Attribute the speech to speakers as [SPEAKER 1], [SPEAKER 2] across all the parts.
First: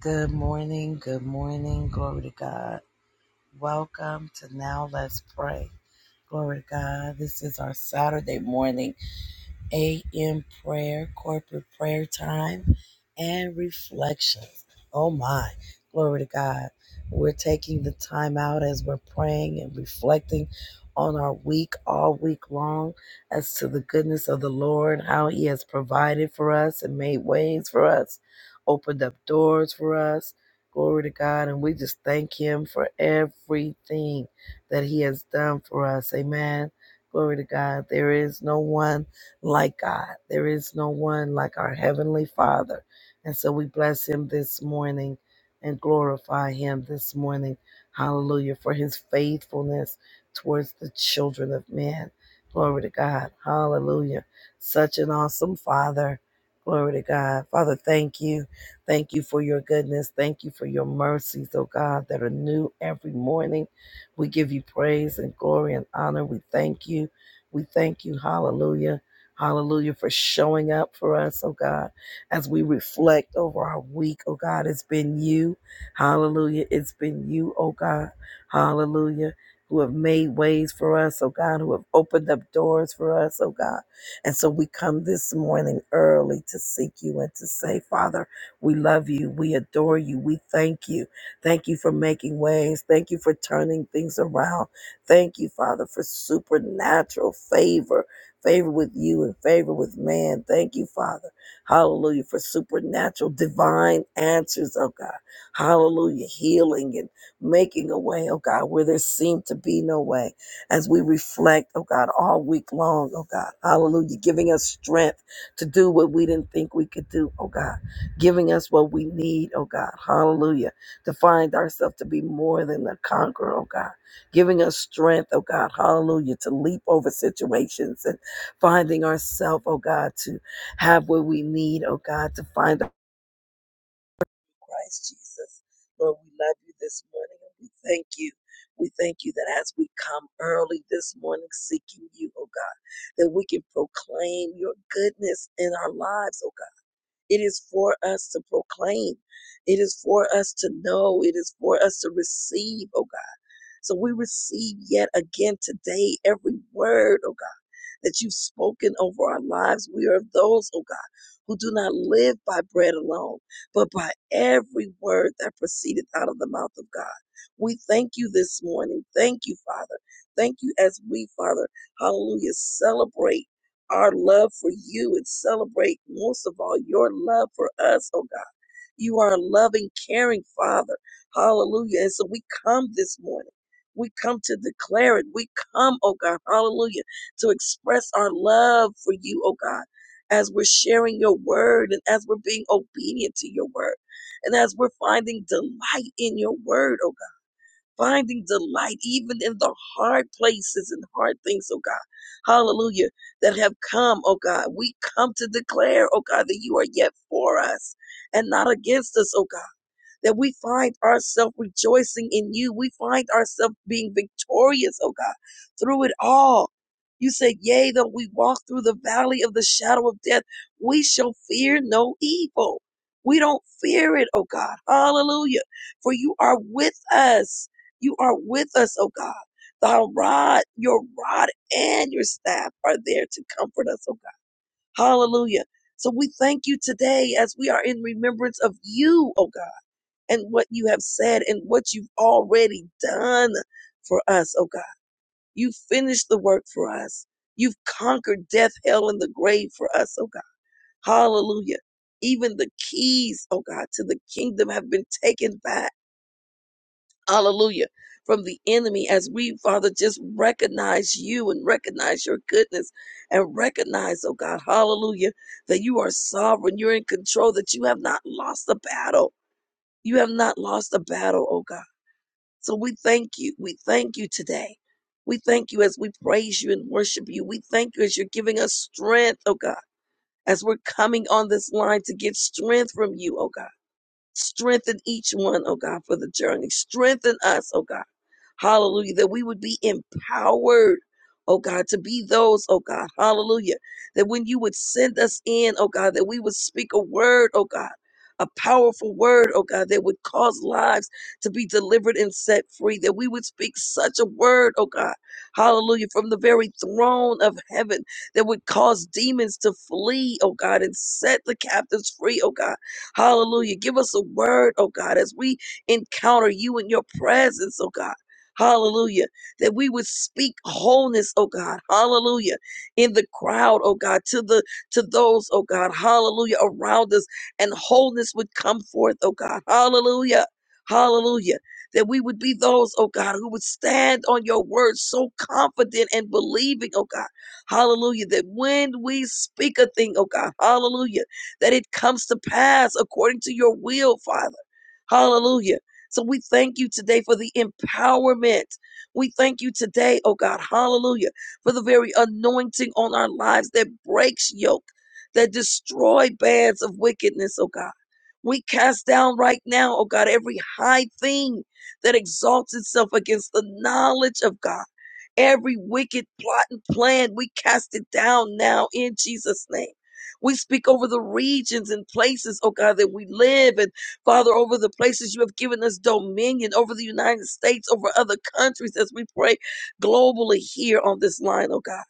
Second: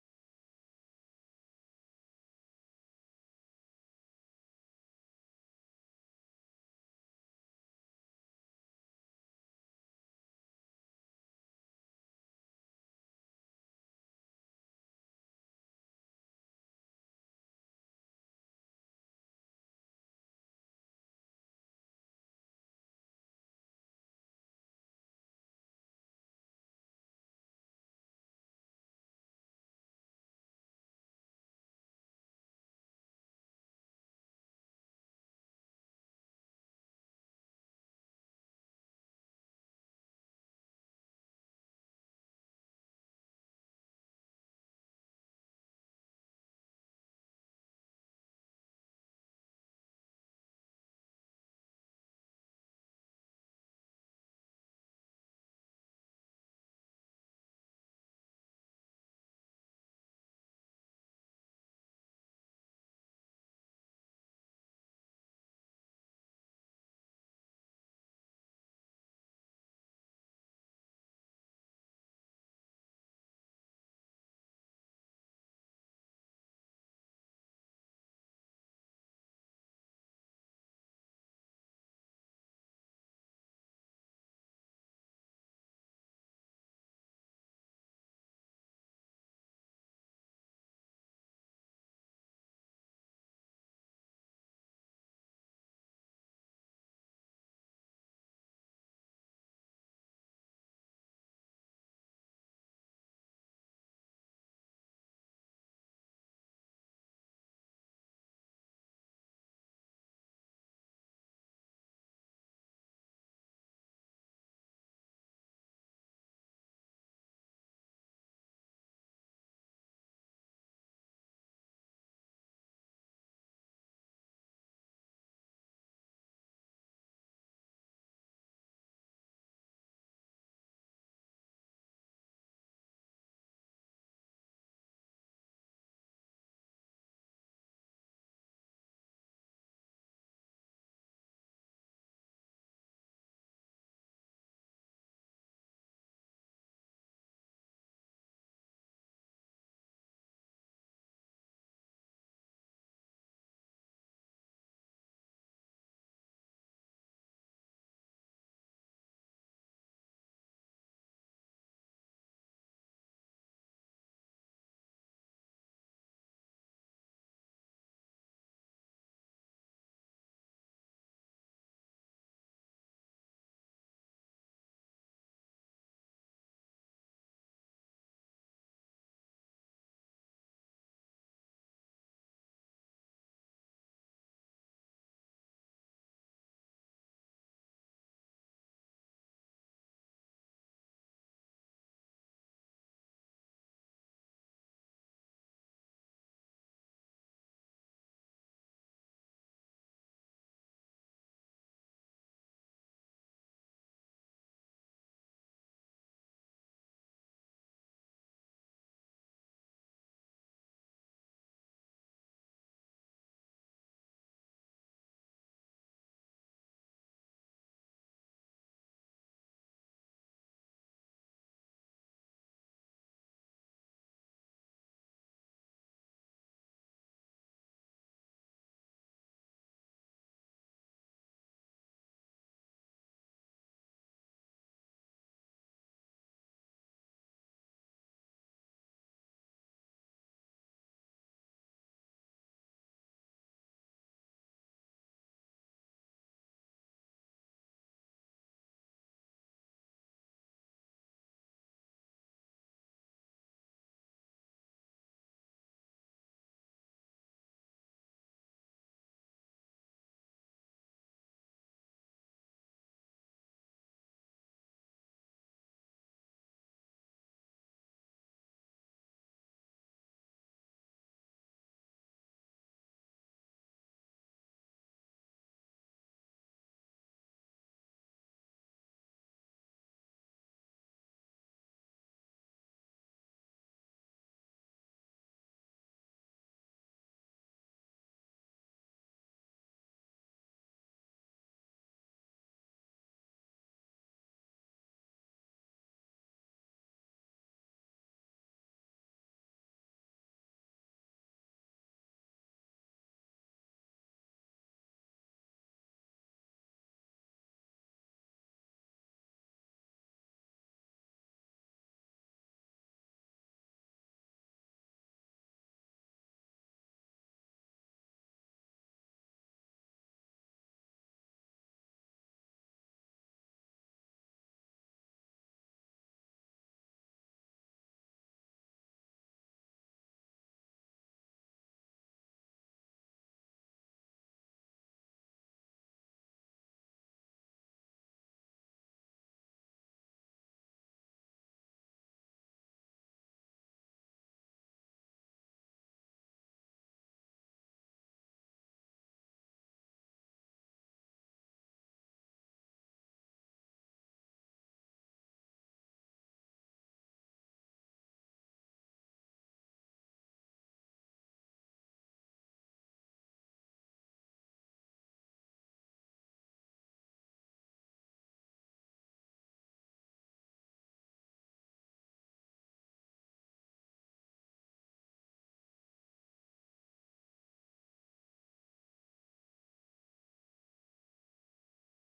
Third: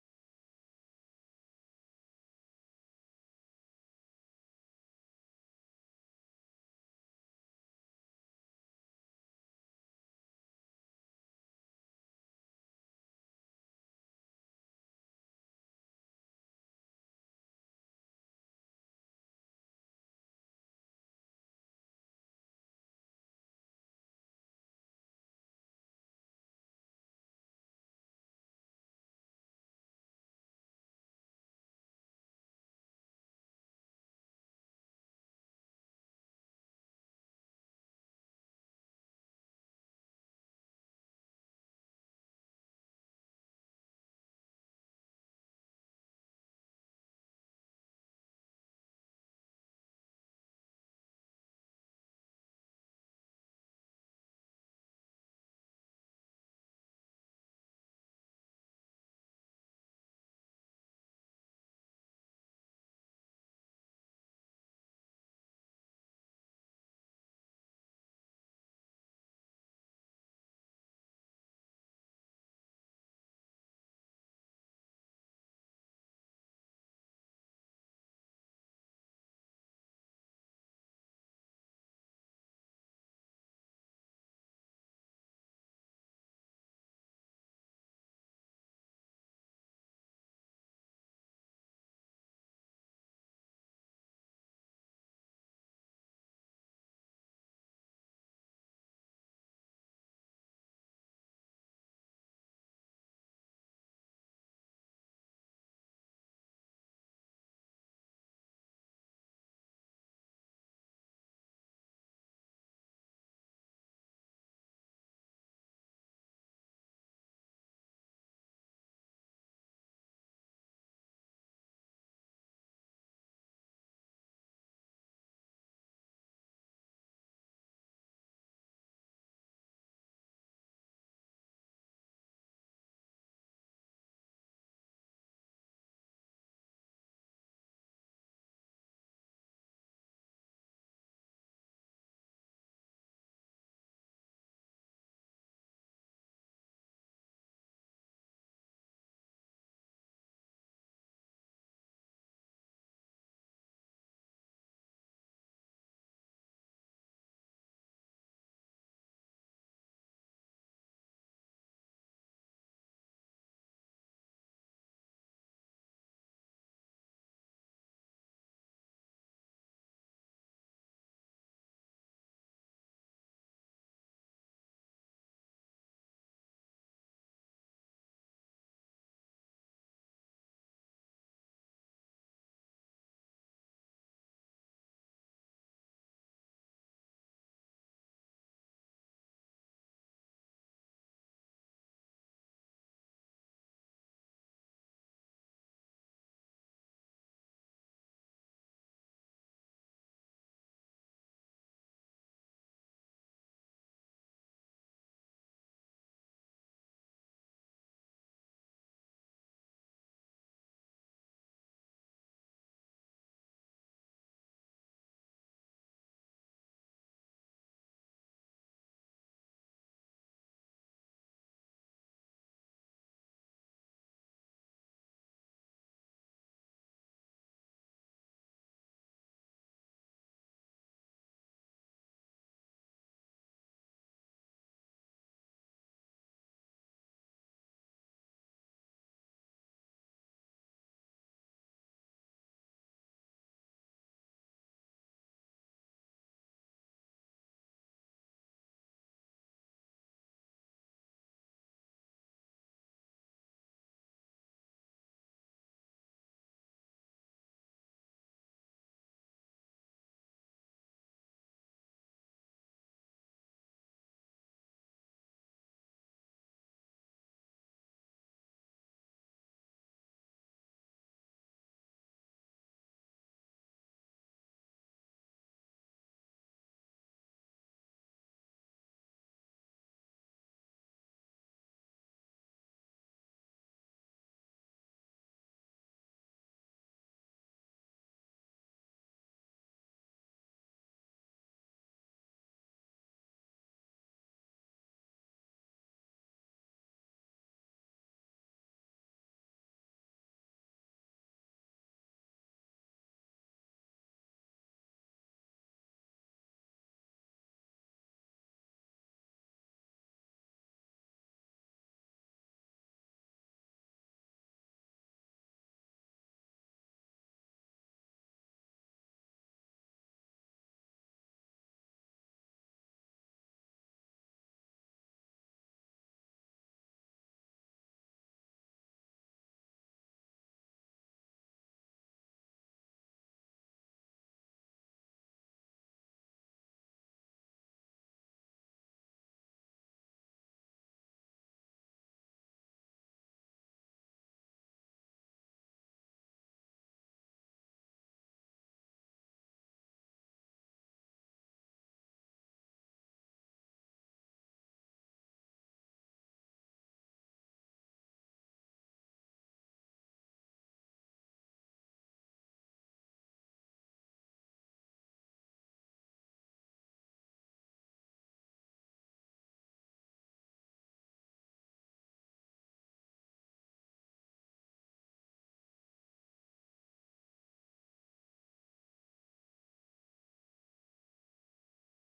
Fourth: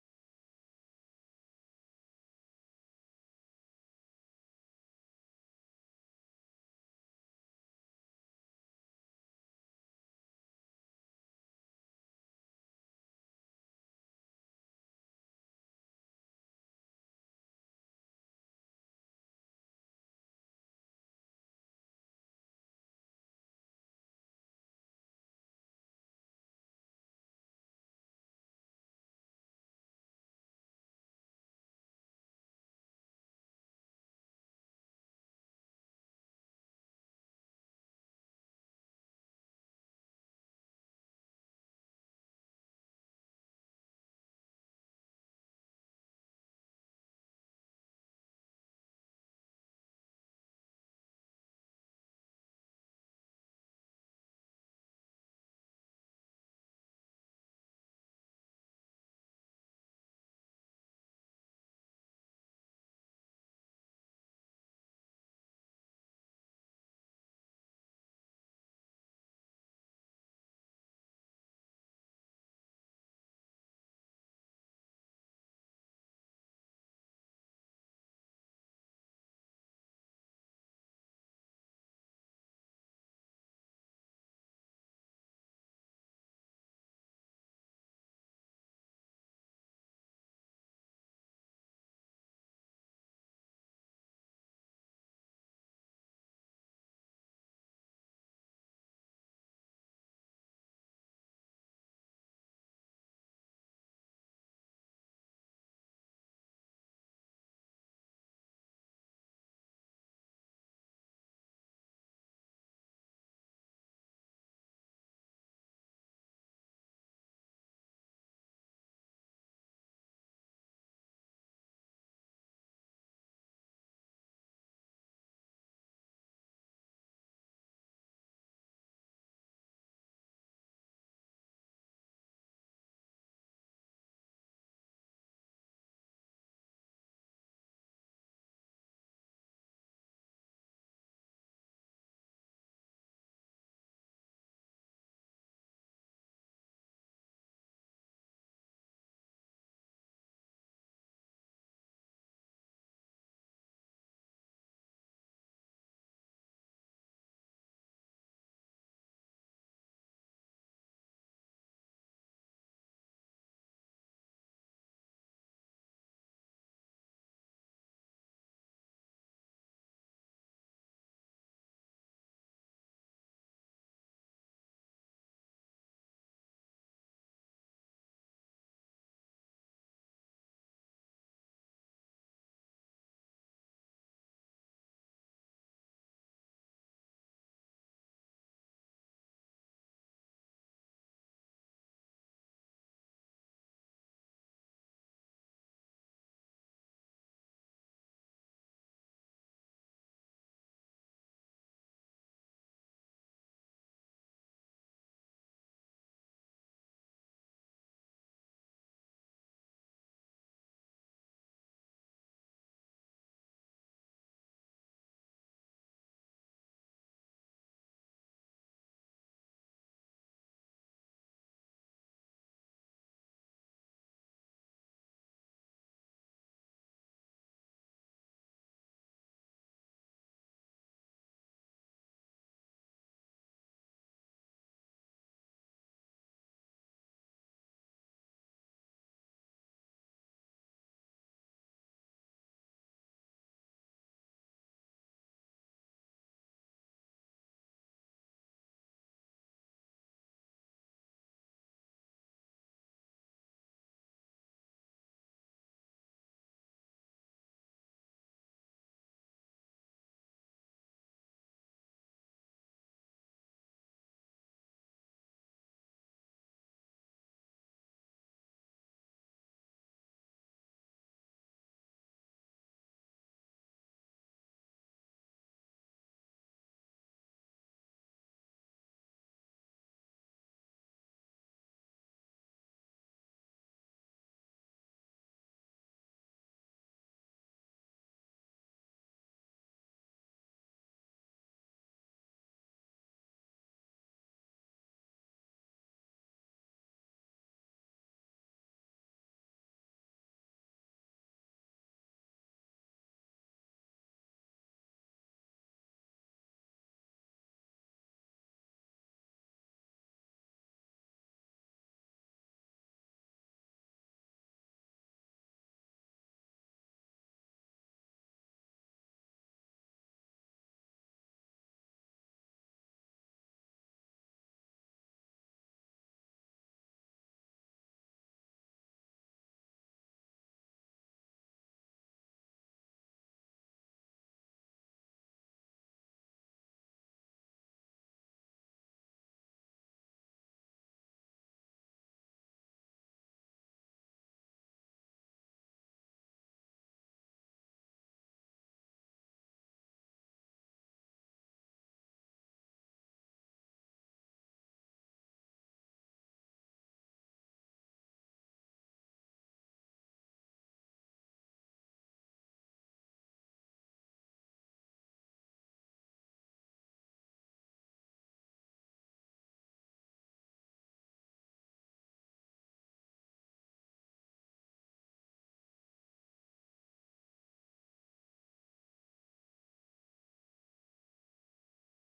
[SPEAKER 1] Good morning, good morning, glory to God. Welcome to Now Let's Pray. Glory to God. This is our Saturday morning a.m. prayer, corporate prayer time, and reflections. Oh my, glory to God. We're taking the time out as we're praying and reflecting on our week all week long as to the goodness of the Lord, how He has provided for us and made ways for us, opened up doors for us. Glory to God. And we just thank Him for everything that He has done for us. Amen. Glory to God. There is no one like God. There is no one like our Heavenly Father. And so we bless Him this morning and glorify Him this morning. Hallelujah for His faithfulness towards the children of men. Glory to God. Hallelujah. Such an awesome Father. Glory to God. Father, thank you. Thank you for your goodness. Thank you for your mercies, oh God, that are new every morning. We give you praise and glory and honor. We thank you. We thank you. Hallelujah Hallelujah for showing up for us, oh God, as we reflect over our week, oh God. It's been you. Hallelujah. It's been you, oh God. Hallelujah. Who have made ways for us, oh God, who have opened up doors for us, oh God. And so we come this morning early to seek you and to say, Father, we love you. We adore you. We thank you. Thank you for making ways. Thank you for turning things around. Thank you, Father, for supernatural favor favor with you and favor with man. Thank you, Father. Hallelujah for supernatural, divine answers, oh God. Hallelujah, healing and making a way, oh God, where there seemed to be no way. As we reflect, oh God, all week long, oh God. Hallelujah, giving us strength to do what we didn't think we could do, oh God. Giving us what we need, oh God. Hallelujah, to find ourselves to be more than a conqueror, oh God giving us strength, oh God, hallelujah, to leap over situations, finding ourselves, oh God, to have what we need, oh God, to find our Christ Jesus. Lord, we love you this morning and we thank you. We thank you that as we come early this morning seeking you, oh God, that we can proclaim your goodness in our lives, oh God. It is for us to proclaim. It is for us to know. It is for us to receive, oh God. So we receive yet again today every word, oh God that you've spoken over our lives. We are those, oh God, who do not live by bread alone, but by every word that proceedeth out of the mouth of God. We thank you this morning. Thank you, Father. Thank you as we, Father, hallelujah, celebrate our love for you and celebrate most of all your love for us, oh God. You are a loving, caring Father. Hallelujah. And so we come this morning. We come to declare it. We come, oh God, hallelujah, to express our love for you, oh God, as we're sharing your word and as we're being obedient to your word and as we're finding delight in your word, oh finding delight even in the hard places and hard things, oh God. Hallelujah. That have come, oh God. We come to declare, oh God, that you are yet for us and not against us, oh God that we find ourselves rejoicing in you. We find ourselves being victorious, oh God, through it all. You said, Yea, though we walk through the valley of the shadow of death, we shall fear no evil. We don't fear it, oh God. Hallelujah. For you are with us. You are with us, oh God. Thy rod, your rod and your staff are there to comfort us, oh God. Hallelujah. So we thank you today as we are in remembrance of you, oh God and what you have said and what you've already done for us, oh God. You finished the work for us. You've conquered death, hell, and the grave for us, oh God. Hallelujah. Even the keys, oh God, to the kingdom have been taken back. Hallelujah. From the enemy, as we, Father, just recognize you and recognize your goodness and recognize, oh God, hallelujah, that you are sovereign, you're in control, that you have not lost the battle. You have not lost the battle, oh God. So we thank you. We thank you today. We thank you as we praise you and worship you. We thank you as you're giving us strength, oh God, as we're coming on this line to get strength from you, oh God. Strengthen each one, oh God, for the journey. Strengthen us, oh God Hallelujah. That we would be empowered, oh God, to be those, oh God. Hallelujah. That when you would send us in, oh God, that we would speak a word, oh God. A powerful word, oh God, that would cause lives to be delivered and set free. That we would speak such a word, oh God, hallelujah, from the very throne of heaven that would cause demons to flee, oh God, and set the captives free, oh God. Hallelujah. Give us a word, oh God, as we encounter you in your presence, oh God. Hallelujah. That we would speak wholeness, oh God. Hallelujah. In the crowd, oh God, to the to those, oh God. Hallelujah. Around us and wholeness would come forth, oh God. Hallelujah. Hallelujah. That we would be those, oh God, who would stand on your word so confident and believing, oh God. Hallelujah. That when we speak a thing, oh God, hallelujah, that it comes to pass according to your will, Father. Hallelujah so we thank you today for the empowerment. We thank you today, oh God, hallelujah, for the very anointing on our lives that breaks yoke, that destroy bands of wickedness, oh God. We cast down right now, oh God, every high thing that exalts itself against the knowledge of God Every wicked plot and plan, we cast it down now in Jesus' name. We speak over the regions and places, oh God, that we live and Father, over the places you have given us dominion, over the United States, over other countries as we pray globally here on this line, oh God.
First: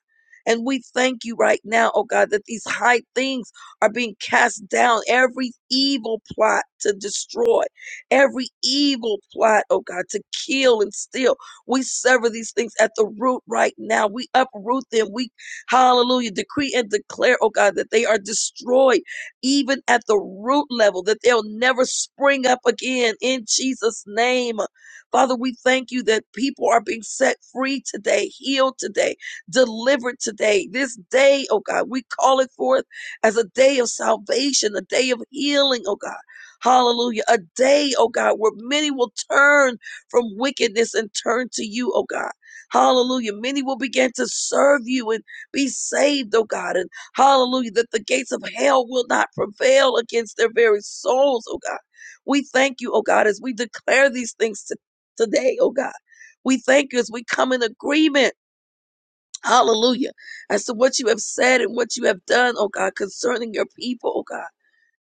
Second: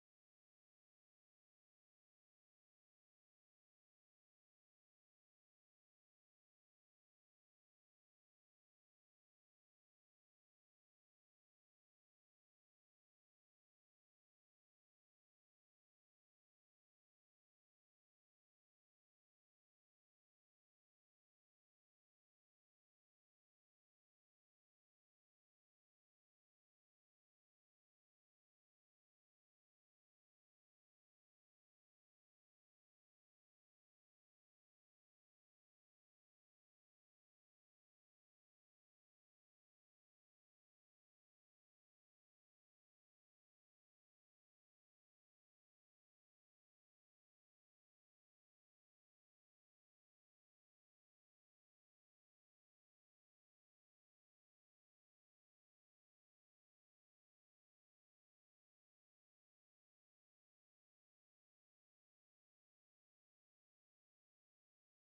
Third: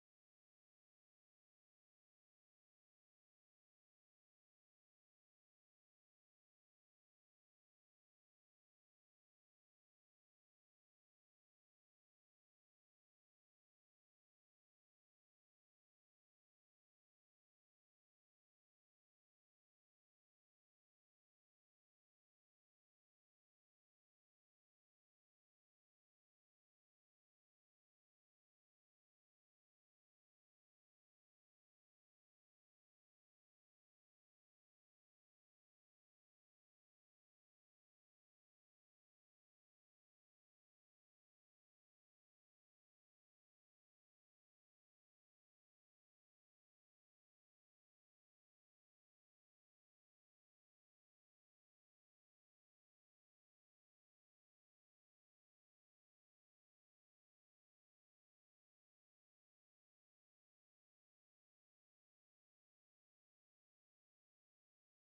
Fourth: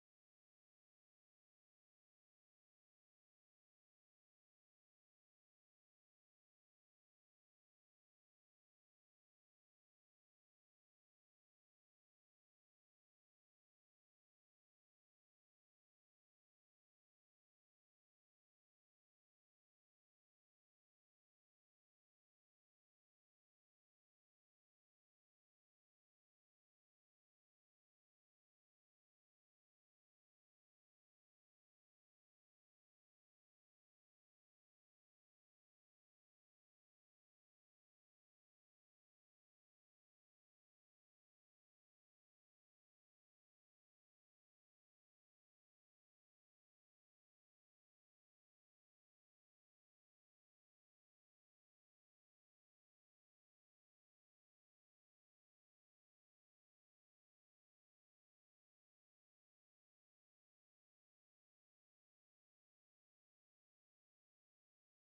[SPEAKER 1] And we thank you right now, oh God, that these high things are being cast down. Every evil plot to destroy, every evil plot, oh God, to kill and steal. We sever these things at the root right now. We uproot them. We, hallelujah, decree and declare, oh God, that they are destroyed even at the root level, that they'll never spring up again in Jesus' name. Father, we thank you that people are being set free today, healed today, delivered today. This day, oh God, we call it forth as a day of salvation, a day of healing, oh God. Hallelujah. A day, oh God, where many will turn from wickedness and turn to you, oh God. Hallelujah. Many will begin to serve you and be saved, oh God. And hallelujah, that the gates of hell will not prevail against their very souls, oh God. We thank you, oh God, as we declare these things to, today, oh God. We thank you as we come in agreement. Hallelujah. As to what you have said and what you have done, oh God, concerning your people, oh God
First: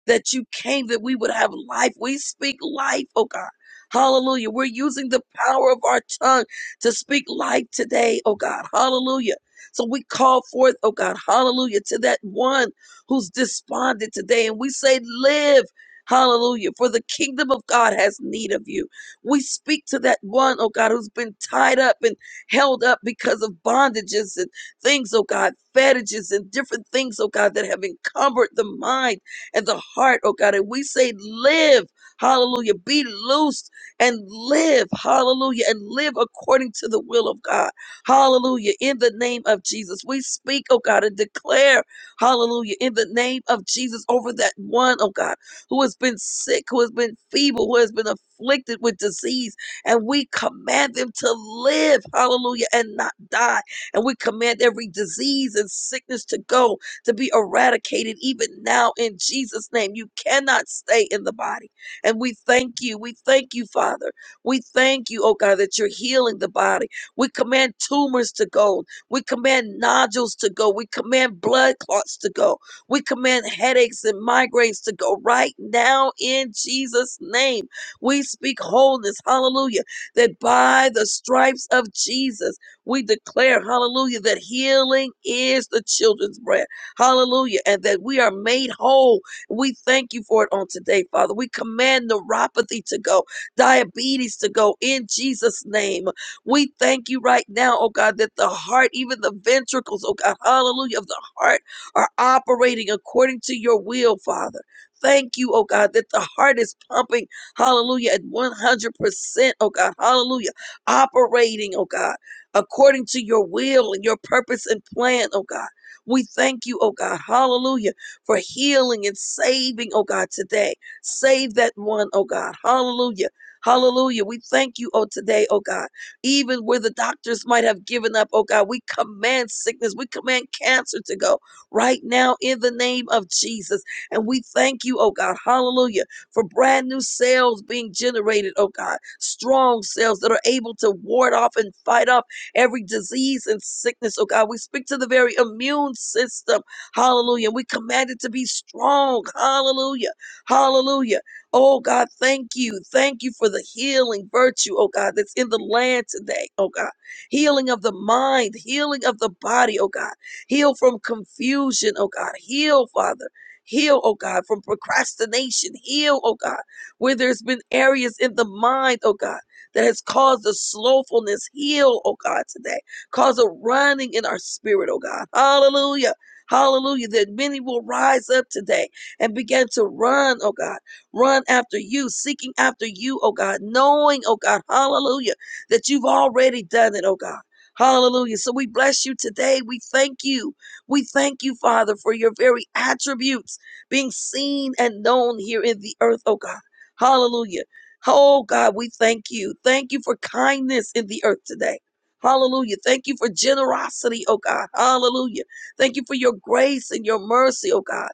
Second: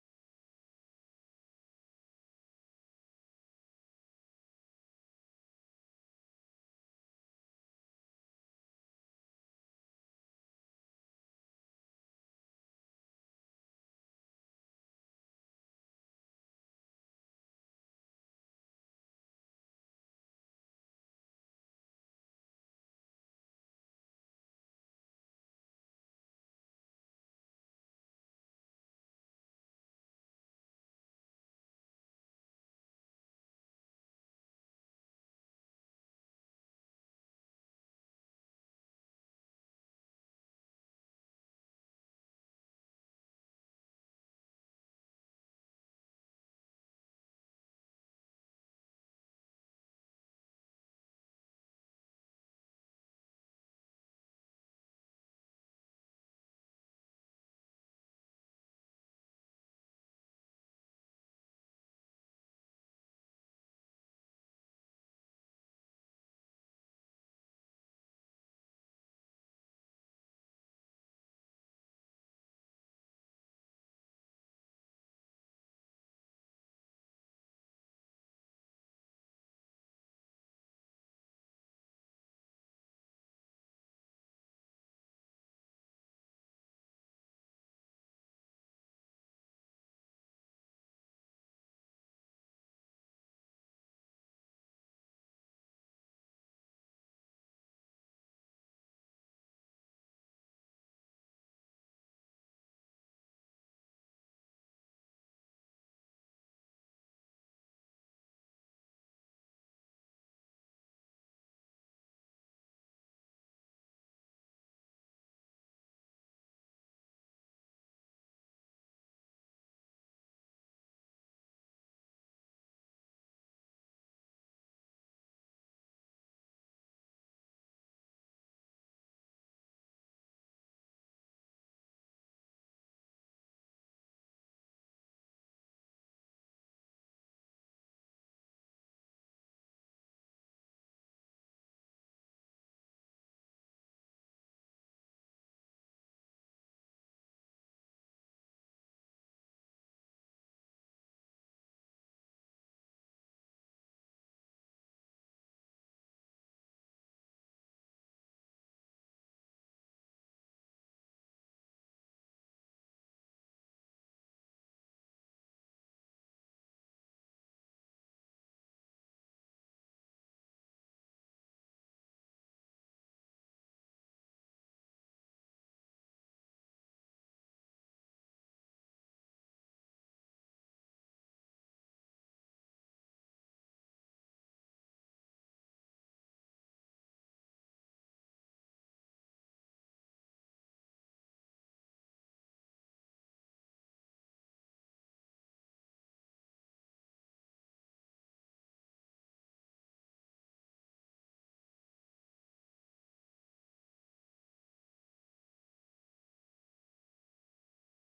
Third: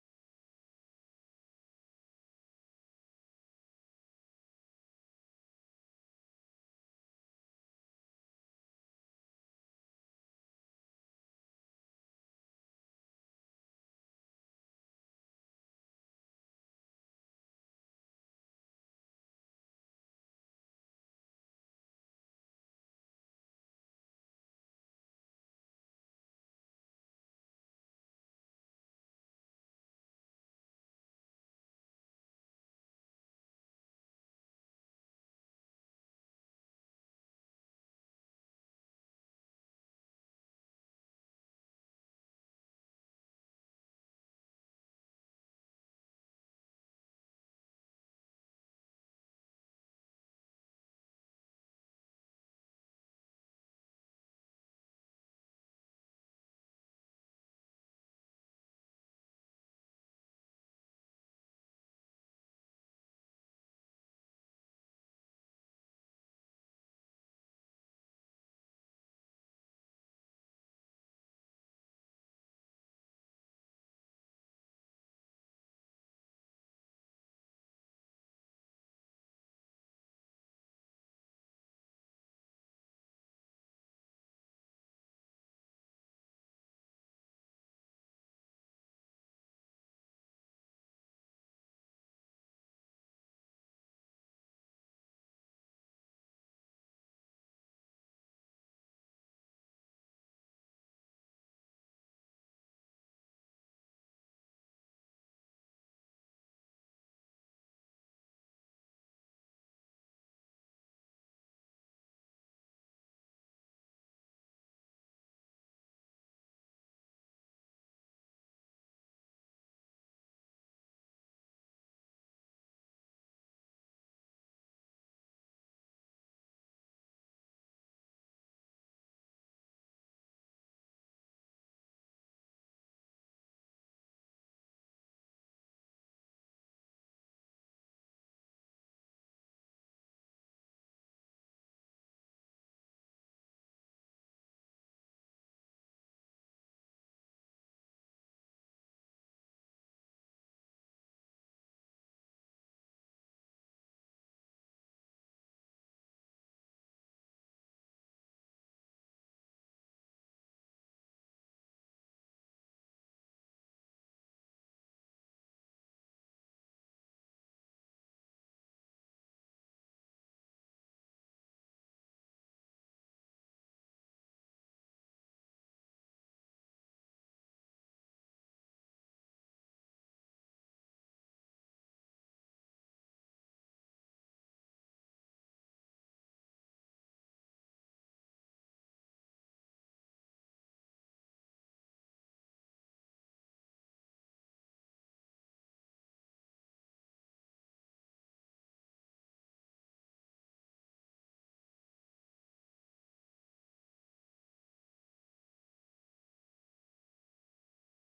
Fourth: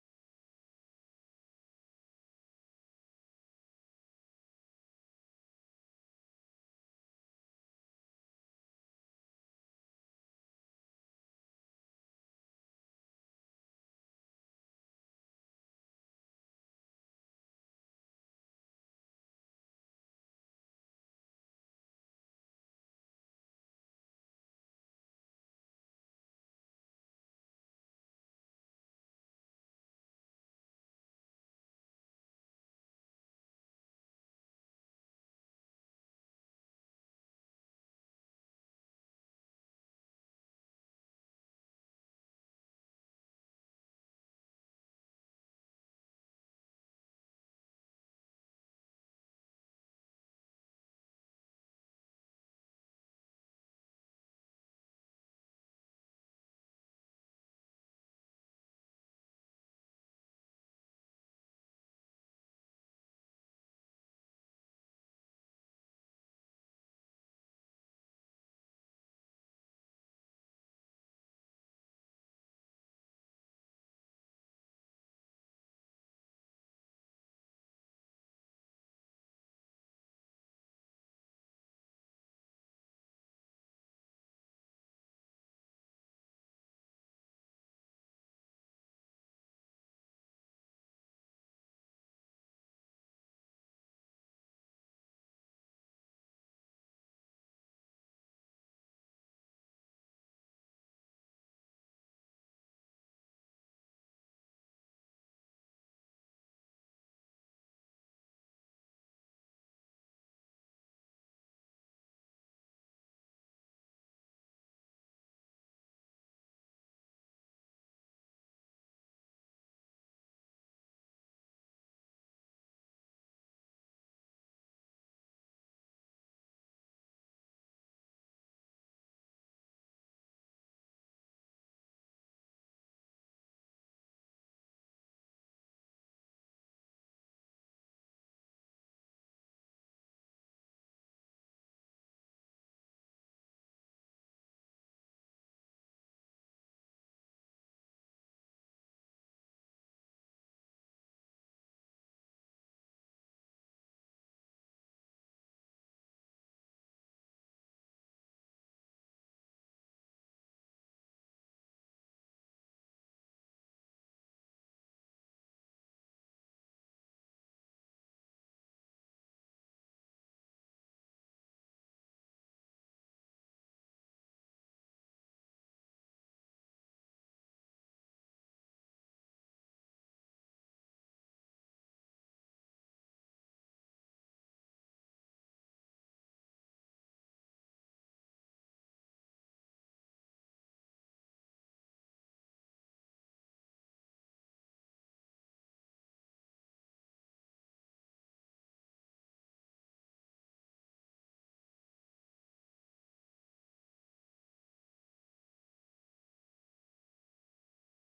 [SPEAKER 1] that you came that we would have life. We speak life, oh God. Hallelujah. We're using the power of our tongue to speak life today, oh God. Hallelujah. So we call forth, oh God, hallelujah, to that one who's despondent today. And we say, live. Hallelujah. For the kingdom of God has need of you. We speak to that one, oh God, who's been tied up and held up because of bondages and things, oh God, fetishes and different things, oh God, that have encumbered the mind and the heart, oh God. And we say, live, hallelujah, be loosed and live, hallelujah, and live according to the will of God, hallelujah, in the name of Jesus. We speak, oh God, and declare, hallelujah, in the name of Jesus over that one, oh God, who has been sick, who has been feeble, who has been afflicted with disease, and we command them to live, hallelujah, and not die. And we command every disease and sickness to go to be eradicated even now in Jesus' name. You cannot stay in the body. And we thank you. We thank you, Father. We thank you, oh God, that you're healing the body. We command tumors to go. We command nodules to go. We command blood clots to go. We command headaches and migraines to go right now in Jesus' name. We speak wholeness, hallelujah, that by the stripes of Jesus, we declare, hallelujah, that healing is the children's bread. Hallelujah. And that we are made whole. We thank you for it on today, Father. We command neuropathy to go, diabetes to go in Jesus' name. We thank you right now, oh God, that the heart, even the ventricles, oh God, hallelujah, of the heart are operating according to your will, Father. Thank you, oh God, that the heart is pumping, hallelujah, at 100%, oh God, hallelujah, operating, oh God, according to your will and your purpose and plan, oh God. We thank you, oh God, hallelujah, for healing and saving, oh God, today. Save that one, oh God, hallelujah. Hallelujah. We thank you, oh, today, oh God. Even where the doctors might have given up, oh God, we command sickness, we command cancer to go right now in the name of Jesus. And we thank you, oh God, hallelujah, for brand new cells being generated, oh God, strong cells that are able to ward off and fight off every disease and sickness, oh God. We speak to the very immune system. Hallelujah. We command it to be strong. Hallelujah. Hallelujah. Oh God, thank you. Thank you for the healing virtue, oh God, that's in the land today, oh God. Healing of the mind, healing of the body, oh God. Heal from confusion, oh God. Heal, Father. Heal, oh God, from procrastination. Heal, oh God, where there's been areas in the mind, oh God that has caused a slowfulness heal, oh God, today. Cause a running in our spirit, oh God. Hallelujah. Hallelujah. That many will rise up today and begin to run, oh God. Run after you, seeking after you, oh God. Knowing, oh God, hallelujah, that you've already done it, oh God. Hallelujah. So we bless you today. We thank you. We thank you, Father, for your very attributes being seen and known here in the earth, oh God. Hallelujah. Oh God, we thank you. Thank you for kindness in the earth today. Hallelujah. Thank you for generosity, oh God. Hallelujah. Thank you for your grace and your mercy, oh God.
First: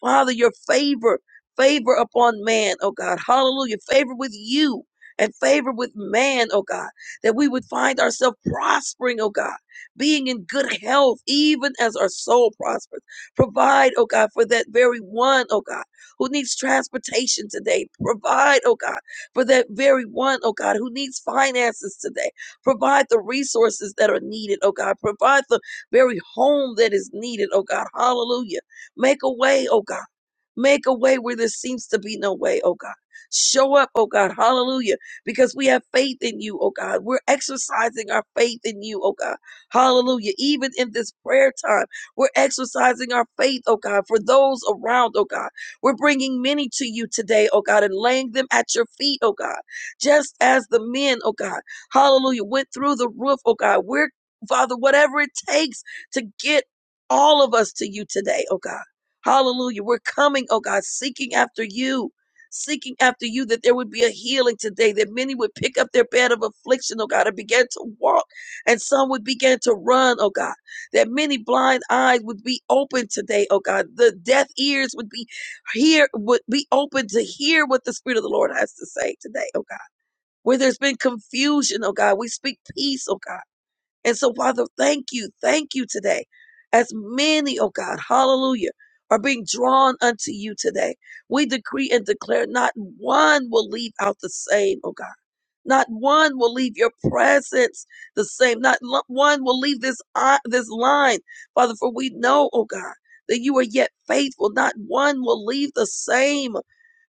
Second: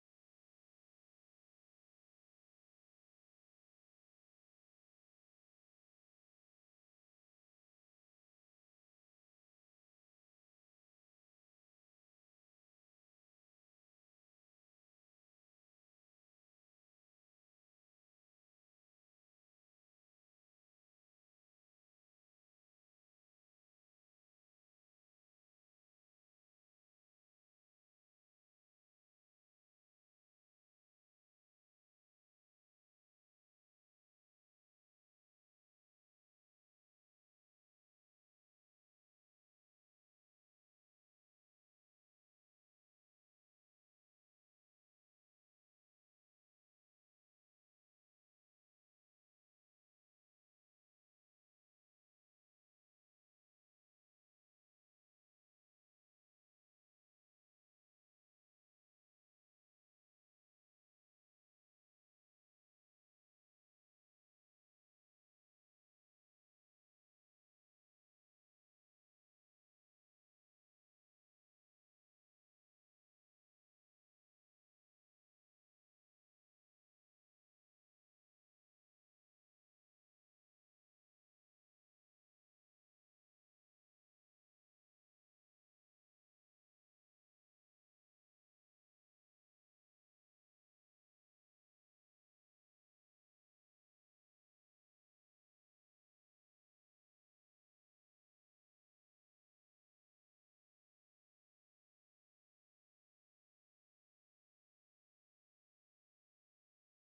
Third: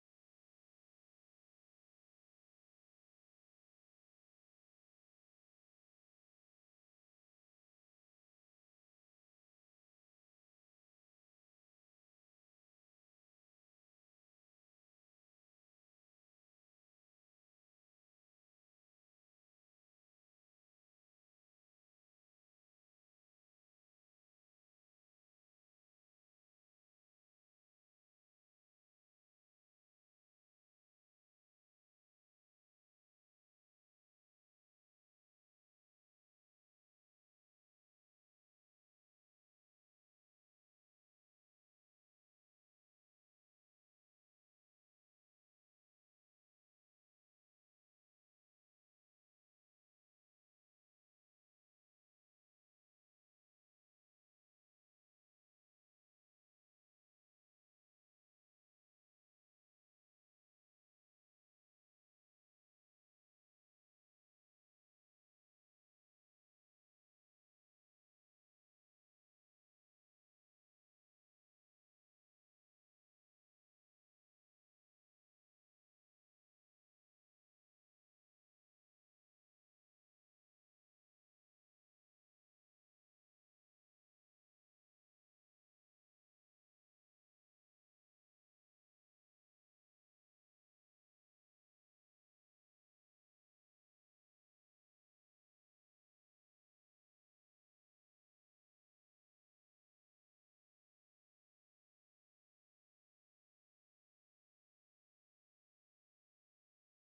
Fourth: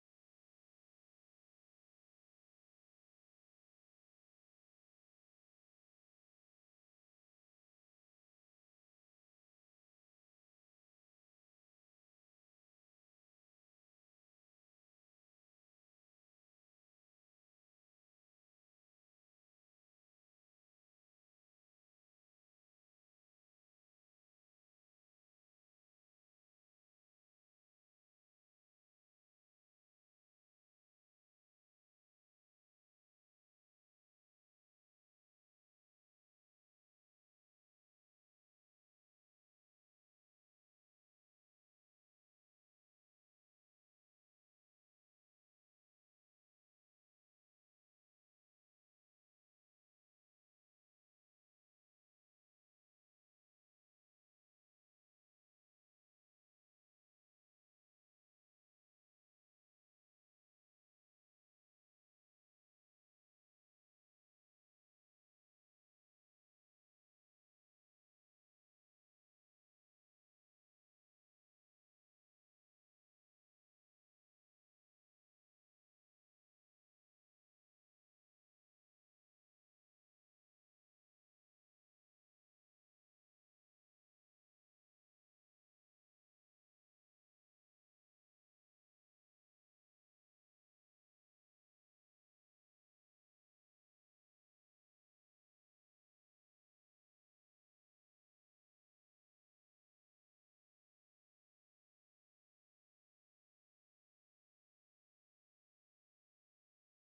[SPEAKER 1] Father, your favor, favor upon man, oh God. Hallelujah. Favor with you and favor with man, oh God, that we would find ourselves prospering, oh God, being in good health, even as our soul prospers. Provide, oh God, for that very one, oh God, who needs transportation today. Provide, oh God, for that very one, oh God, who needs finances today. Provide the resources that are needed, oh God. Provide the very home that is needed, oh God. Hallelujah. Make a way, oh God Make a way where there seems to be no way, oh God. Show up, oh God. Hallelujah. Because we have faith in you, oh God. We're exercising our faith in you, oh God. Hallelujah. Even in this prayer time, we're exercising our faith, oh God, for those around, oh God. We're bringing many to you today, oh God, and laying them at your feet, oh God. Just as the men, oh God, hallelujah, went through the roof, oh God. We're, Father, whatever it takes to get all of us to you today, oh God. Hallelujah. We're coming, oh God, seeking after you, seeking after you that there would be a healing today, that many would pick up their bed of affliction, oh God, and begin to walk, and some would begin to run, oh God, that many blind eyes would be open today, oh God, the deaf ears would be here, would be open to hear what the Spirit of the Lord has to say today, oh God. Where there's been confusion, oh God, we speak peace, oh God. And so, Father, thank you. Thank you today. As many, oh God, hallelujah, are being drawn unto you today. We decree and declare not one will leave out the same, oh God. Not one will leave your presence the same. Not lo- one will leave this i- this line, Father. For we know, oh God, that you are yet faithful. Not one will leave the same.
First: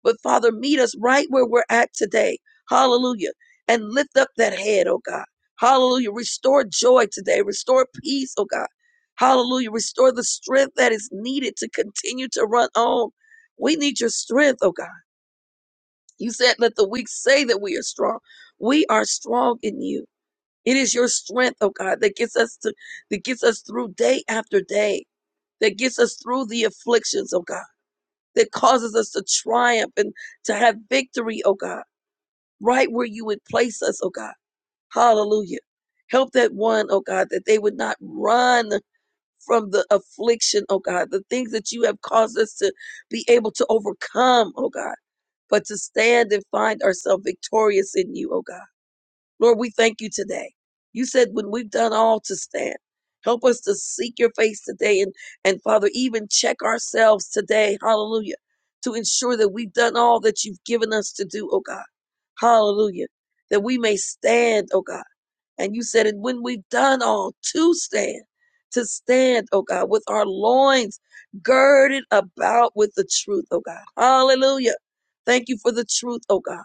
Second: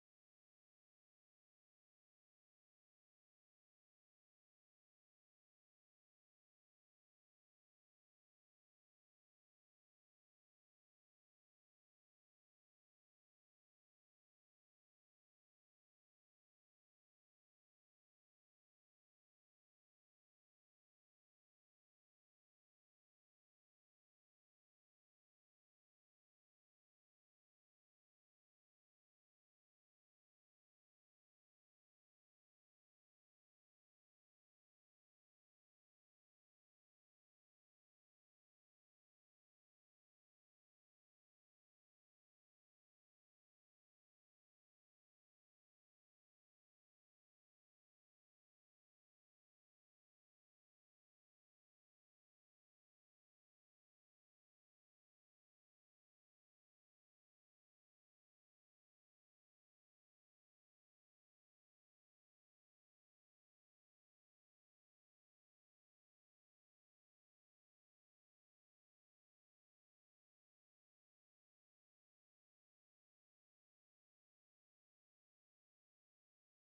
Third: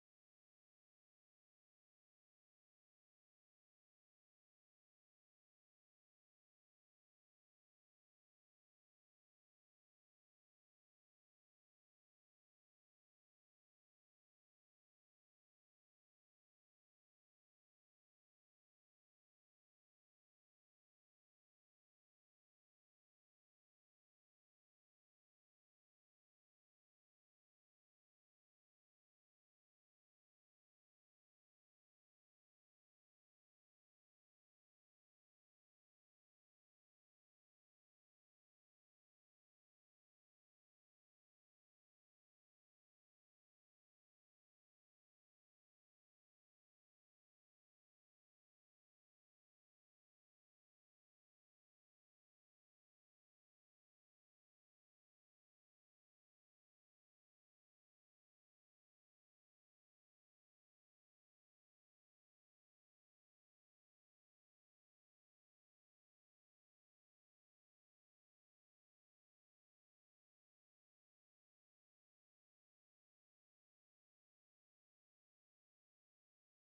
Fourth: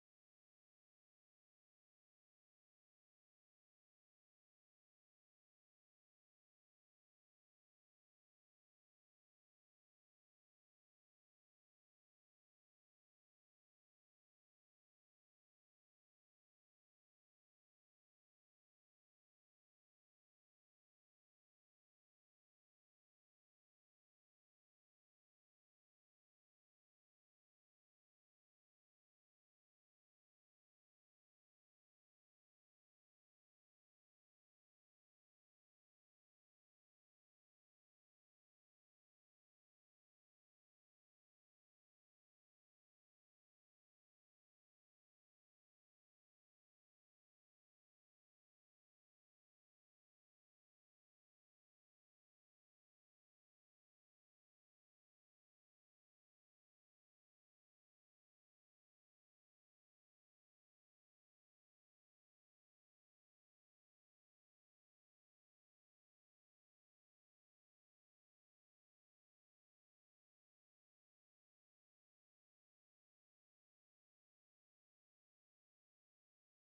[SPEAKER 1] But Father, meet us right where we're at today. Hallelujah. And lift up that head, oh God. Hallelujah. Restore joy today. Restore peace, oh God. Hallelujah. Restore the strength that is needed to continue to run on. We need your strength, oh God. You said, let the weak say that we are strong. We are strong in you. It is your strength, oh God, that gets us to, that gets us through day after day, that gets us through the afflictions, oh God, that causes us to triumph and to have victory, oh God, right where you would place us, oh God. Hallelujah. Help that one, oh God, that they would not run from the affliction, oh God, the things that you have caused us to be able to overcome, oh God but to stand and find ourselves victorious in you, oh God. Lord, we thank you today. You said when we've done all to stand, help us to seek your face today and, and Father, even check ourselves today, hallelujah, to ensure that we've done all that you've given us to do, oh God. Hallelujah. That we may stand, oh God and you said, and when we've done all to stand, to stand, oh God, with our loins girded about with the truth, oh God. Hallelujah. Thank you for the truth, oh God.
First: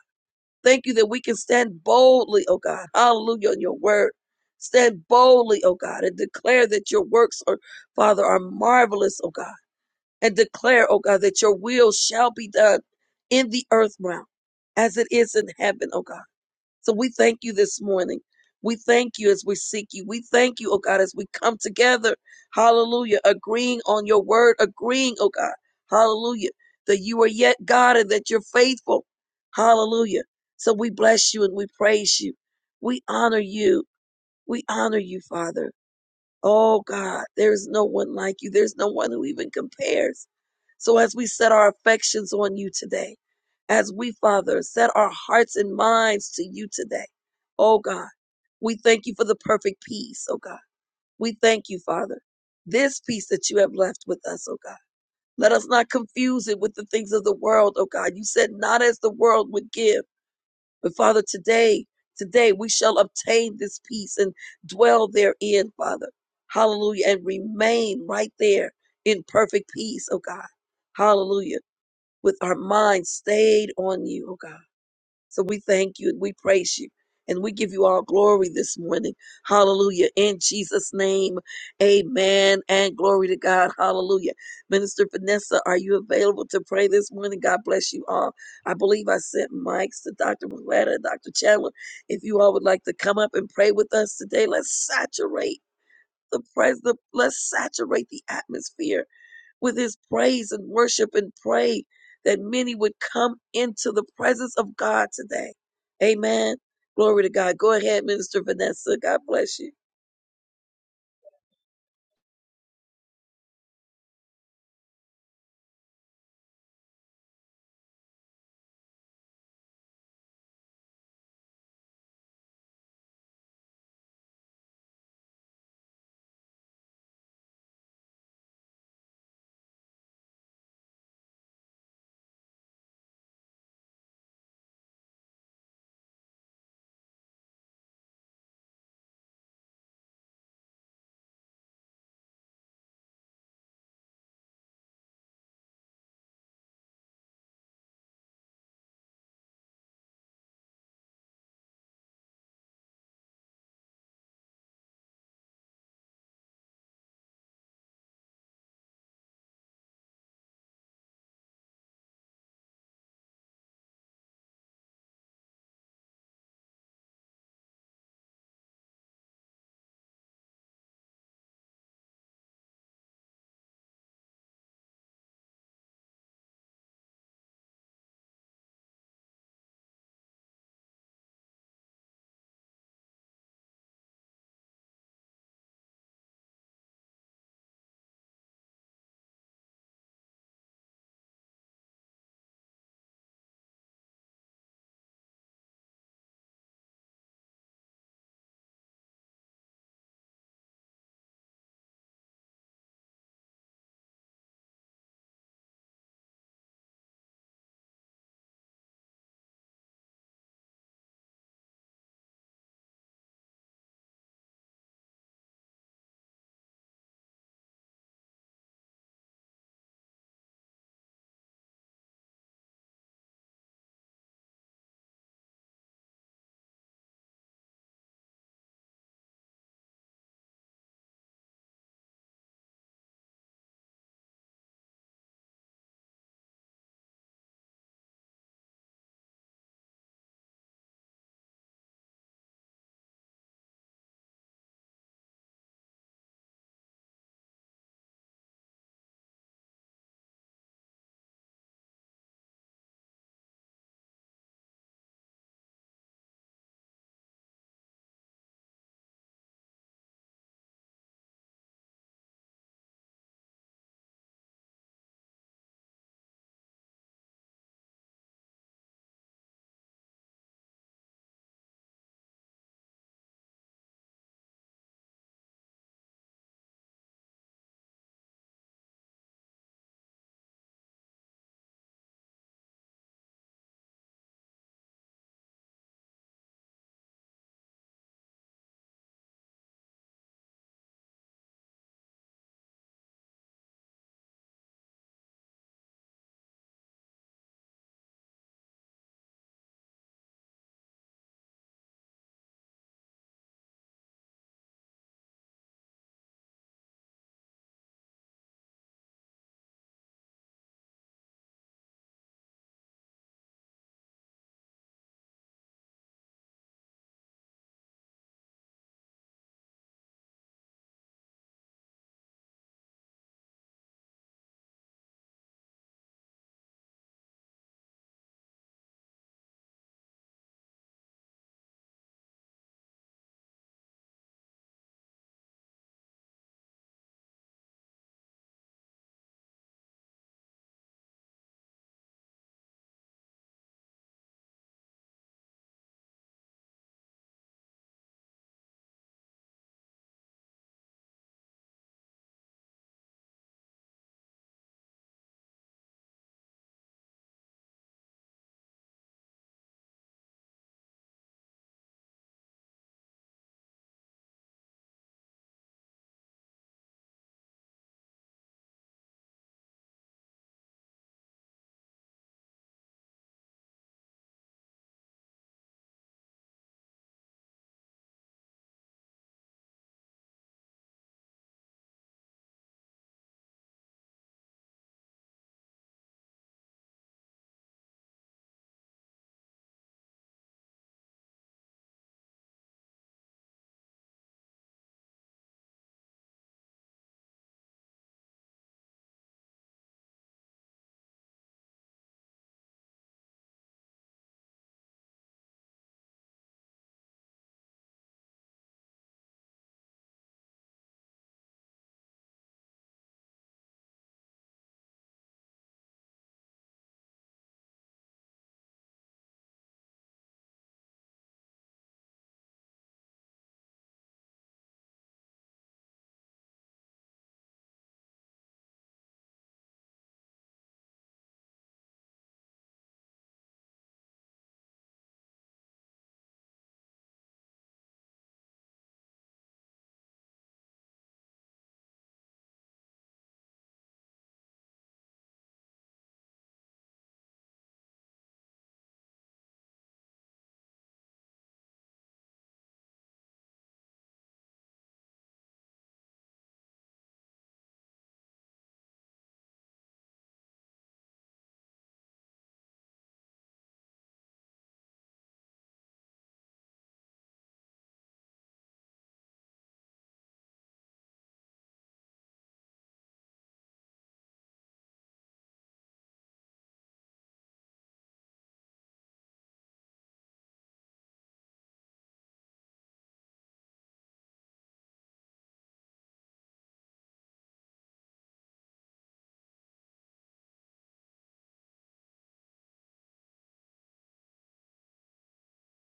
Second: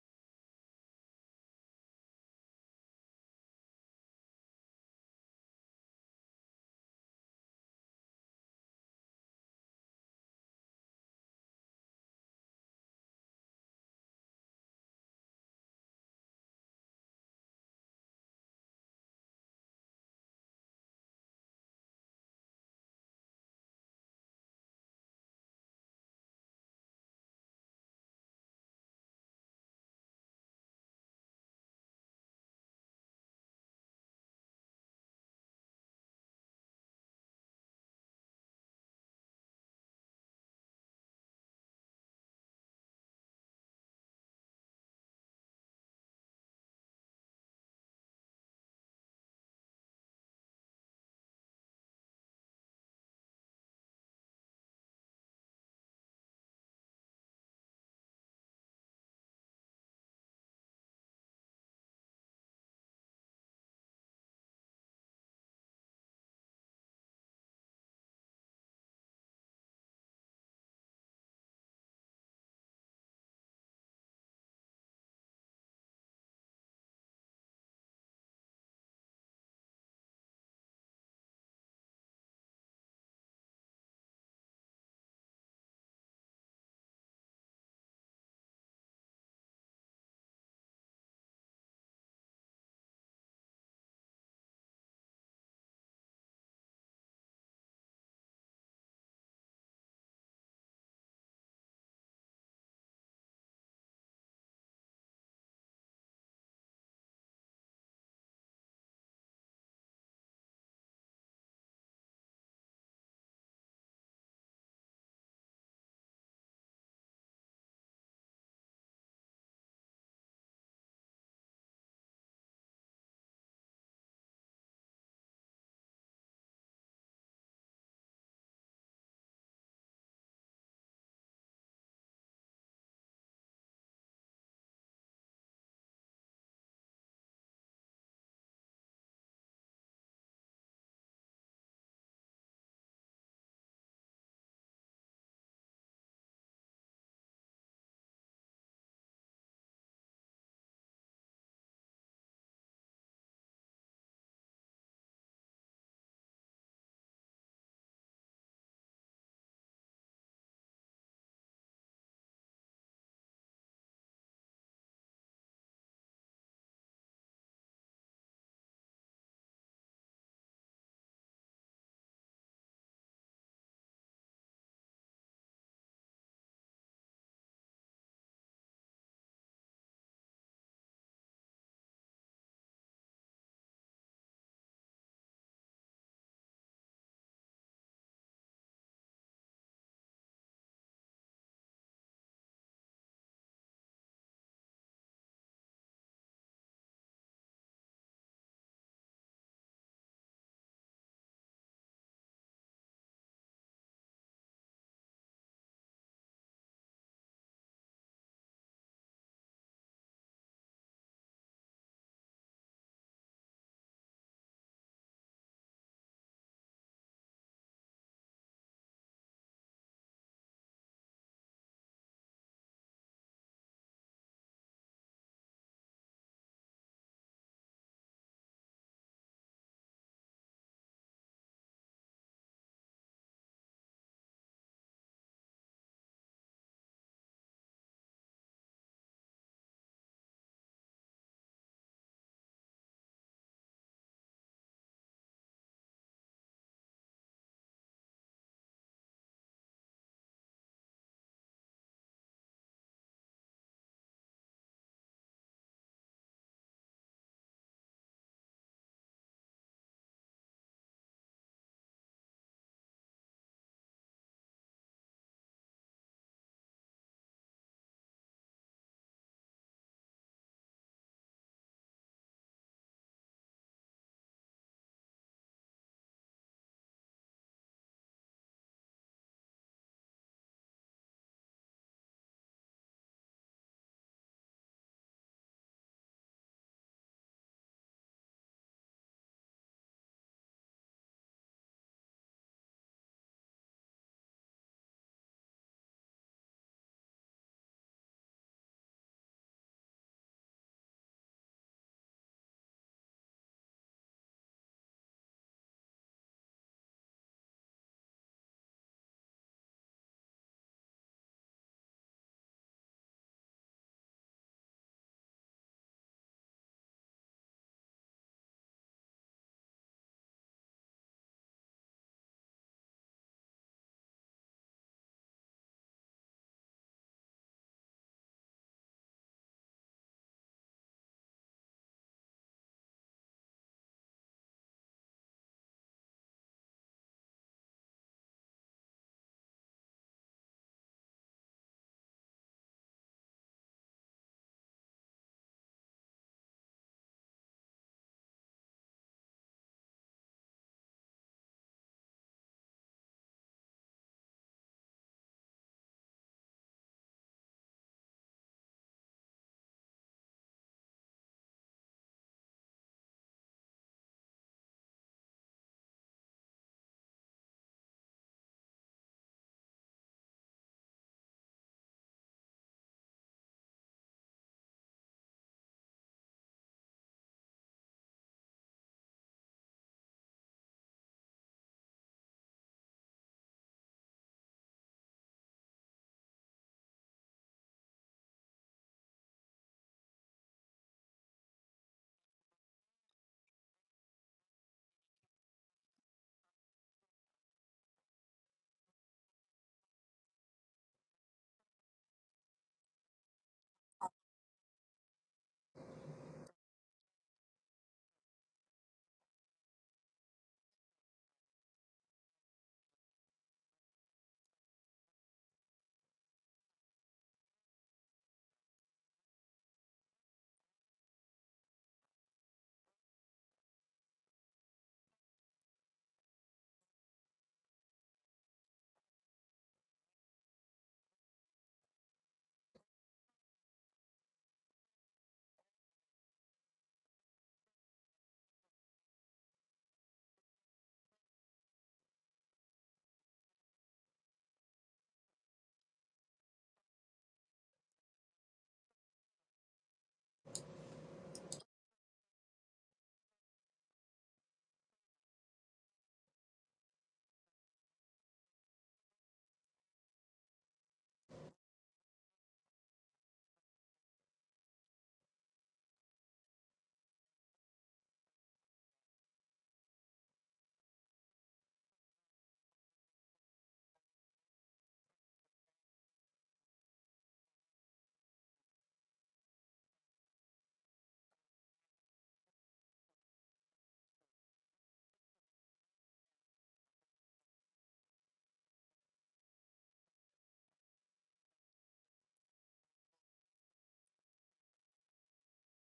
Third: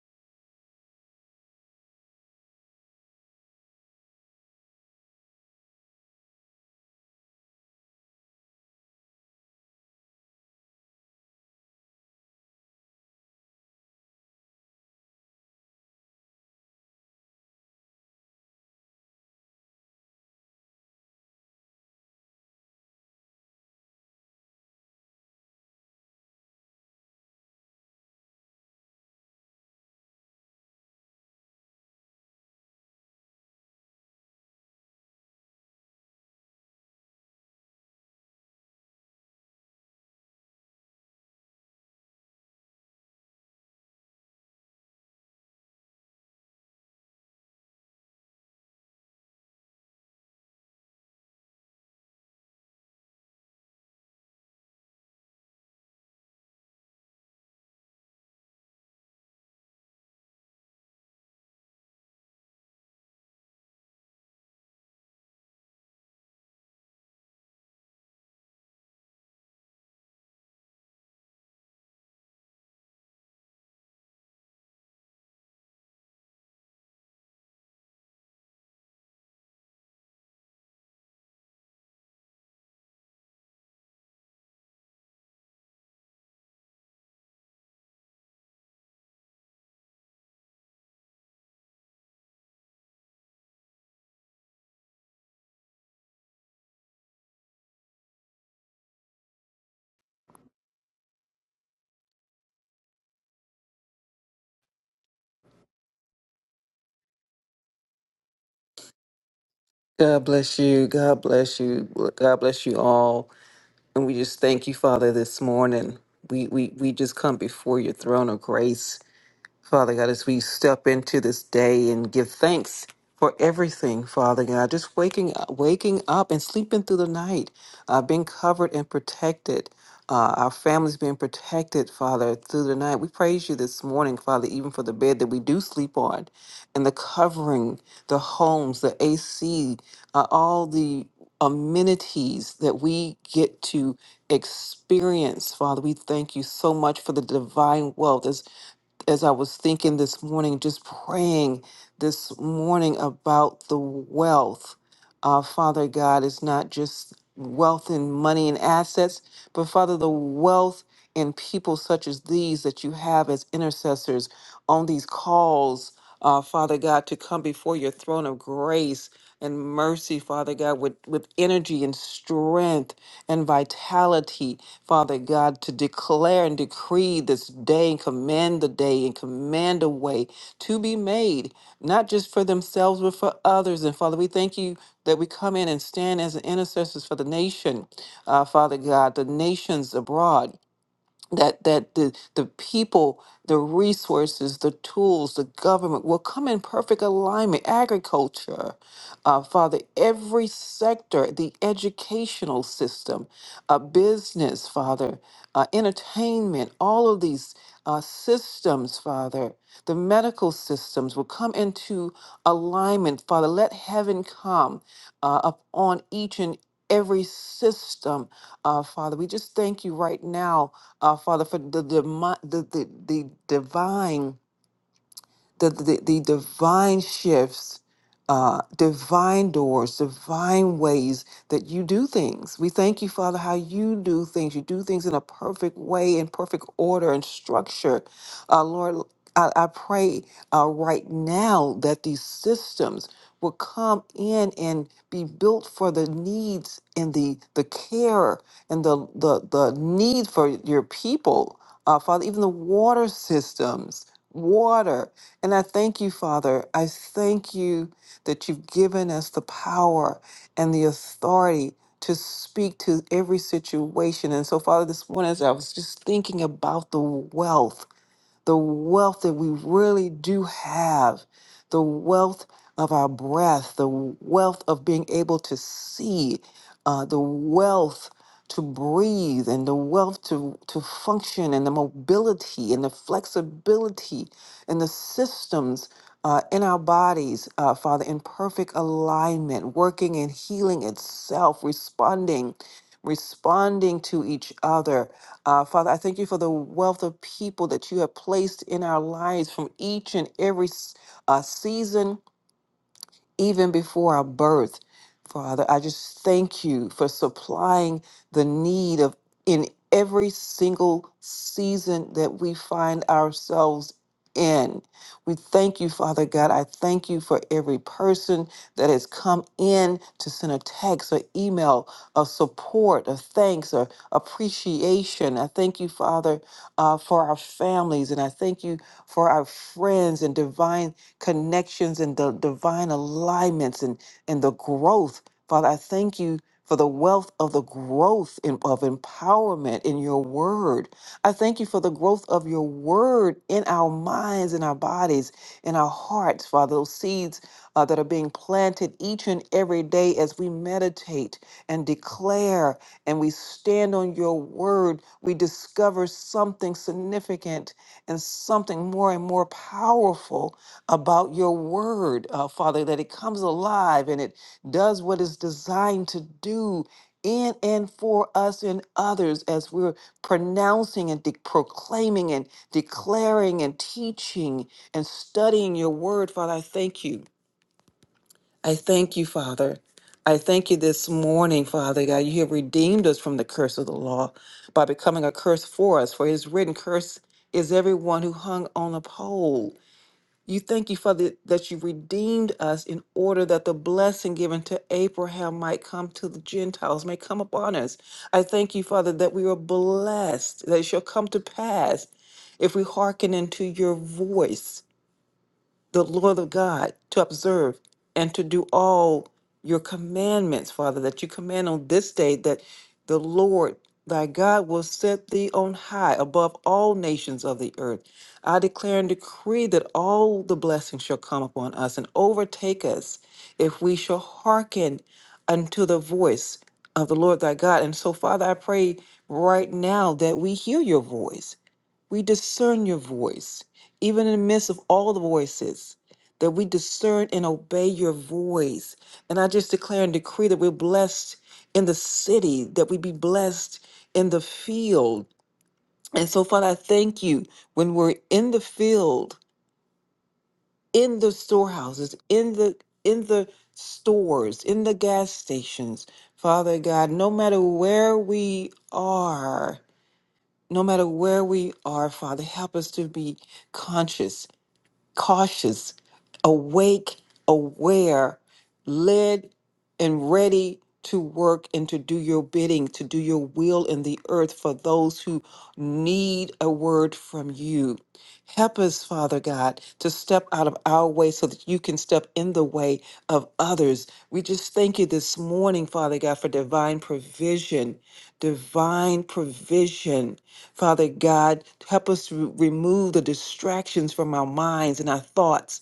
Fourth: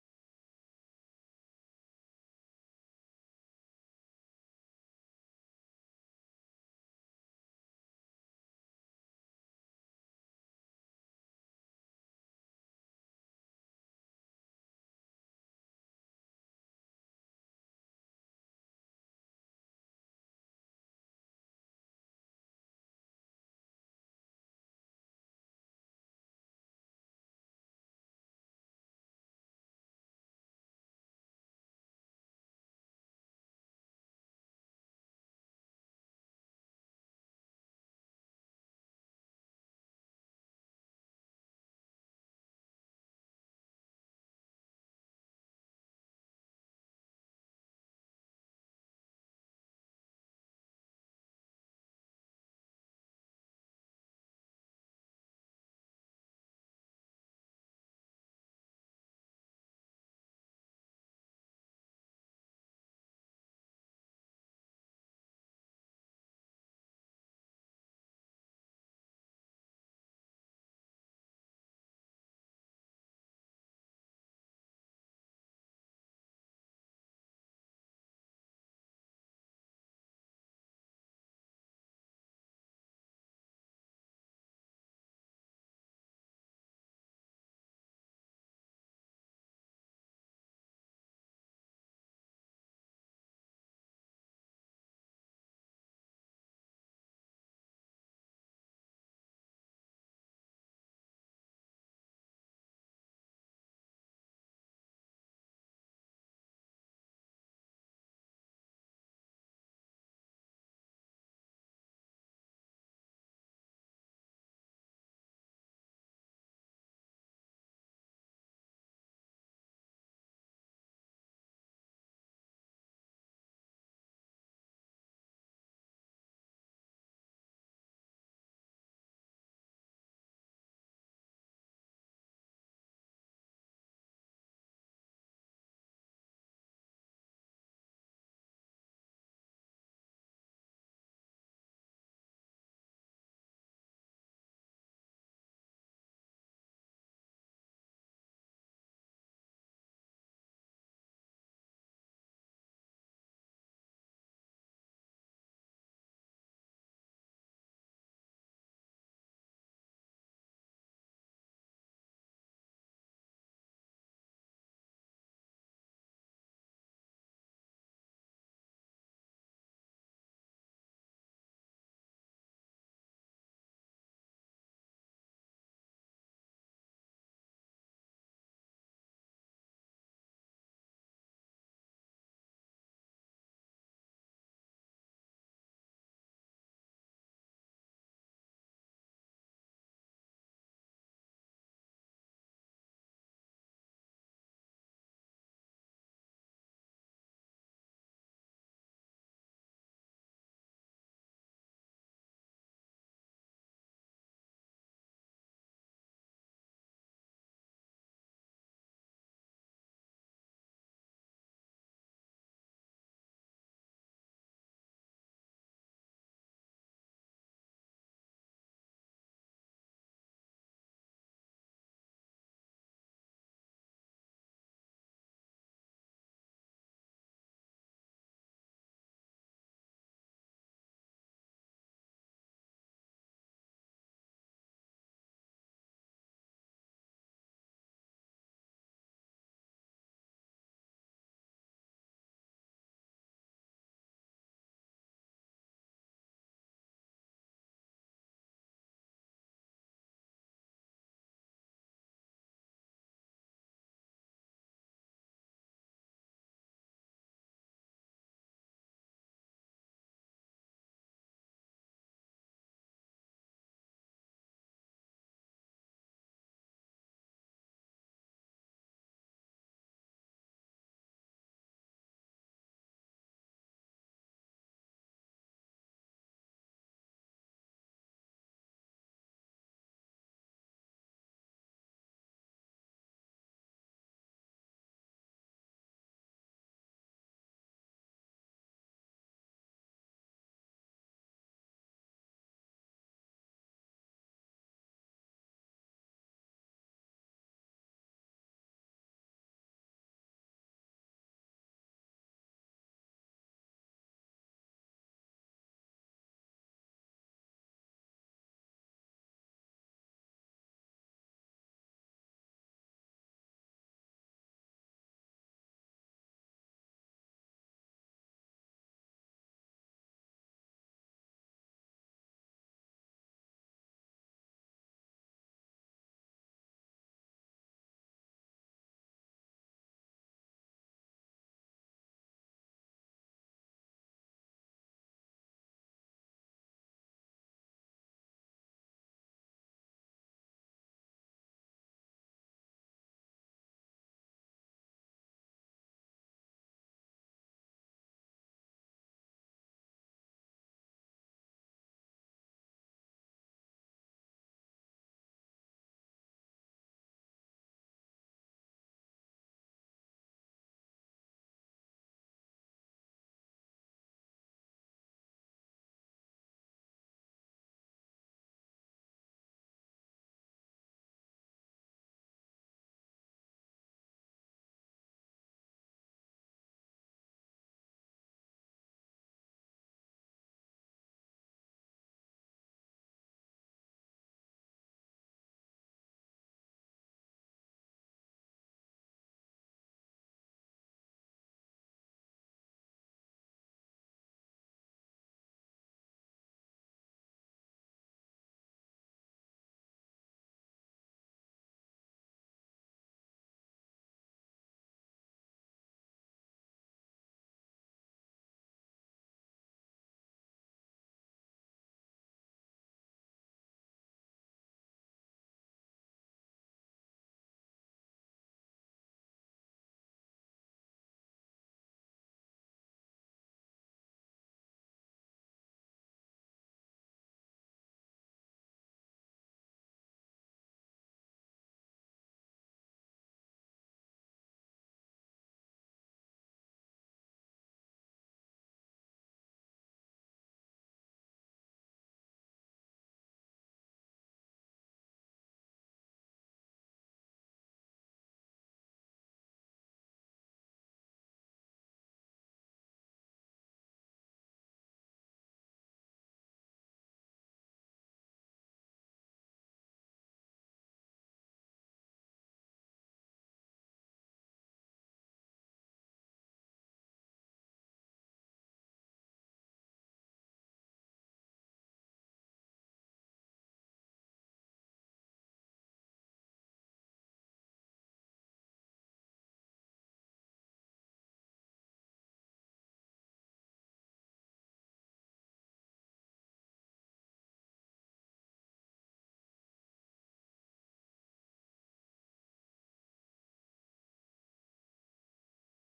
[SPEAKER 1] Thank you that we can stand boldly, oh God. Hallelujah on your word. Stand boldly, oh God, and declare that your works are, Father, are marvelous, oh God. And declare, oh God, that your will shall be done in the earth realm as it is in heaven, oh God. So we thank you this morning. We thank you as we seek you. We thank you, oh God, as we come together. Hallelujah. Agreeing on your word, agreeing, oh God. Hallelujah. That you are yet God and that you're faithful. Hallelujah. So we bless you and we praise you. We honor you. We honor you, Father. Oh God, there is no one like you. There's no one who even compares. So as we set our affections on you today, as we, Father, set our hearts and minds to you today, oh God, we thank you for the perfect peace, oh God. We thank you, Father, this peace that you have left with us, oh God. Let us not confuse it with the things of the world, oh God. You said not as the world would give. But Father, today, today we shall obtain this peace and dwell therein, Father. Hallelujah. And remain right there in perfect peace, oh God. Hallelujah. With our minds stayed on you, oh God so we thank you and we praise you and we give you all glory this morning. Hallelujah. In Jesus' name, amen and glory to God. Hallelujah. Minister Vanessa, are you available to pray this morning? God bless you all. I believe I sent mics to Dr. Willetta and Dr. Chandler. If you all would like to come up and pray with us today, let's saturate the presence. Let's saturate the atmosphere with his praise and worship and pray that many would come into the presence of God today. Amen. Glory to God. Go ahead, Minister Vanessa. God bless you.
[SPEAKER 2] God bless you. God bless you. God bless you all. And we just thank you, Father, this morning. We we we just come before your throne of grace. Father God, as we step into this day and give thanks for everything, Father God, just waking up, waking up and sleeping through the night, uh, being covered and protected, uh, our families being protected, Father, through the night. We praise you this morning, Father, even for the bed that we do sleep on, and the covering, the homes, the AC, uh, all the amenities that we get to experience, Father. We thank you so much for the divine wealth as I was thinking this morning, just praying this morning about the wealth. Uh, Father God, it's not just wealth and money and assets, but Father, the wealth in people such as these that you have as intercessors on these calls, uh, Father God, to come before your throne of grace and mercy, Father God, with, with energy and strength and vitality, Father God, to declare and decree this day and command the day and command a way to be made, not just for themselves, but for others. And Father, we thank you that we come in and stand as intercessors for the nation, uh, Father God, the nations abroad that that the the people the resources the tools the government will come in perfect alignment agriculture uh, father every sector the educational system uh, business father uh, entertainment all of these uh, systems father the medical systems will come into alignment father let heaven come uh, upon each and every system uh, father we just thank you right now uh, Father, for the, the, the, the divine the, the, the divine shifts, uh, divine doors, divine ways that you do things. We thank you, Father, how you do things. You do things in a perfect way, in perfect order and structure. Uh, Lord, I, I pray uh, right now that these systems will come in and be built for the needs and the the care and the the, the need for your people. Uh, Father, even the water systems, water. And I thank you, Father. I thank you that you've given us the power and the authority to speak to every situation. And so, Father, this morning, as I was just thinking about the wealth the wealth that we really do have, the wealth of our breath, the wealth of being able to see, uh, the wealth to breathe, and the wealth to, to function, and the mobility, and the flexibility, and the systems. Uh, in our bodies, uh, Father, in perfect alignment, working and healing itself, responding, responding to each other, uh, Father, I thank you for the wealth of people that you have placed in our lives from each and every s- uh, season even before our birth. Father, I just thank you for supplying the need of in every single season that we find ourselves in. We thank you, Father God. I thank you for every person that has come in to send a text or email of support, of thanks, or appreciation. I thank you, Father, uh, for our families, and I thank you for our friends and divine connections and the divine alignments and, and the growth. Father, I thank you for the wealth of the growth in, of empowerment in your word. I thank you for the growth of your word in our minds, in our bodies, in our hearts, Father, those seeds uh, that are being planted each and every day as we meditate and declare and we stand on your word, we discover something significant and something more and more powerful about your word, uh, Father, that it comes alive and it does what it's designed to do in and for us and others as we're pronouncing and de- proclaiming and declaring and teaching and studying your word, Father. I thank you. I thank you, Father. I thank you this morning, Father God. You have redeemed us from the curse of the law by becoming a curse for us, for it is written, Curse is everyone who hung on a pole. You thank you Father, that you redeemed us in order that the blessing given to Abraham might come to the Gentiles, may come upon us. I thank you, Father, that we are blessed, that it shall come to pass if we hearken unto your voice the Lord of God to observe and to do all your commandments, Father, that you command on this day, that the Lord thy God will set thee on high above all nations of the earth. I declare and decree that all the blessings shall come upon us and overtake us if we shall hearken unto the voice of the Lord thy God. And so, Father, I pray right now that we hear your voice we discern your voice, even in the midst of all the voices, that we discern and obey your voice. And I just declare and decree that we're blessed in the city, that we be blessed in the field. And so, Father, I thank you when we're in the field, in the storehouses, in the in the stores, in the gas stations, Father God, no matter where we are, no matter where we are, Father, help us to be conscious, cautious, awake, aware, led, and ready to work and to do your bidding, to do your will in the earth for those who need a word from you. Help us, Father God, to step out of our way so that you can step in the way of others. We just thank you this morning, Father God, for divine provision, divine provision. Father God, help us to remove the distractions from our minds and our thoughts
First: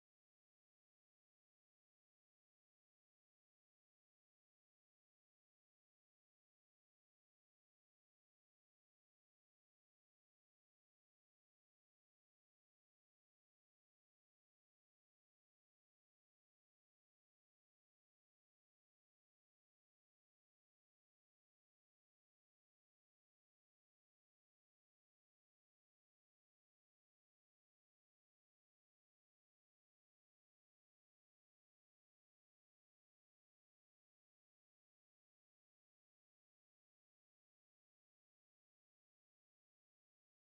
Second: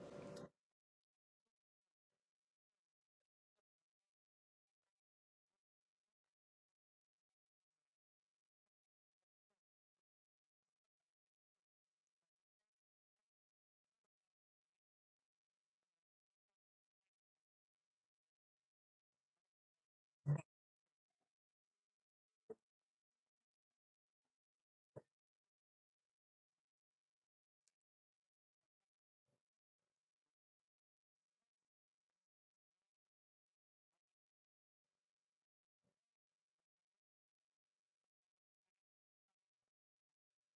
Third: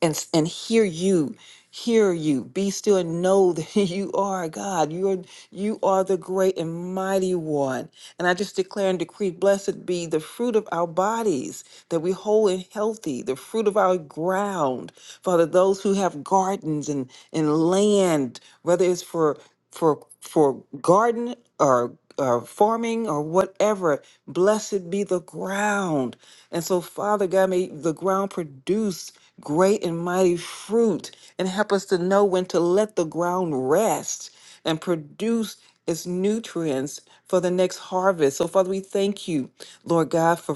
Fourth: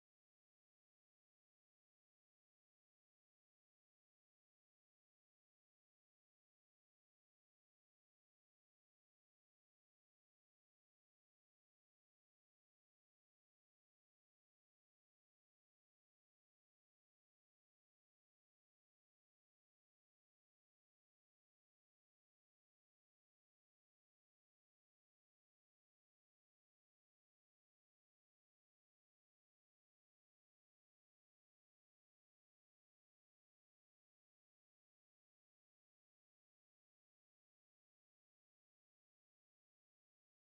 [SPEAKER 2] and, and hear you. Hear you. Be still and know that you are God. You are, you are the great and mighty one. And I just declare and decree, blessed be the fruit of our bodies that we whole and healthy, the fruit of our ground. Father, those who have gardens and, and land, whether it's for for for garden or or farming or whatever blessed be the ground and so father god may the ground produce great and mighty fruit and help us to know when to let the ground rest and produce its nutrients for the next harvest so father we thank you lord god for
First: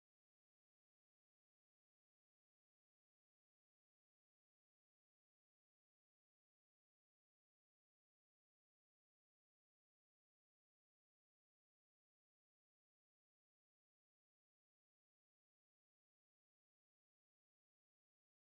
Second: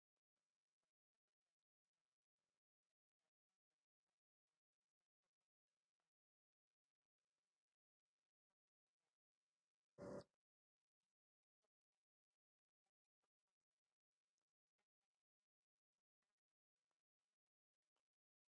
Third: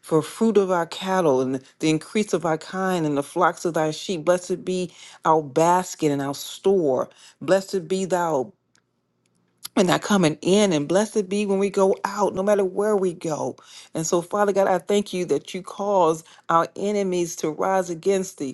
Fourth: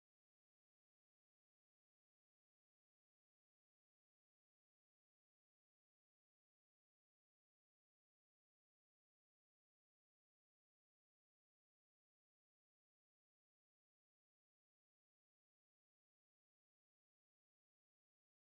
[SPEAKER 2] for fruit of our cattle and the increase of our kind and the flocks of thy sheep. Blessed be our basket and our store. Blessed be thou and thy coming in, and blessed be when we go out, no matter where we go. And so, Father God, I thank you that you cause our enemies to rise against thee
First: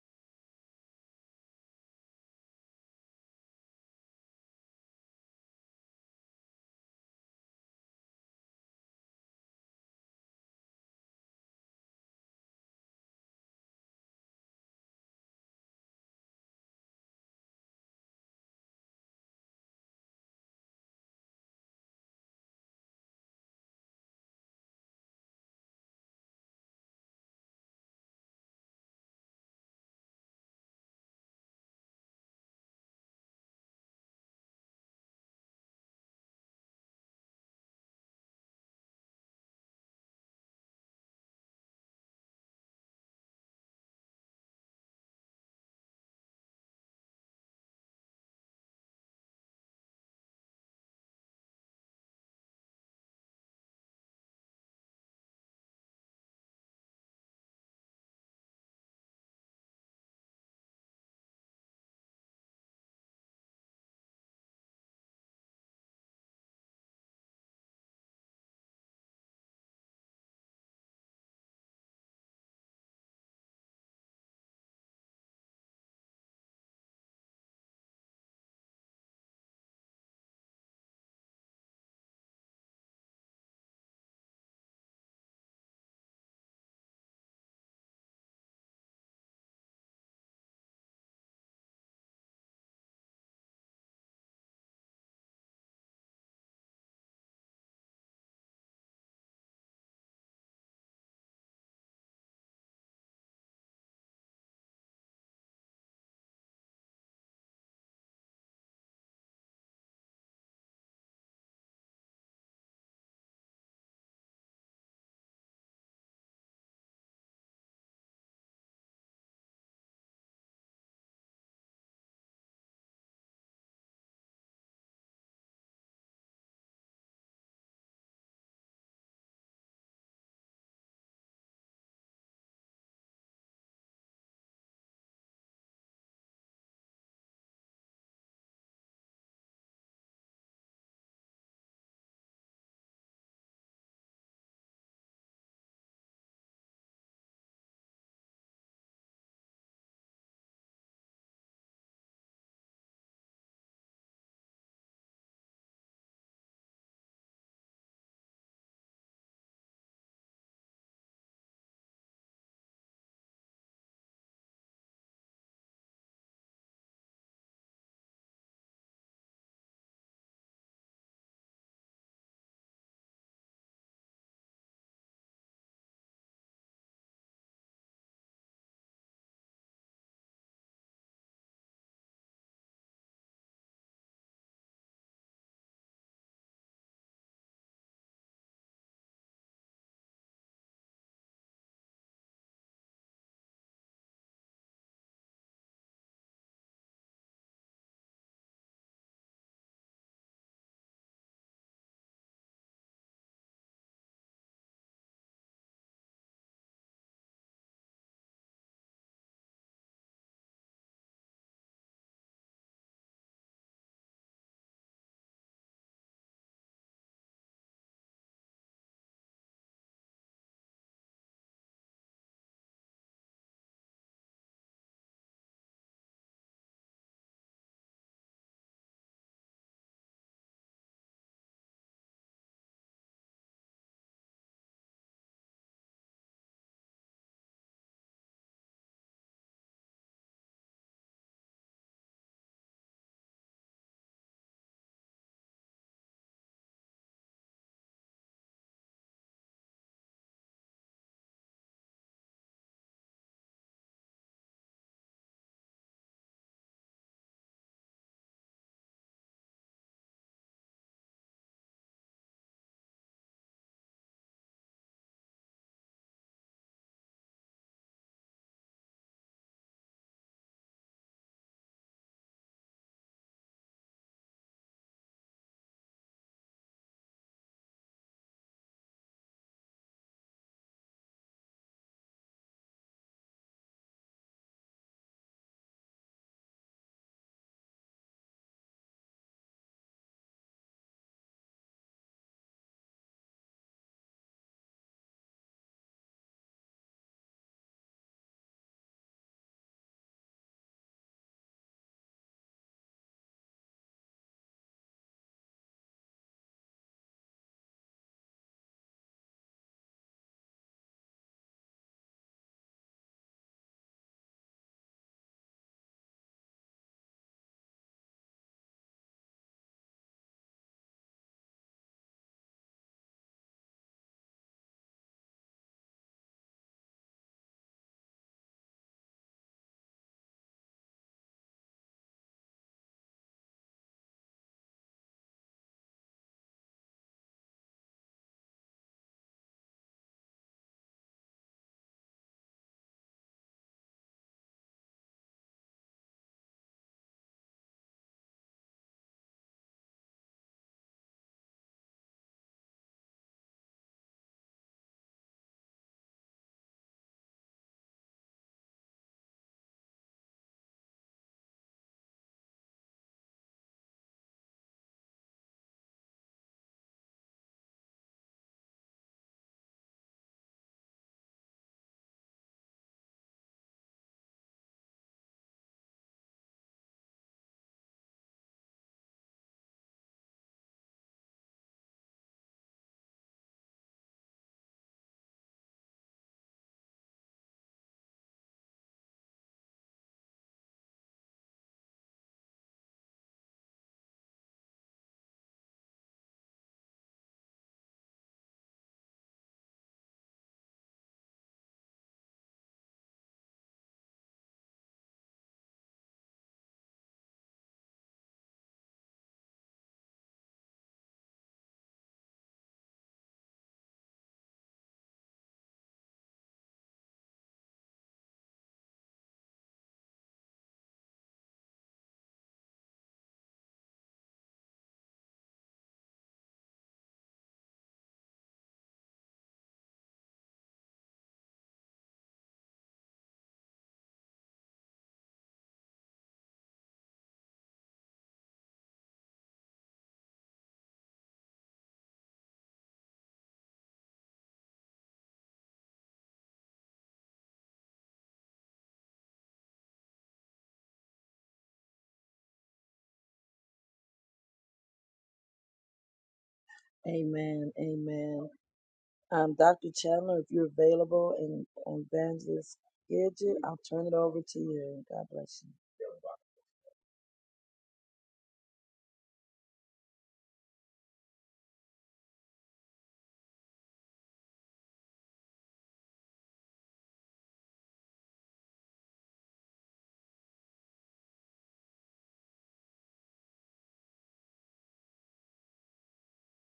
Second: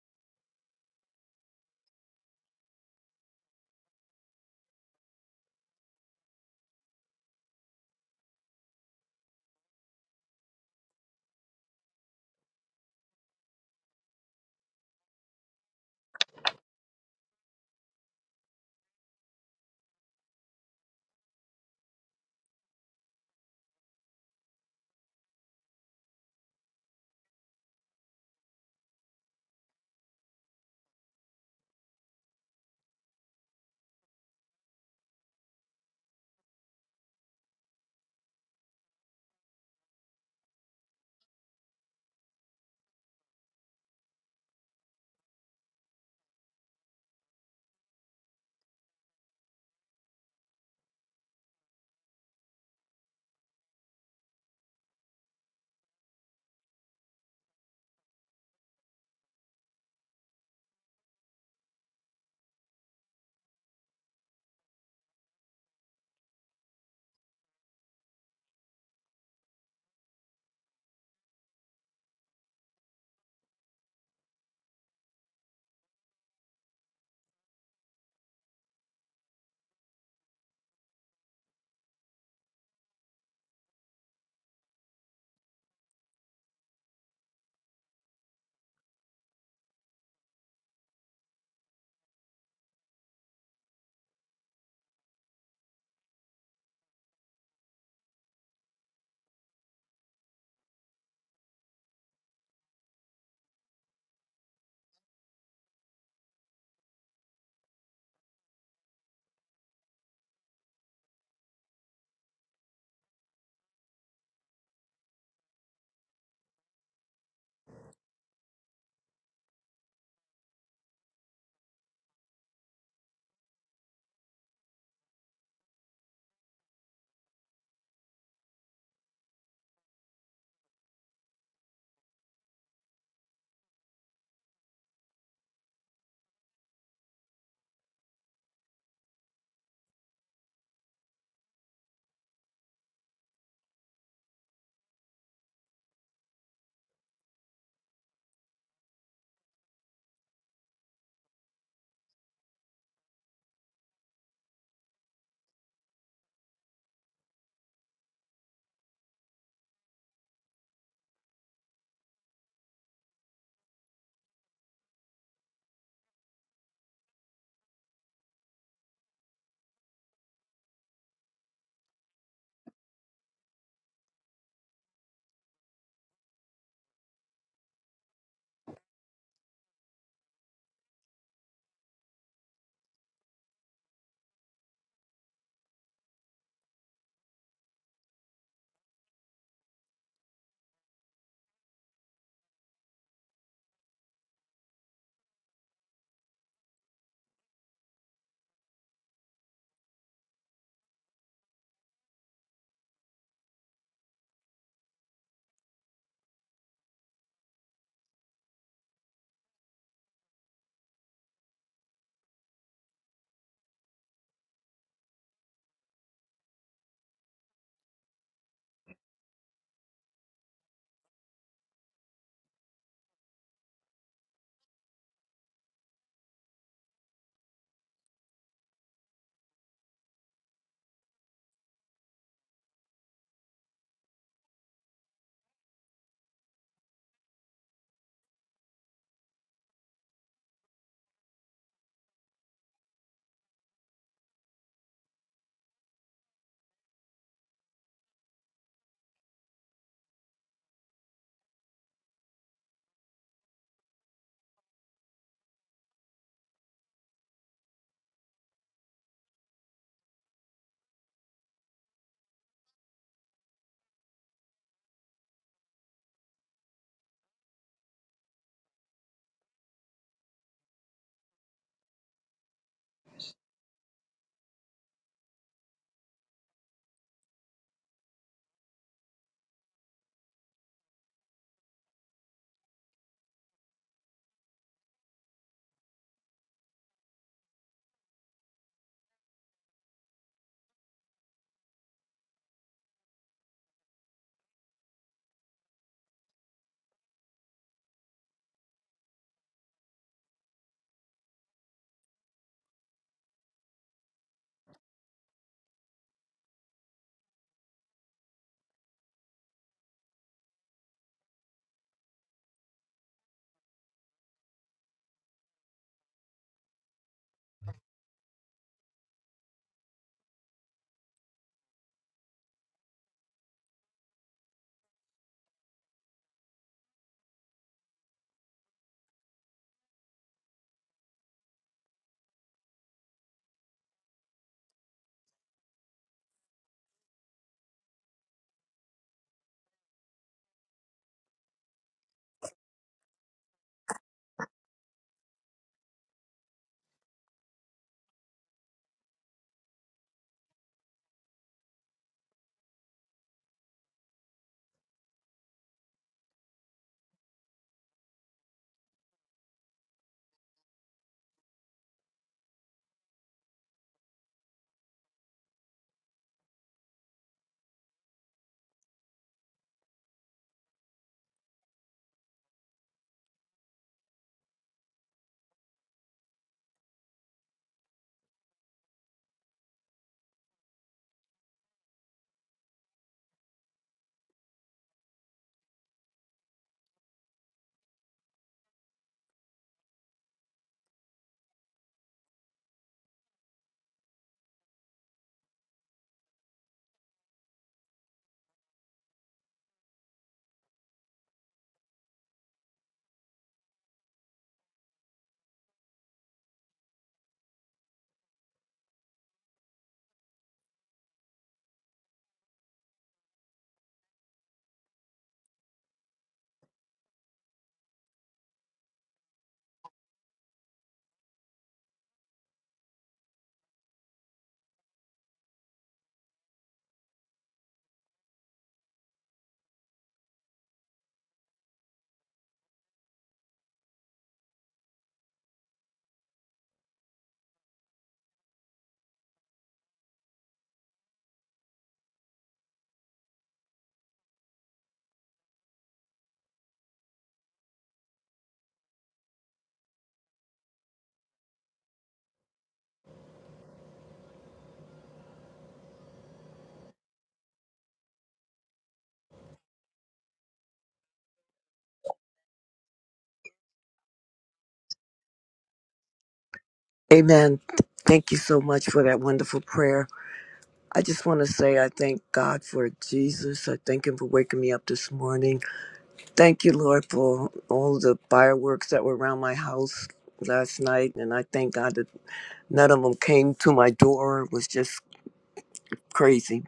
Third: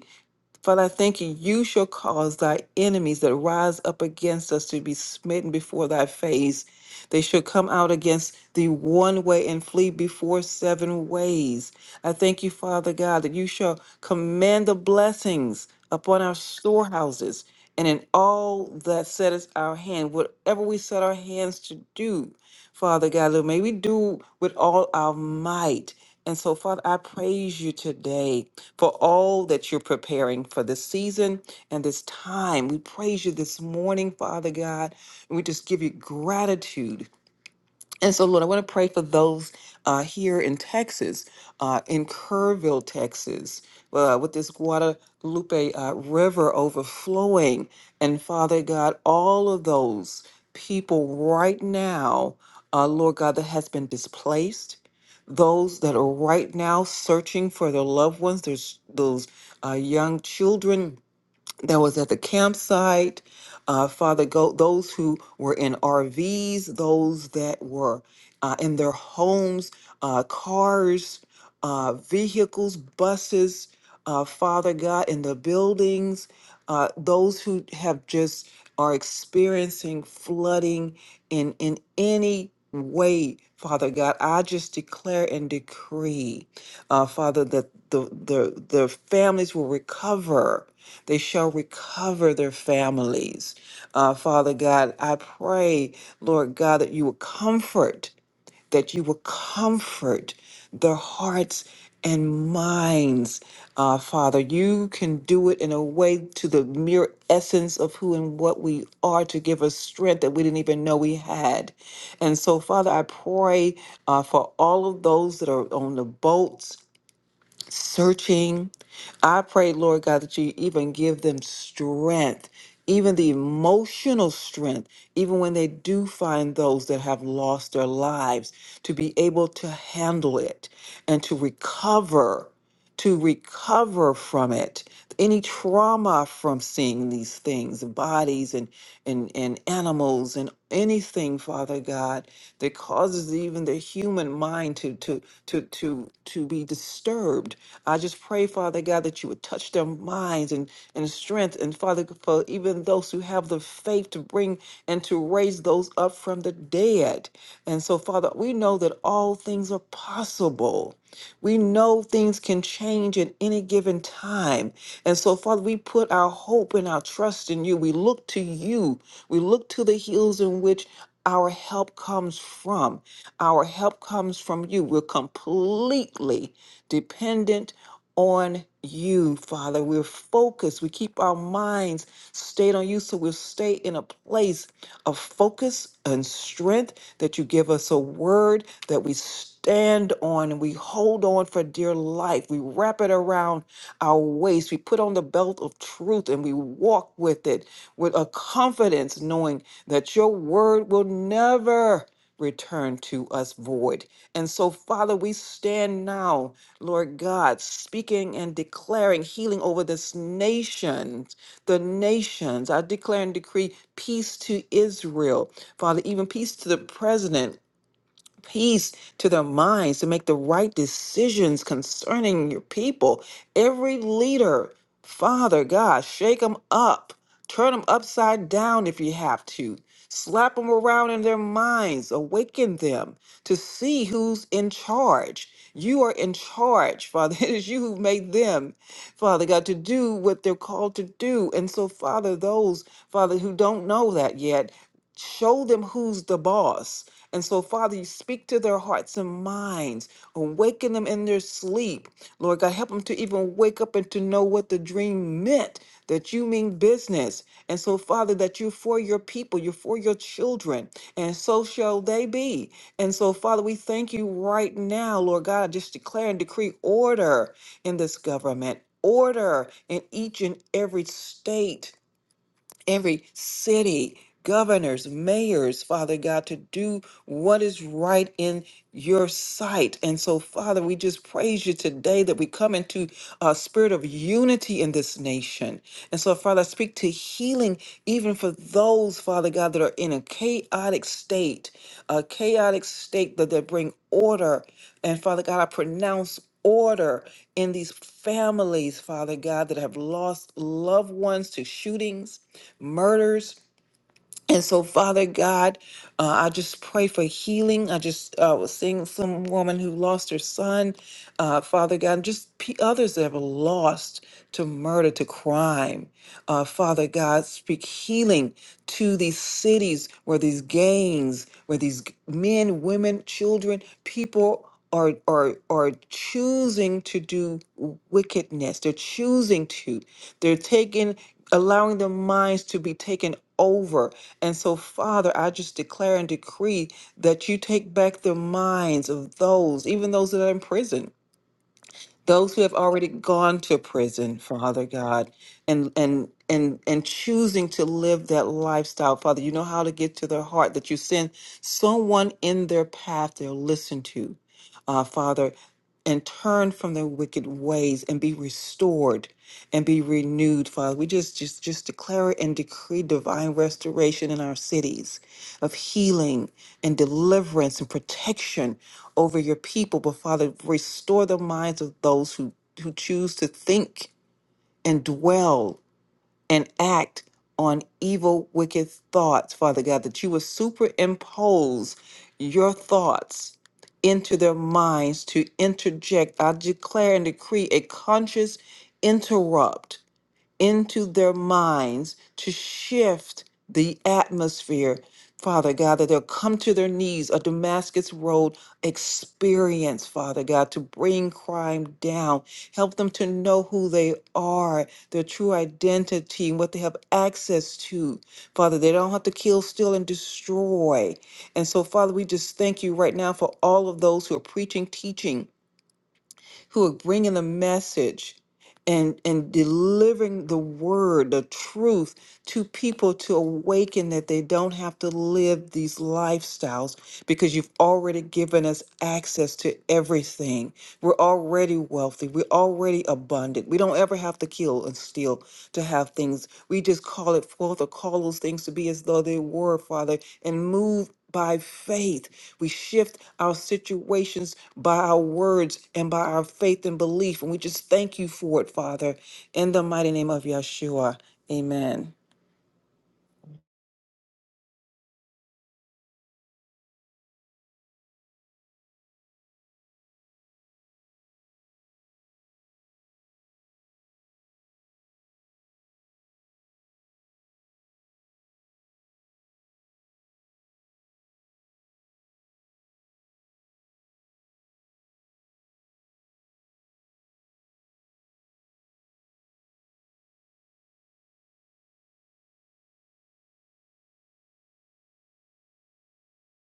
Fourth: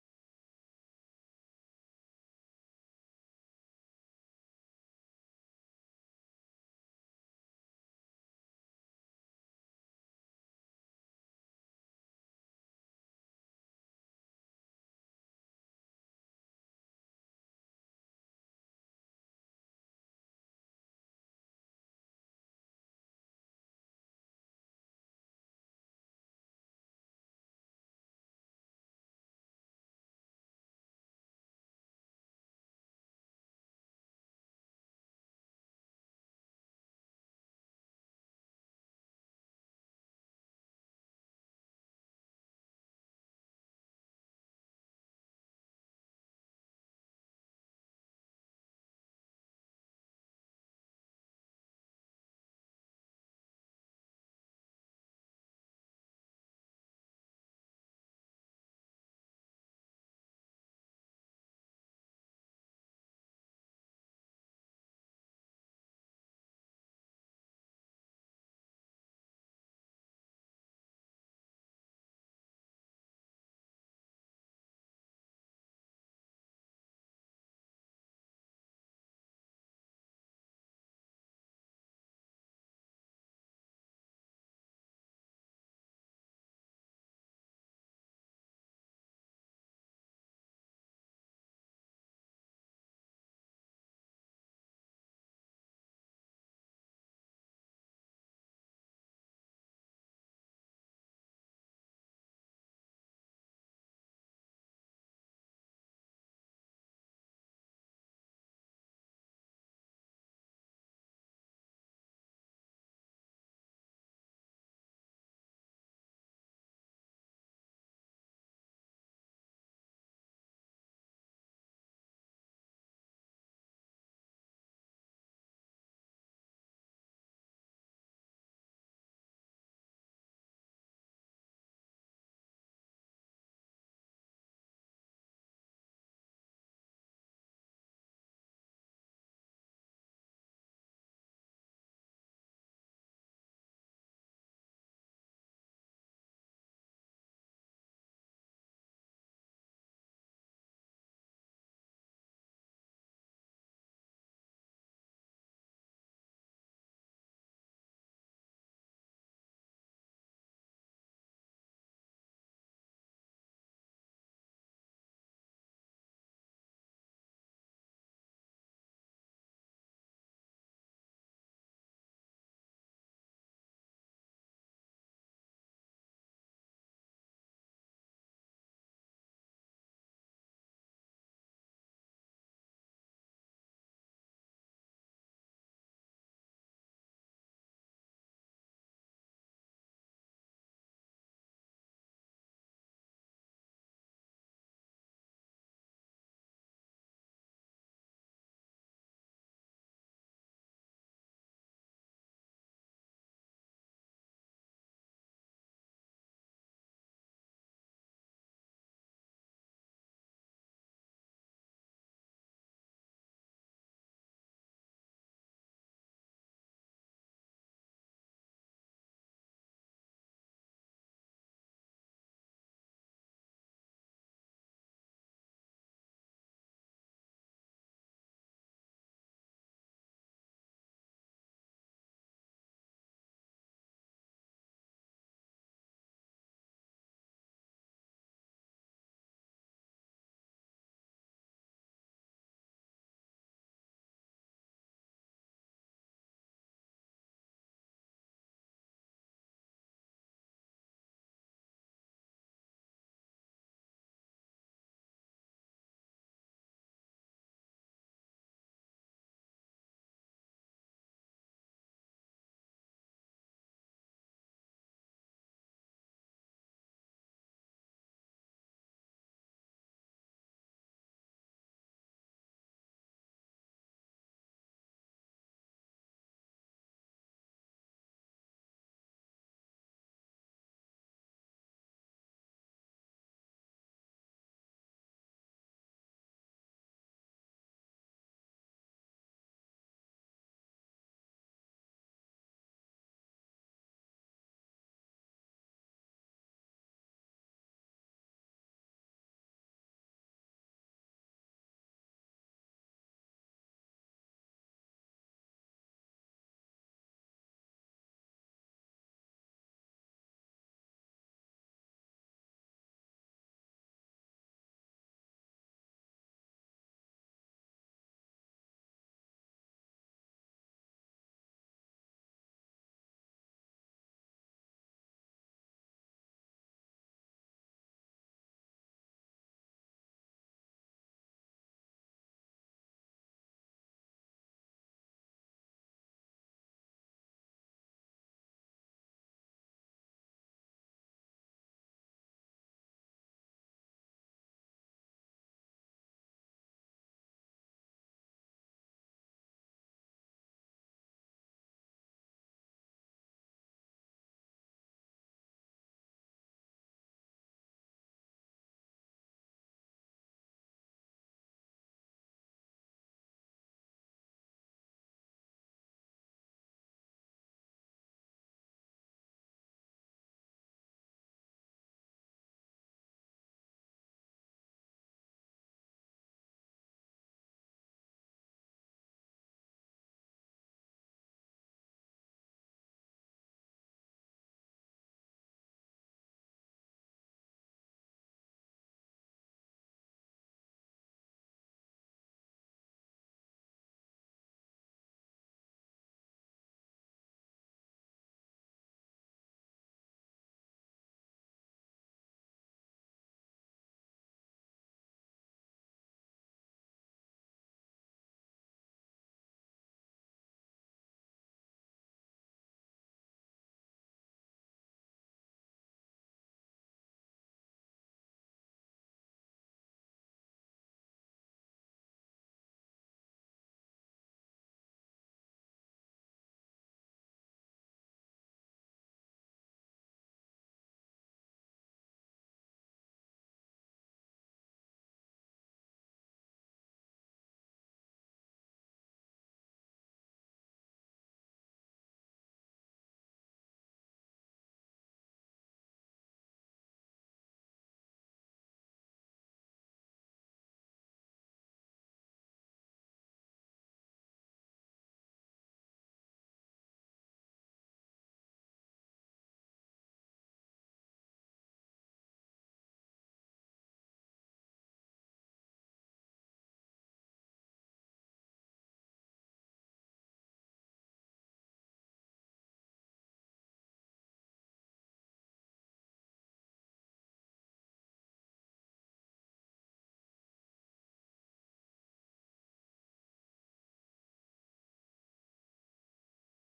[SPEAKER 2] Father, I thank you. You shall cause thy enemies that rise up against us to be smitten before thy face. They shall come out against thee one way and flee before seven ways. I thank you, Father God, that you shall command the blessings upon our storehouses and in all that setteth our hand, whatever we set our hands to do, Father God, Lord, may we do with all our might. And so, Father, I praise you today for all that you're preparing for this season and this time. We praise you this morning, Father God, and we just give you gratitude and so, Lord, I want to pray for those uh, here in Texas, uh, in Kerrville, Texas, uh, with this Guadalupe uh, River overflowing. And Father God, all of those people right now, uh, Lord God, that has been displaced, those that are right now searching for their loved ones, there's those uh, young children that was at the campsite. Uh, Father, go those who were in RVs, those that were uh, in their homes, uh, cars, uh, vehicles, buses. Uh, Father God, in the buildings, uh, those who have just are experiencing flooding in in any way, Father God, I just declare and decree, uh, Father, that the the the families will recover they shall recover their families. Uh, Father God, I pray, Lord God, that you will comfort, that you will comfort their hearts and minds. Uh, Father, you can do it in a way to the mere essence of who and what we are to give us strength that we didn't even know we had. And so, Father, I pray uh, for all of those that are on the boats searching. I pray, Lord God, that you even give them strength, even the emotional strength, even when they do find those that have lost their lives, to be able to handle it and to recover to recover from it any trauma from seeing these things bodies and and and animals and anything father god that causes even the human mind to to to to to be disturbed i just pray father god that you would touch their minds and and strength and father for even those who have the faith to bring and to raise those up from the dead and so father we know that all things are possible we know things can change at any given time. And so, Father, we put our hope and our trust in you. We look to you. We look to the hills in which our help comes from. Our help comes from you. We're completely dependent on you, Father. We're focused. We keep our minds stayed on you so we'll stay in a place of focus and strength that you give us a word that we stand on and we hold on for dear life. We wrap it around our waist. We put on the belt of truth and we walk with it with a confidence, knowing that your word will never return to us void. And so, Father, we stand now, Lord God, speaking and declaring healing over this nation, the nations. I declare and decree peace to Israel, Father, even peace to the president peace to their minds to make the right decisions concerning your people. Every leader, Father God, shake them up, turn them upside down if you have to, slap them around in their minds, awaken them to see who's in charge. You are in charge, Father. It is you who made them, Father God, to do what they're called to do. And so, Father, those, Father, who don't know that yet, show them who's the boss and so, Father, you speak to their hearts and minds, awaken them in their sleep. Lord God, help them to even wake up and to know what the dream meant, that you mean business. And so, Father, that you're for your people, you're for your children, and so shall they be. And so, Father, we thank you right now, Lord God, I just declare and decree order in this government. Order in each and every state every city, governors, mayors, Father God, to do what is right in your sight. And so, Father, we just praise you today that we come into a spirit of unity in this nation. And so, Father, I speak to healing even for those, Father God, that are in a chaotic state, a chaotic state that they bring order and Father God, I pronounce order in these families, Father God, that have lost loved ones to shootings, murders. And so, Father God, uh, I just pray for healing. I just uh, was seeing some woman who lost her son, uh, Father God, and just pe others that have lost to murder, to crime. Uh, Father God, speak healing to these cities where these gangs, where these g- men, women, children, people are are are choosing to do wickedness. They're choosing to. They're taking, allowing their minds to be taken over. And so, Father, I just declare and decree that you take back the minds of those, even those that are in prison those who have already gone to prison, Father God, and and and and choosing to live that lifestyle, Father, you know how to get to their heart that you send someone in their path they'll listen to, uh, Father, and turn from their wicked ways and be restored and be renewed, Father. We just just just declare and decree divine restoration in our cities of healing and deliverance and protection over your people, but Father, restore the minds of those who, who choose to think and dwell and act on evil, wicked thoughts, Father God, that you would superimpose your thoughts into their minds to interject. I declare and decree a conscious interrupt into their minds to shift the atmosphere, Father God, that they'll come to their knees, a Damascus Road experience, Father God, to bring crime down. Help them to know who they are, their true identity, and what they have access to. Father, they don't have to kill, steal, and destroy. And so, Father, we just thank you right now for all of those who are preaching, teaching who are bringing the message and and delivering the word, the truth to people to awaken that they don't have to live these lifestyles because you've already given us access to everything. We're already wealthy. We're already abundant. We don't ever have to kill and steal to have things. We just call it forth or call those things to be as though they were, Father, and move by faith. We shift our situations by our words and by our faith and belief. And we just thank you for it, Father, in the mighty name of Yeshua. Amen.
[SPEAKER 1] Amen. Um, Dr. Chandler, if you're available and and Evangelist Gidget, I'll turn it over to you. God bless you.
[SPEAKER 3] Amen. Thank you so much for that wonderful prayer. I just want to say I thank God for Jesus. I thank Him for waking me up this morning. Thank you, Lord, for all the fireworks that were around my house last night. And I thank God that none of them came to my door. It was just crazy.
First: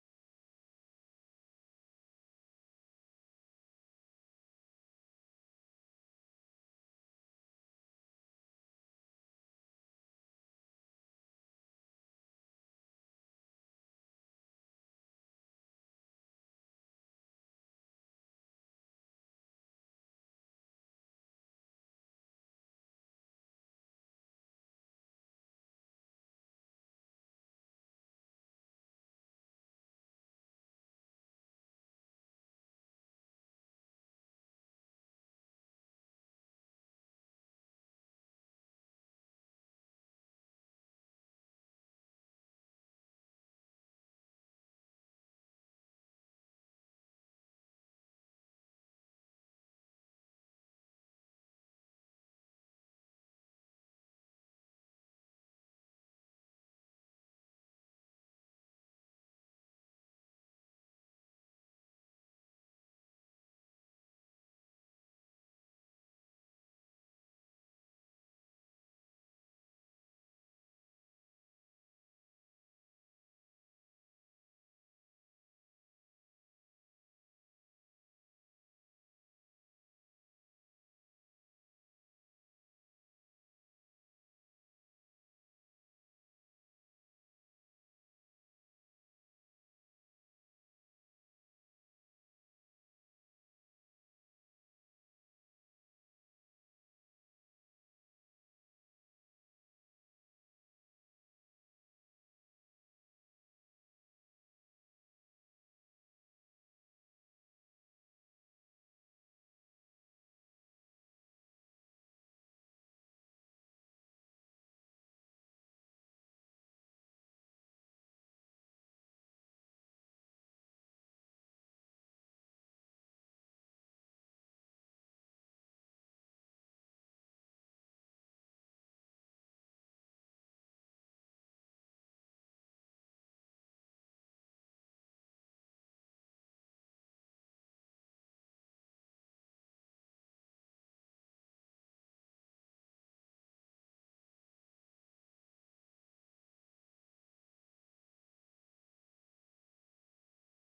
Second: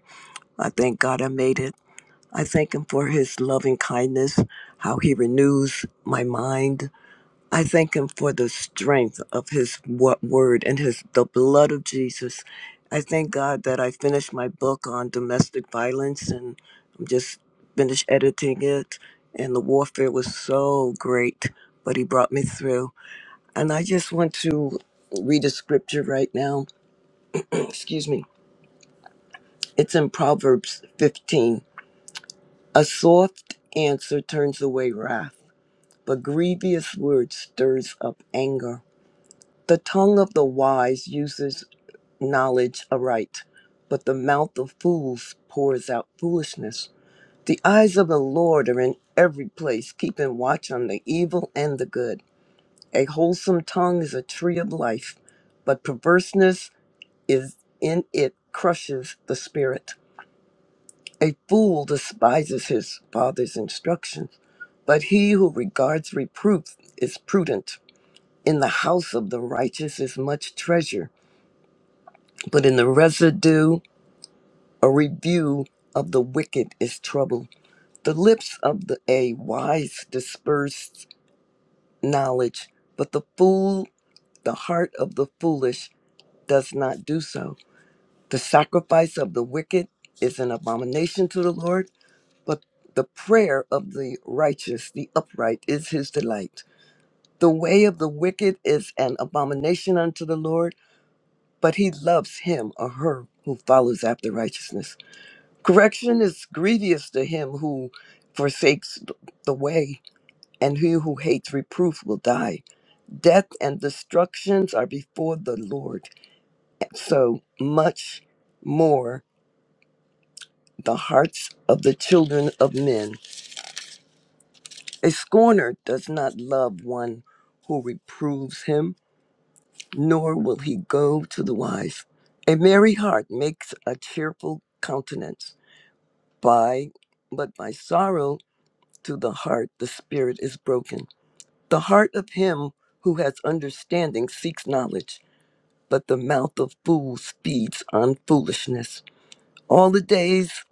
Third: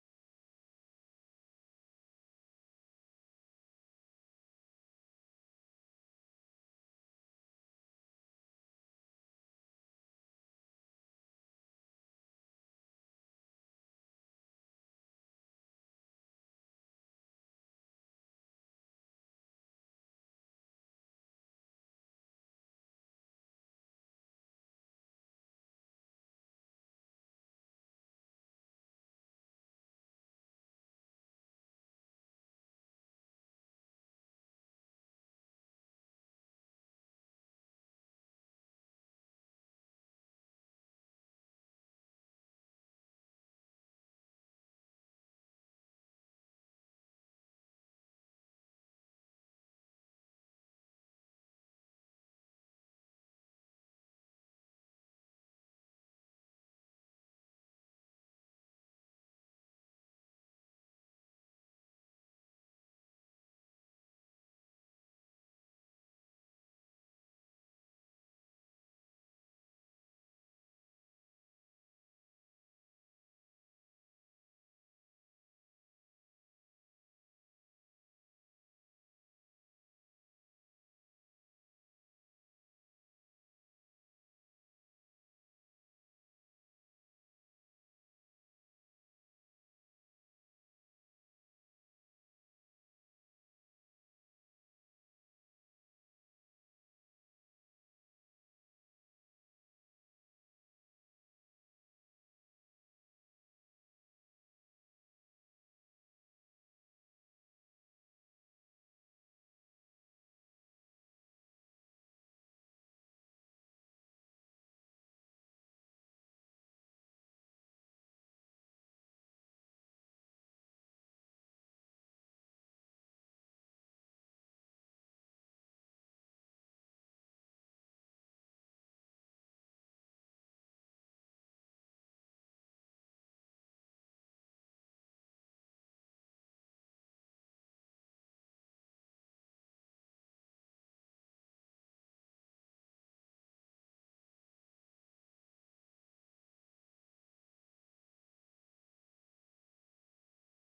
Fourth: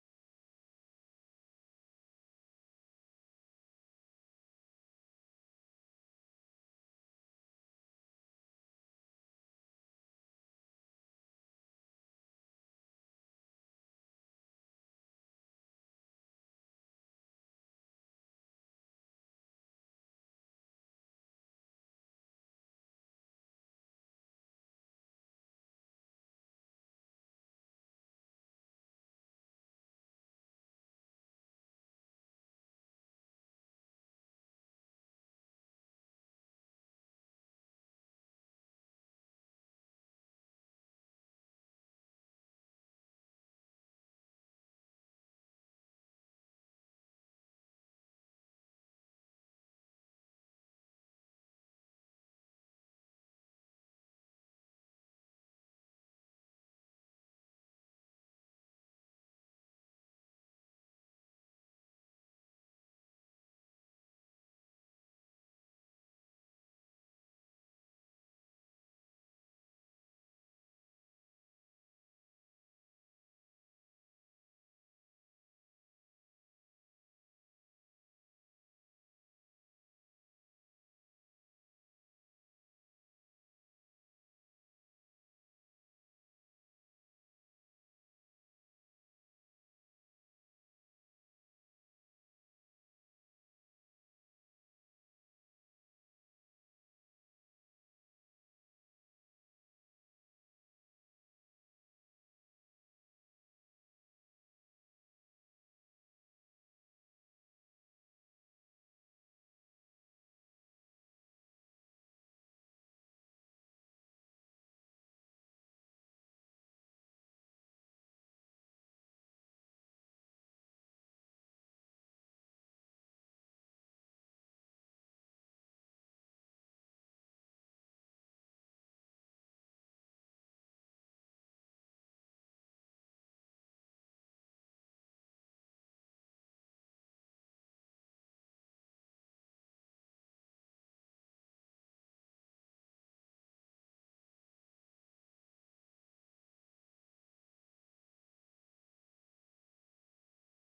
[SPEAKER 3] I thank God I made it. I thank Him for His loving kindness, how He renews my mind. I thank him for the strength of his wo- word and his the blood of Jesus. I thank God that I finished my book on domestic violence and I'm just finished editing it and the warfare was so great, but he brought me through. And I just want to read a scripture right now. Excuse me. It's in Proverbs 15. A soft answer turns away wrath, but grievous words stirs up anger. The tongue of the wise uses knowledge aright, but the mouth of fools pours out foolishness. The eyes of the Lord are in every place, keeping watch on the evil and the good. A wholesome tongue is a tree of life, but perverseness is in it crushes the spirit. A fool despises his father's instruction, but he who regards reproof is prudent. In the house of the righteous is much treasure but in the residue a review of the wicked is trouble the lips of the a wise disperse knowledge but the fool the heart of the foolish does not do so the sacrifice of the wicked is an abomination to the lord but the prayer of the righteous the upright is his delight the way of the wicked is an abomination unto the lord but he loves him or her who follows after righteousness Correction is grievous to him who forsakes th- the way, and he who hates reproof will die. Death and destructions are before the Lord. So much more the hearts of the children of men. A scorner does not love one who reproves him, nor will he go to the wise. A merry heart makes a cheerful countenance, by but by sorrow to the heart the spirit is broken. The heart of him who has understanding seeks knowledge, but the mouth of fools feeds on foolishness. All the days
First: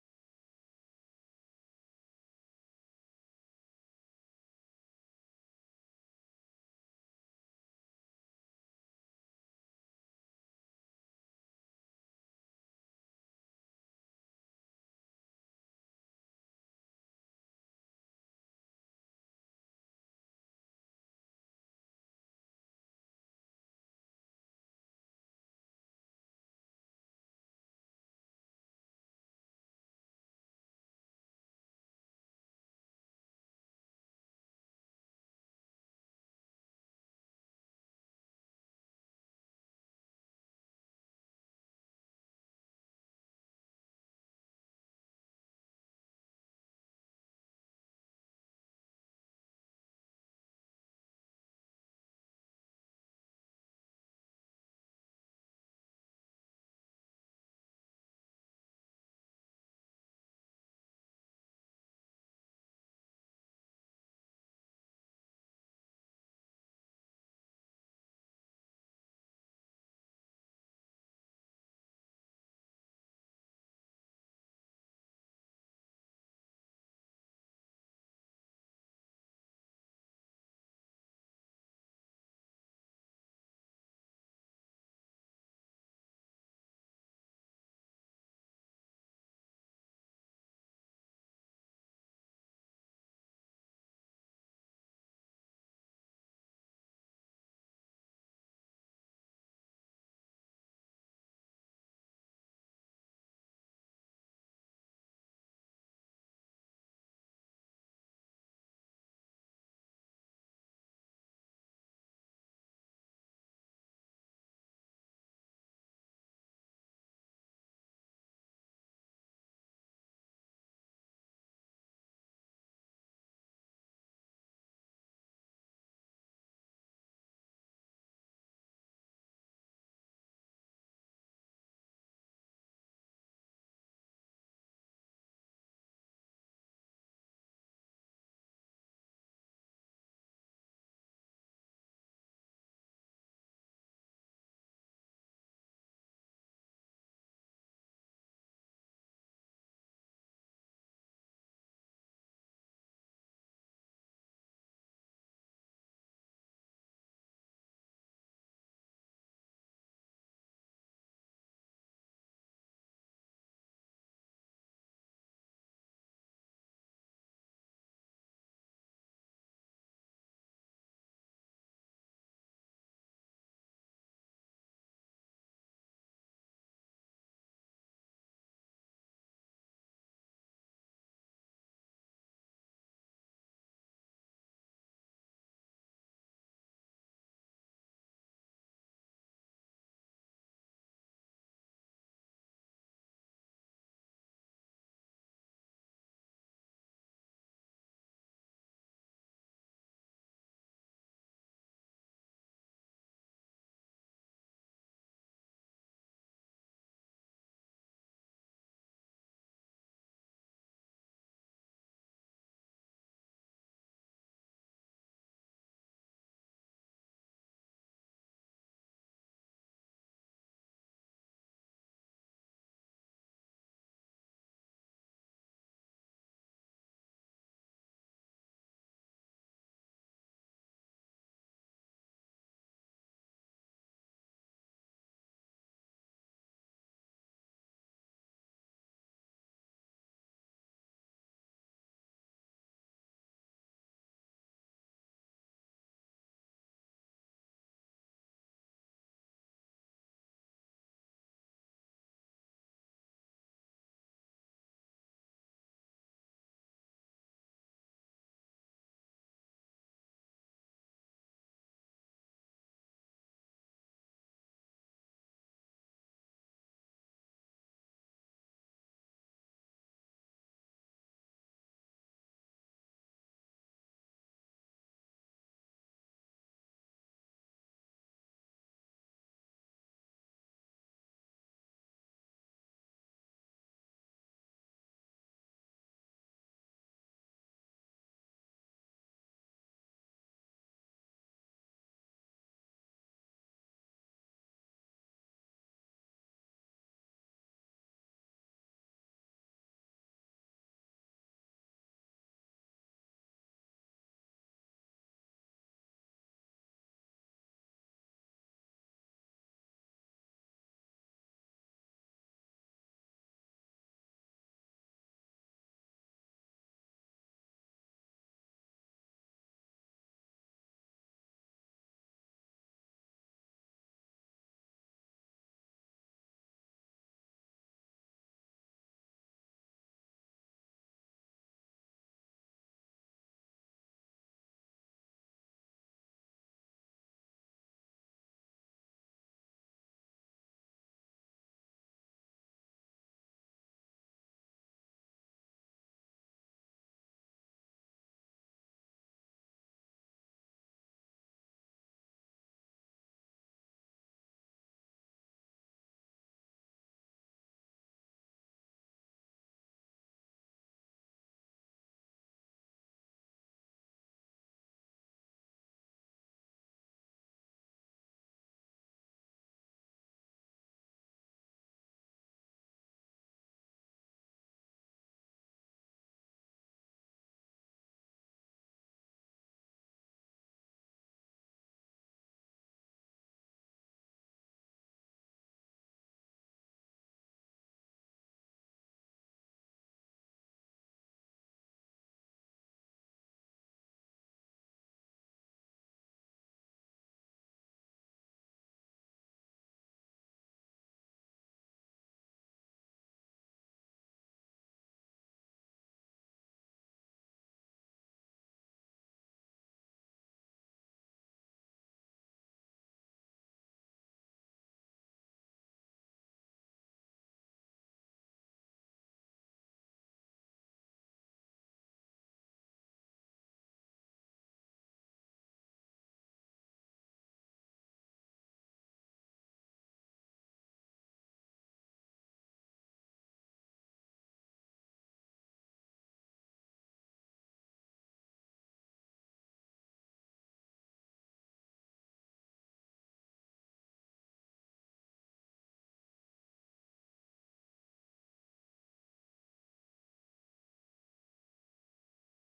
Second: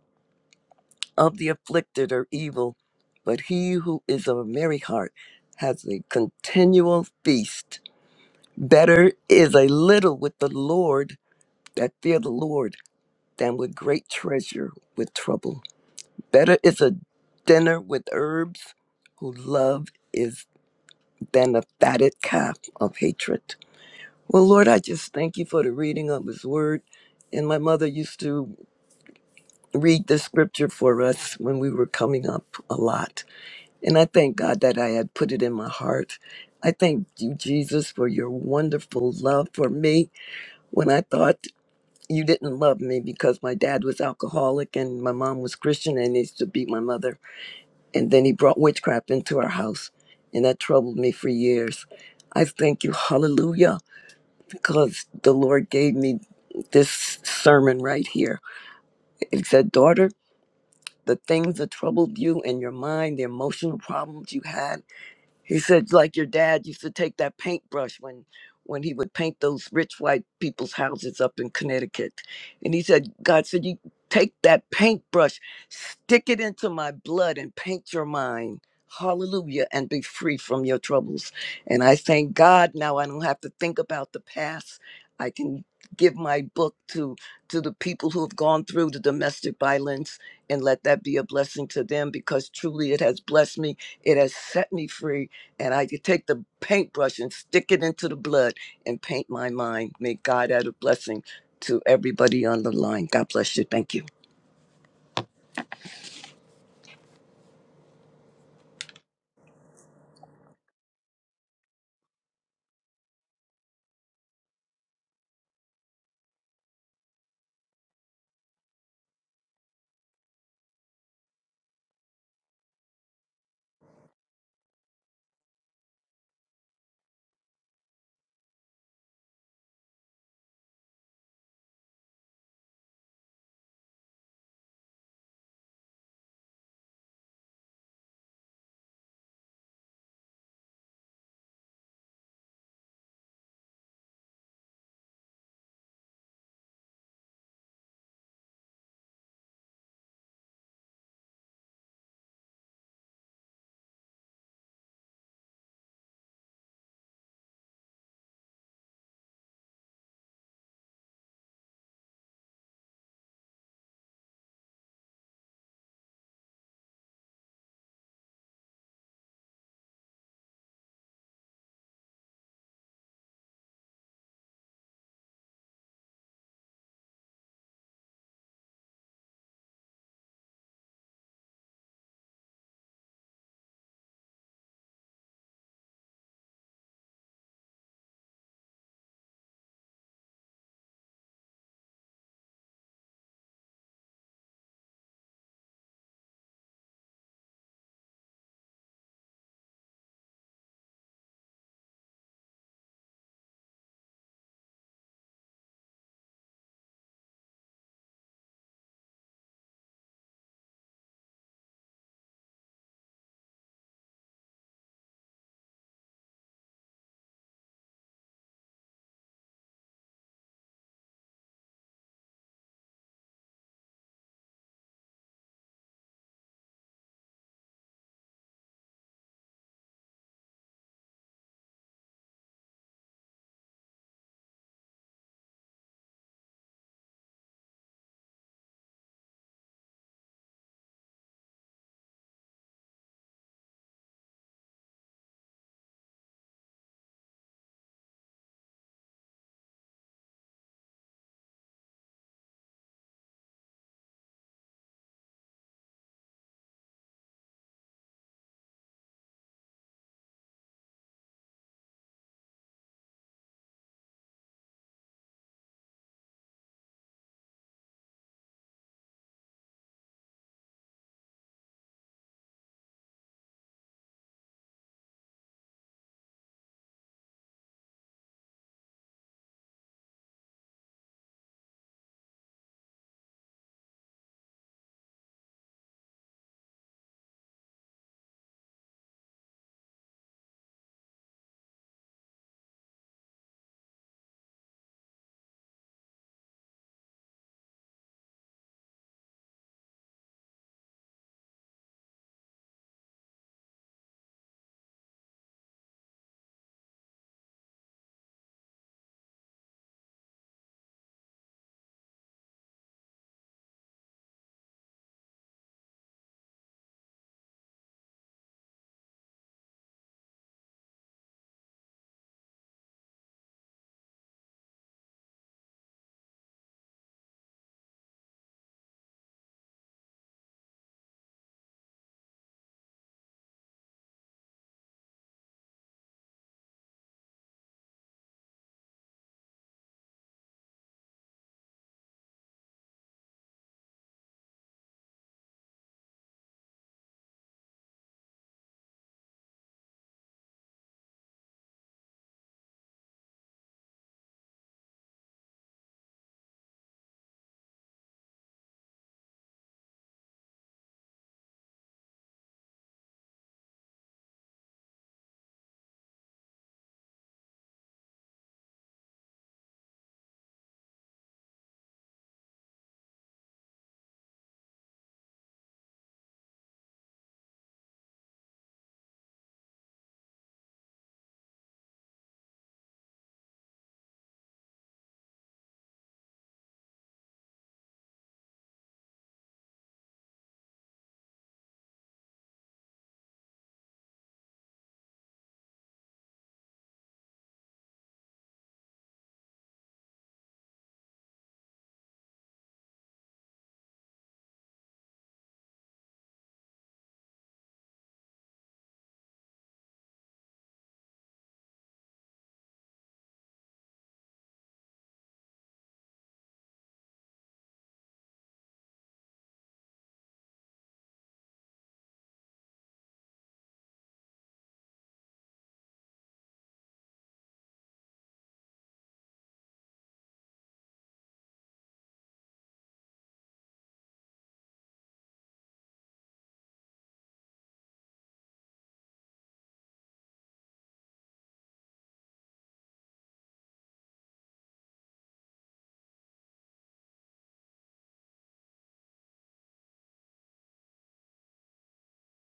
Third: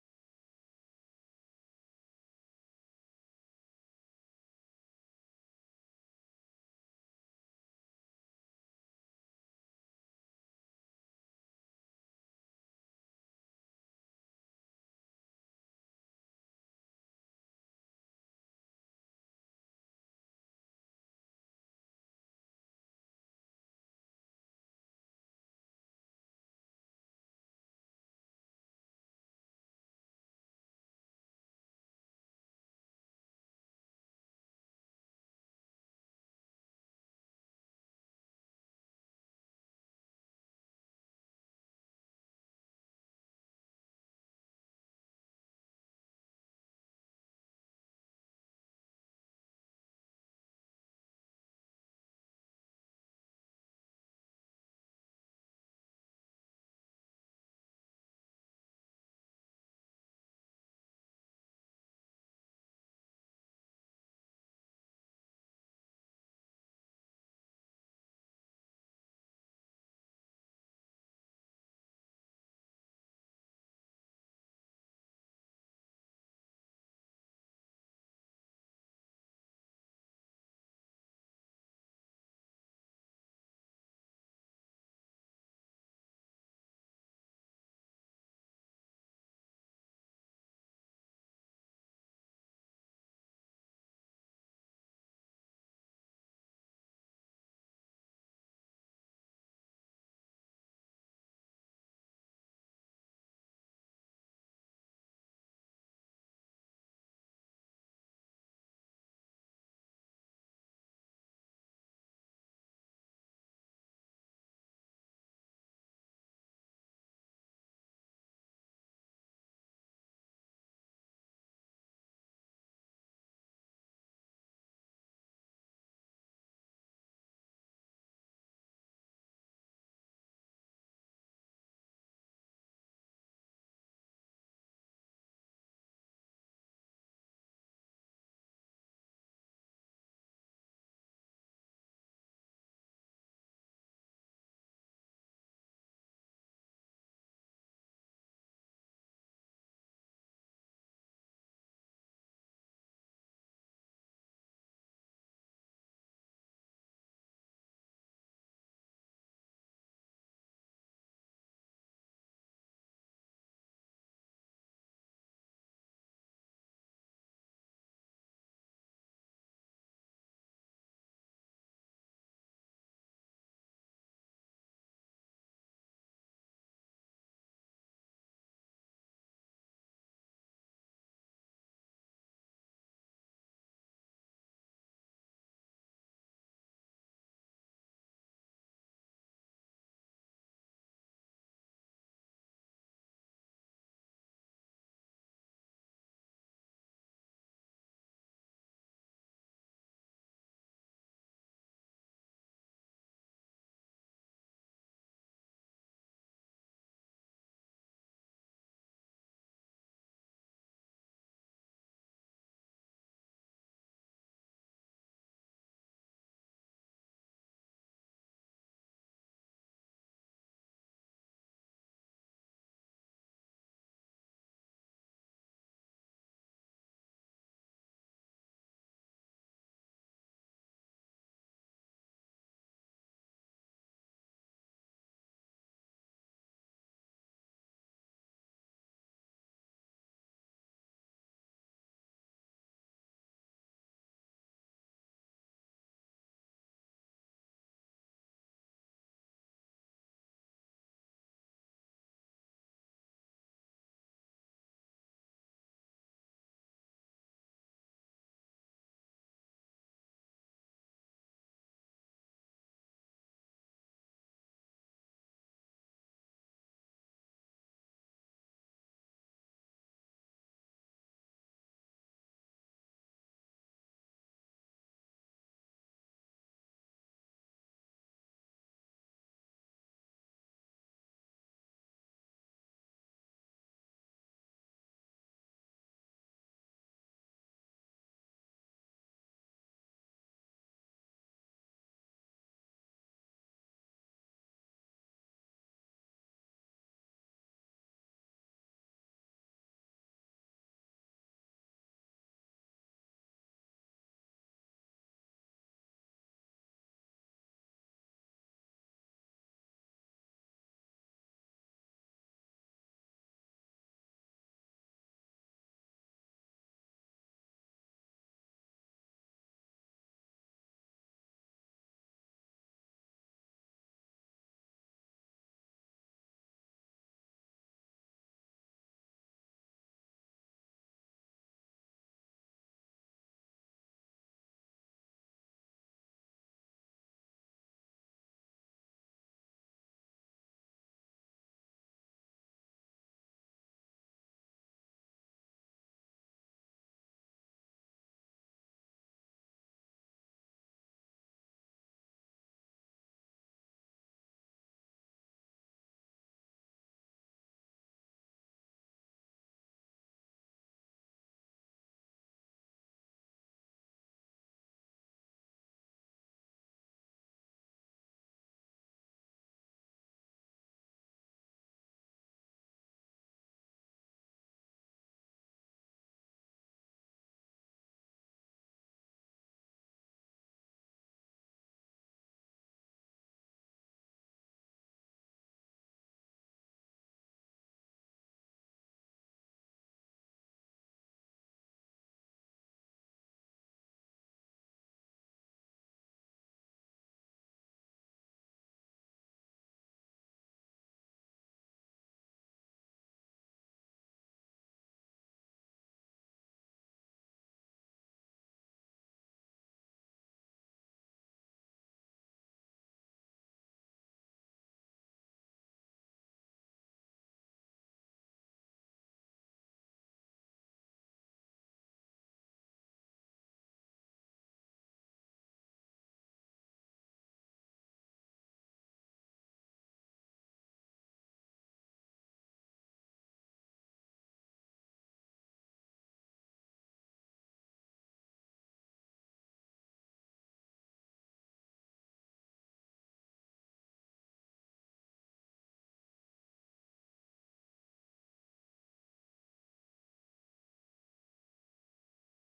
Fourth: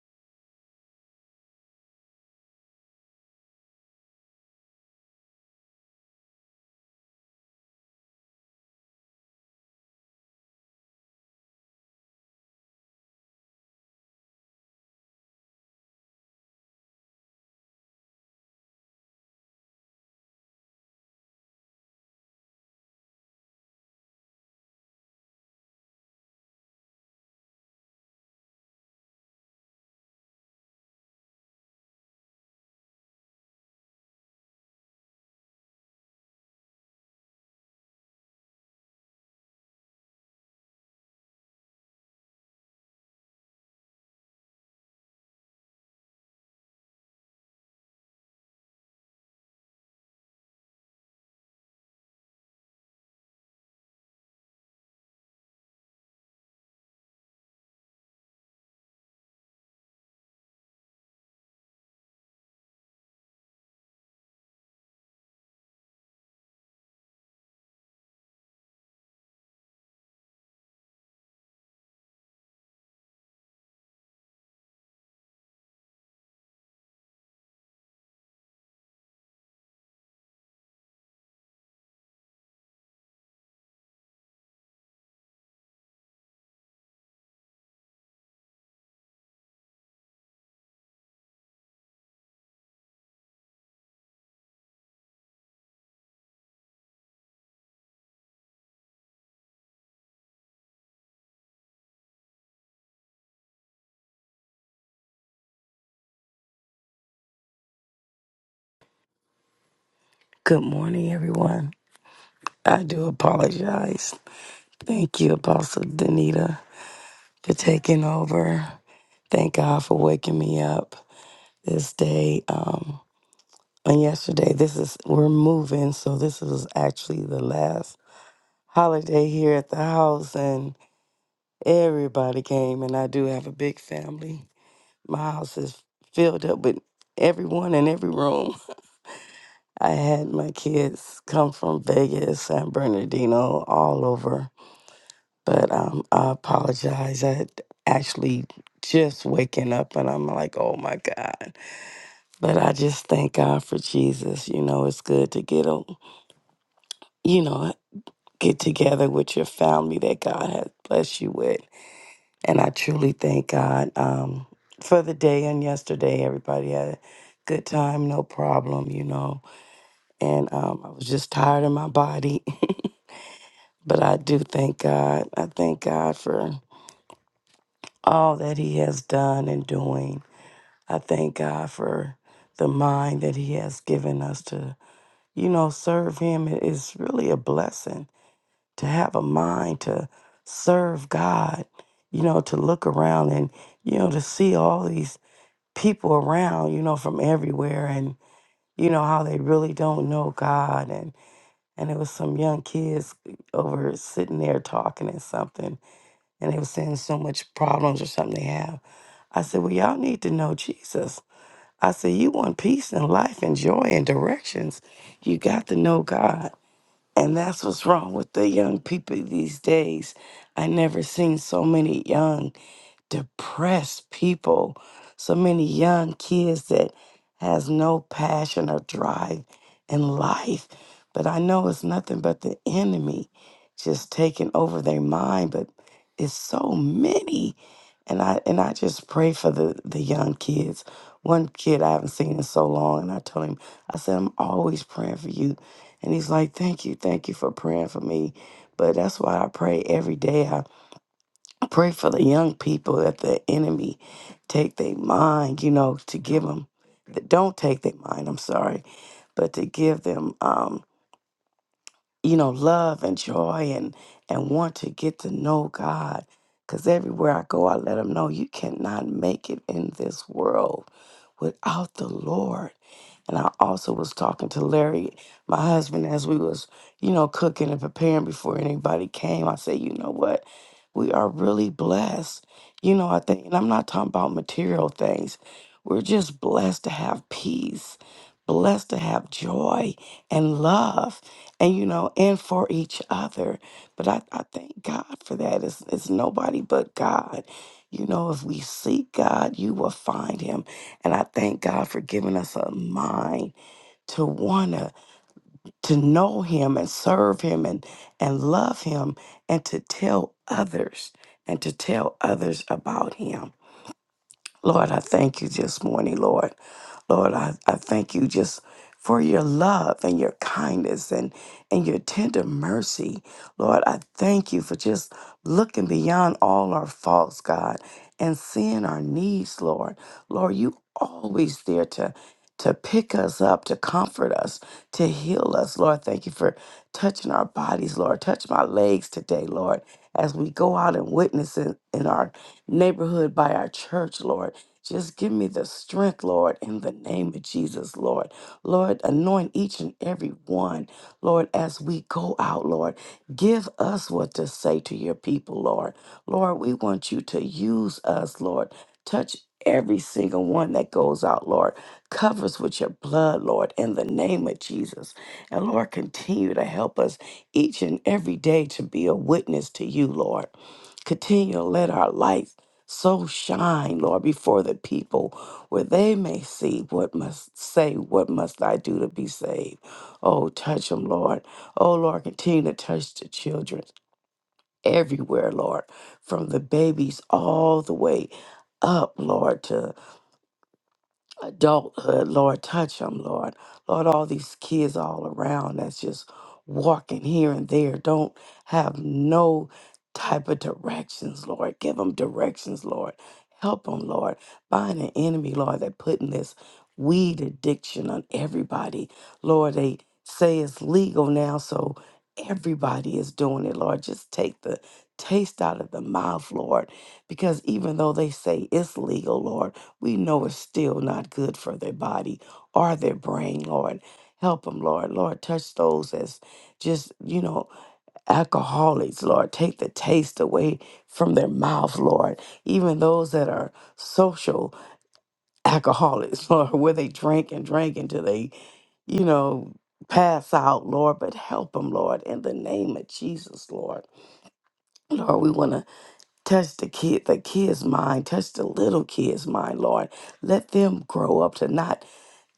[SPEAKER 3] of the afflicted are evil, but he who is of a merry heart has a continual feast. Better is a little with the Lord that fear the Lord than with great treasure with trouble. Better is a dinner with herbs who love is than a fatted calf of hatred. Well, Lord, I just thank you for the reading of His Word. And my mother used to read the scripture for us when we were coming up a lot. And I thank God that I had put it in my heart. I thank you, Jesus, for your wonderful love for me when I thought you didn't love me because my dad was alcoholic and my mom was Christian and used to beat my mother. And then he brought witchcraft into our house. And that troubled me for years. I thank you, hallelujah because the Lord gave me this sermon right here. It said, Daughter, the things that troubled you in your mind, the emotional problems you had, he said, like your dad used to take that paintbrush when when he would paint those rich white people's houses up in Connecticut. And he said, God said, you take that paintbrush, stick it into my blood and paint your mind. Hallelujah, and be free from your troubles. And I thank God now I don't have to think about the past. I can give my book to to the people who have gone through the domestic violence and let that be a blessing to them because truly it has blessed me. It has set me free and I could take the paintbrush and stick it into the blood and paint my mind. May God add a blessing to everybody on the line. God bless you. Thank you.
[SPEAKER 4] Good morning, everyone. I do apologize. Thank you, Apostle Danita, for taking over. Thank God for waking me up this day. Um, and yesterday, this is we're moving, so this was actually the last holiday here at the house, and everybody came. And I do have a big family. My house is filled up with everyone in every room. I had my kids come from Vegas, San Bernardino, all over But um, I apologize. I had actually just waking up and I'm like, oh my God. But I just thank God for Jesus. You know, it's good to get a, you know, get together with your family that God has blessed you with. And I truly thank God um, for the day and yesterday. Everybody had a good time, no problem, you know. And um, I was just tired in my body. but I do thank God. I thank God for all that He has done and doing I thank God for the mind that He has given us to, you know, serve Him. It is really a blessing to have a mind to serve God, you know, to look around and, you know, to see all these people around, you know, from everywhere and, you know, how they really don't know God. And, and it was some young kids over sitting there talking and something, and they were saying so much problems or something they have. I said, Well, y'all need to know Jesus. I said, You want peace and life and joy and directions. You got to know God. And that's what's wrong with the young people these days. I never seen so many young depressed people so many young kids that has no passion or drive in life but i know it's nothing but the enemy just taking over their mind but it's so many and i and i just pray for the the young kids one kid i haven't seen in so long and i told him i said i'm always praying for you and he's like thank you thank you for praying for me but that's why i pray every day Pray for the young people that the enemy take their mind, you know, to give them, don't take their mind, I'm sorry, but to give them um, you know, love and joy and and want to get to know God. Cause everywhere I go, I let them know you cannot make it in this world without the Lord. And I also was talking to Larry, my husband, as we was, you know, cooking and preparing before anybody came. I said, you know what? We are really blessed. You know, I think, and I'm not talking about material things. We're just blessed to have peace, blessed to have joy and love and you know, and for each other. But I, I thank God for that. It's, it's nobody but God. You know, if we seek God, you will find him. And I thank God for giving us a mind to wanna to know him and serve him and and love him and to tell others and to tell others about him. Lord, I thank you this morning, Lord. Lord, I, I thank you just for your love and your kindness and, and your tender mercy. Lord, I thank you for just looking beyond all our faults, God, and seeing our needs, Lord. Lord, you always there to to pick us up, to comfort us, to heal us. Lord, thank you for touching our bodies, Lord. Touch my legs today, Lord, as we go out and witness in, in our neighborhood by our church, Lord. Just give me the strength, Lord, in the name of Jesus, Lord. Lord, anoint each and every one, Lord, as we go out, Lord. Give us what to say to your people, Lord. Lord, we want you to use us, Lord. Touch every single one that goes out, Lord. Covers with your blood, Lord, in the name of Jesus. And Lord, continue to help us each and every day to be a witness to you, Lord. Continue to let our light so shine, Lord, before the people where they may see what must say, what must I do to be saved. Oh, touch them, Lord. Oh, Lord, continue to touch the children everywhere, Lord, from the babies all the way up, Lord, to adulthood, Lord, touch them, Lord. Lord, all these kids all around that's just walking here and there, don't have no type of directions, Lord. Give them directions, Lord. Help them, Lord. Bind an enemy, Lord, that putting this weed addiction on everybody. Lord, they say it's legal now, so everybody is doing it, Lord. Just take the taste out of the mouth, Lord, because even though they say it's legal, Lord, we know it's still not good for their body or their brain, Lord. Help them, Lord. Lord, touch those as just, you know, alcoholics, Lord. Take the taste away from their mouth, Lord. Even those that are social alcoholics, Lord, where they drink and drink until they, you know, pass out, Lord. But help them, Lord, in the name of Jesus, Lord. Lord, we want to touch the kid, the kid's mind, touch the little kid's mind, Lord. Let them grow up to not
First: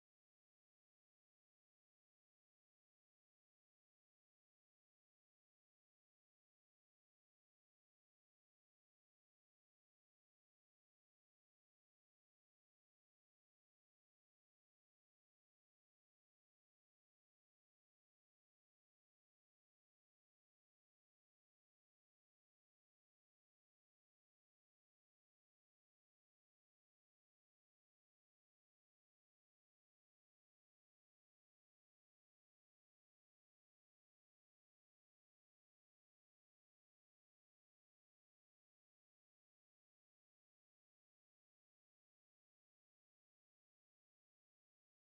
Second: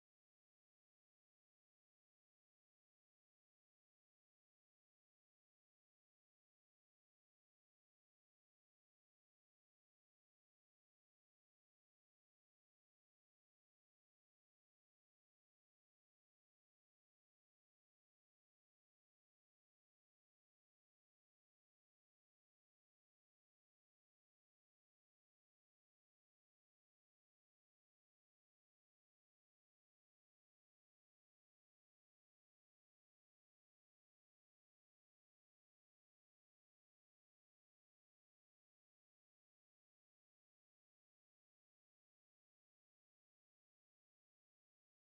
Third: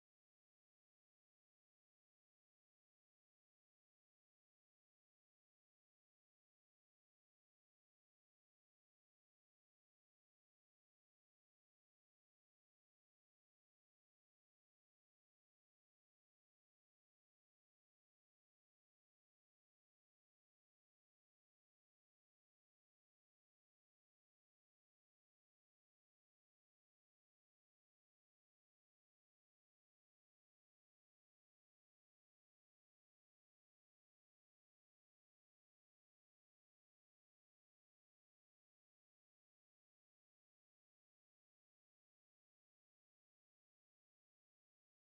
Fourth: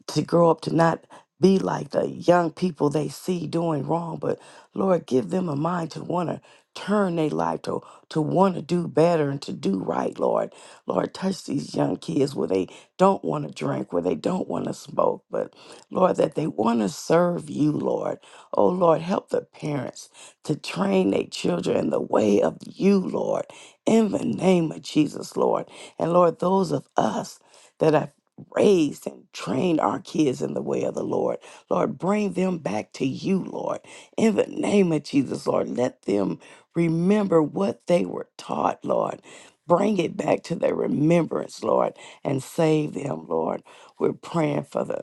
[SPEAKER 4] to grow up to not be like the young people they see doing wrong, but Lord, give them a mind to want to turn their life to to want to do better and to do right, Lord. Lord, touch these young kids where they don't want to drink, where they don't want to smoke, but Lord, that they want to serve you, Lord. Oh Lord, help the parents to train their children in the way of you, Lord, in the name of Jesus, Lord. And Lord, those of us. that are raised and trained our kids in the way of the Lord. Lord, bring them back to you, Lord. In the name of Jesus, Lord, let them remember what they were taught, Lord. Bring it back to their remembrance, Lord, and save them, Lord. We're praying for the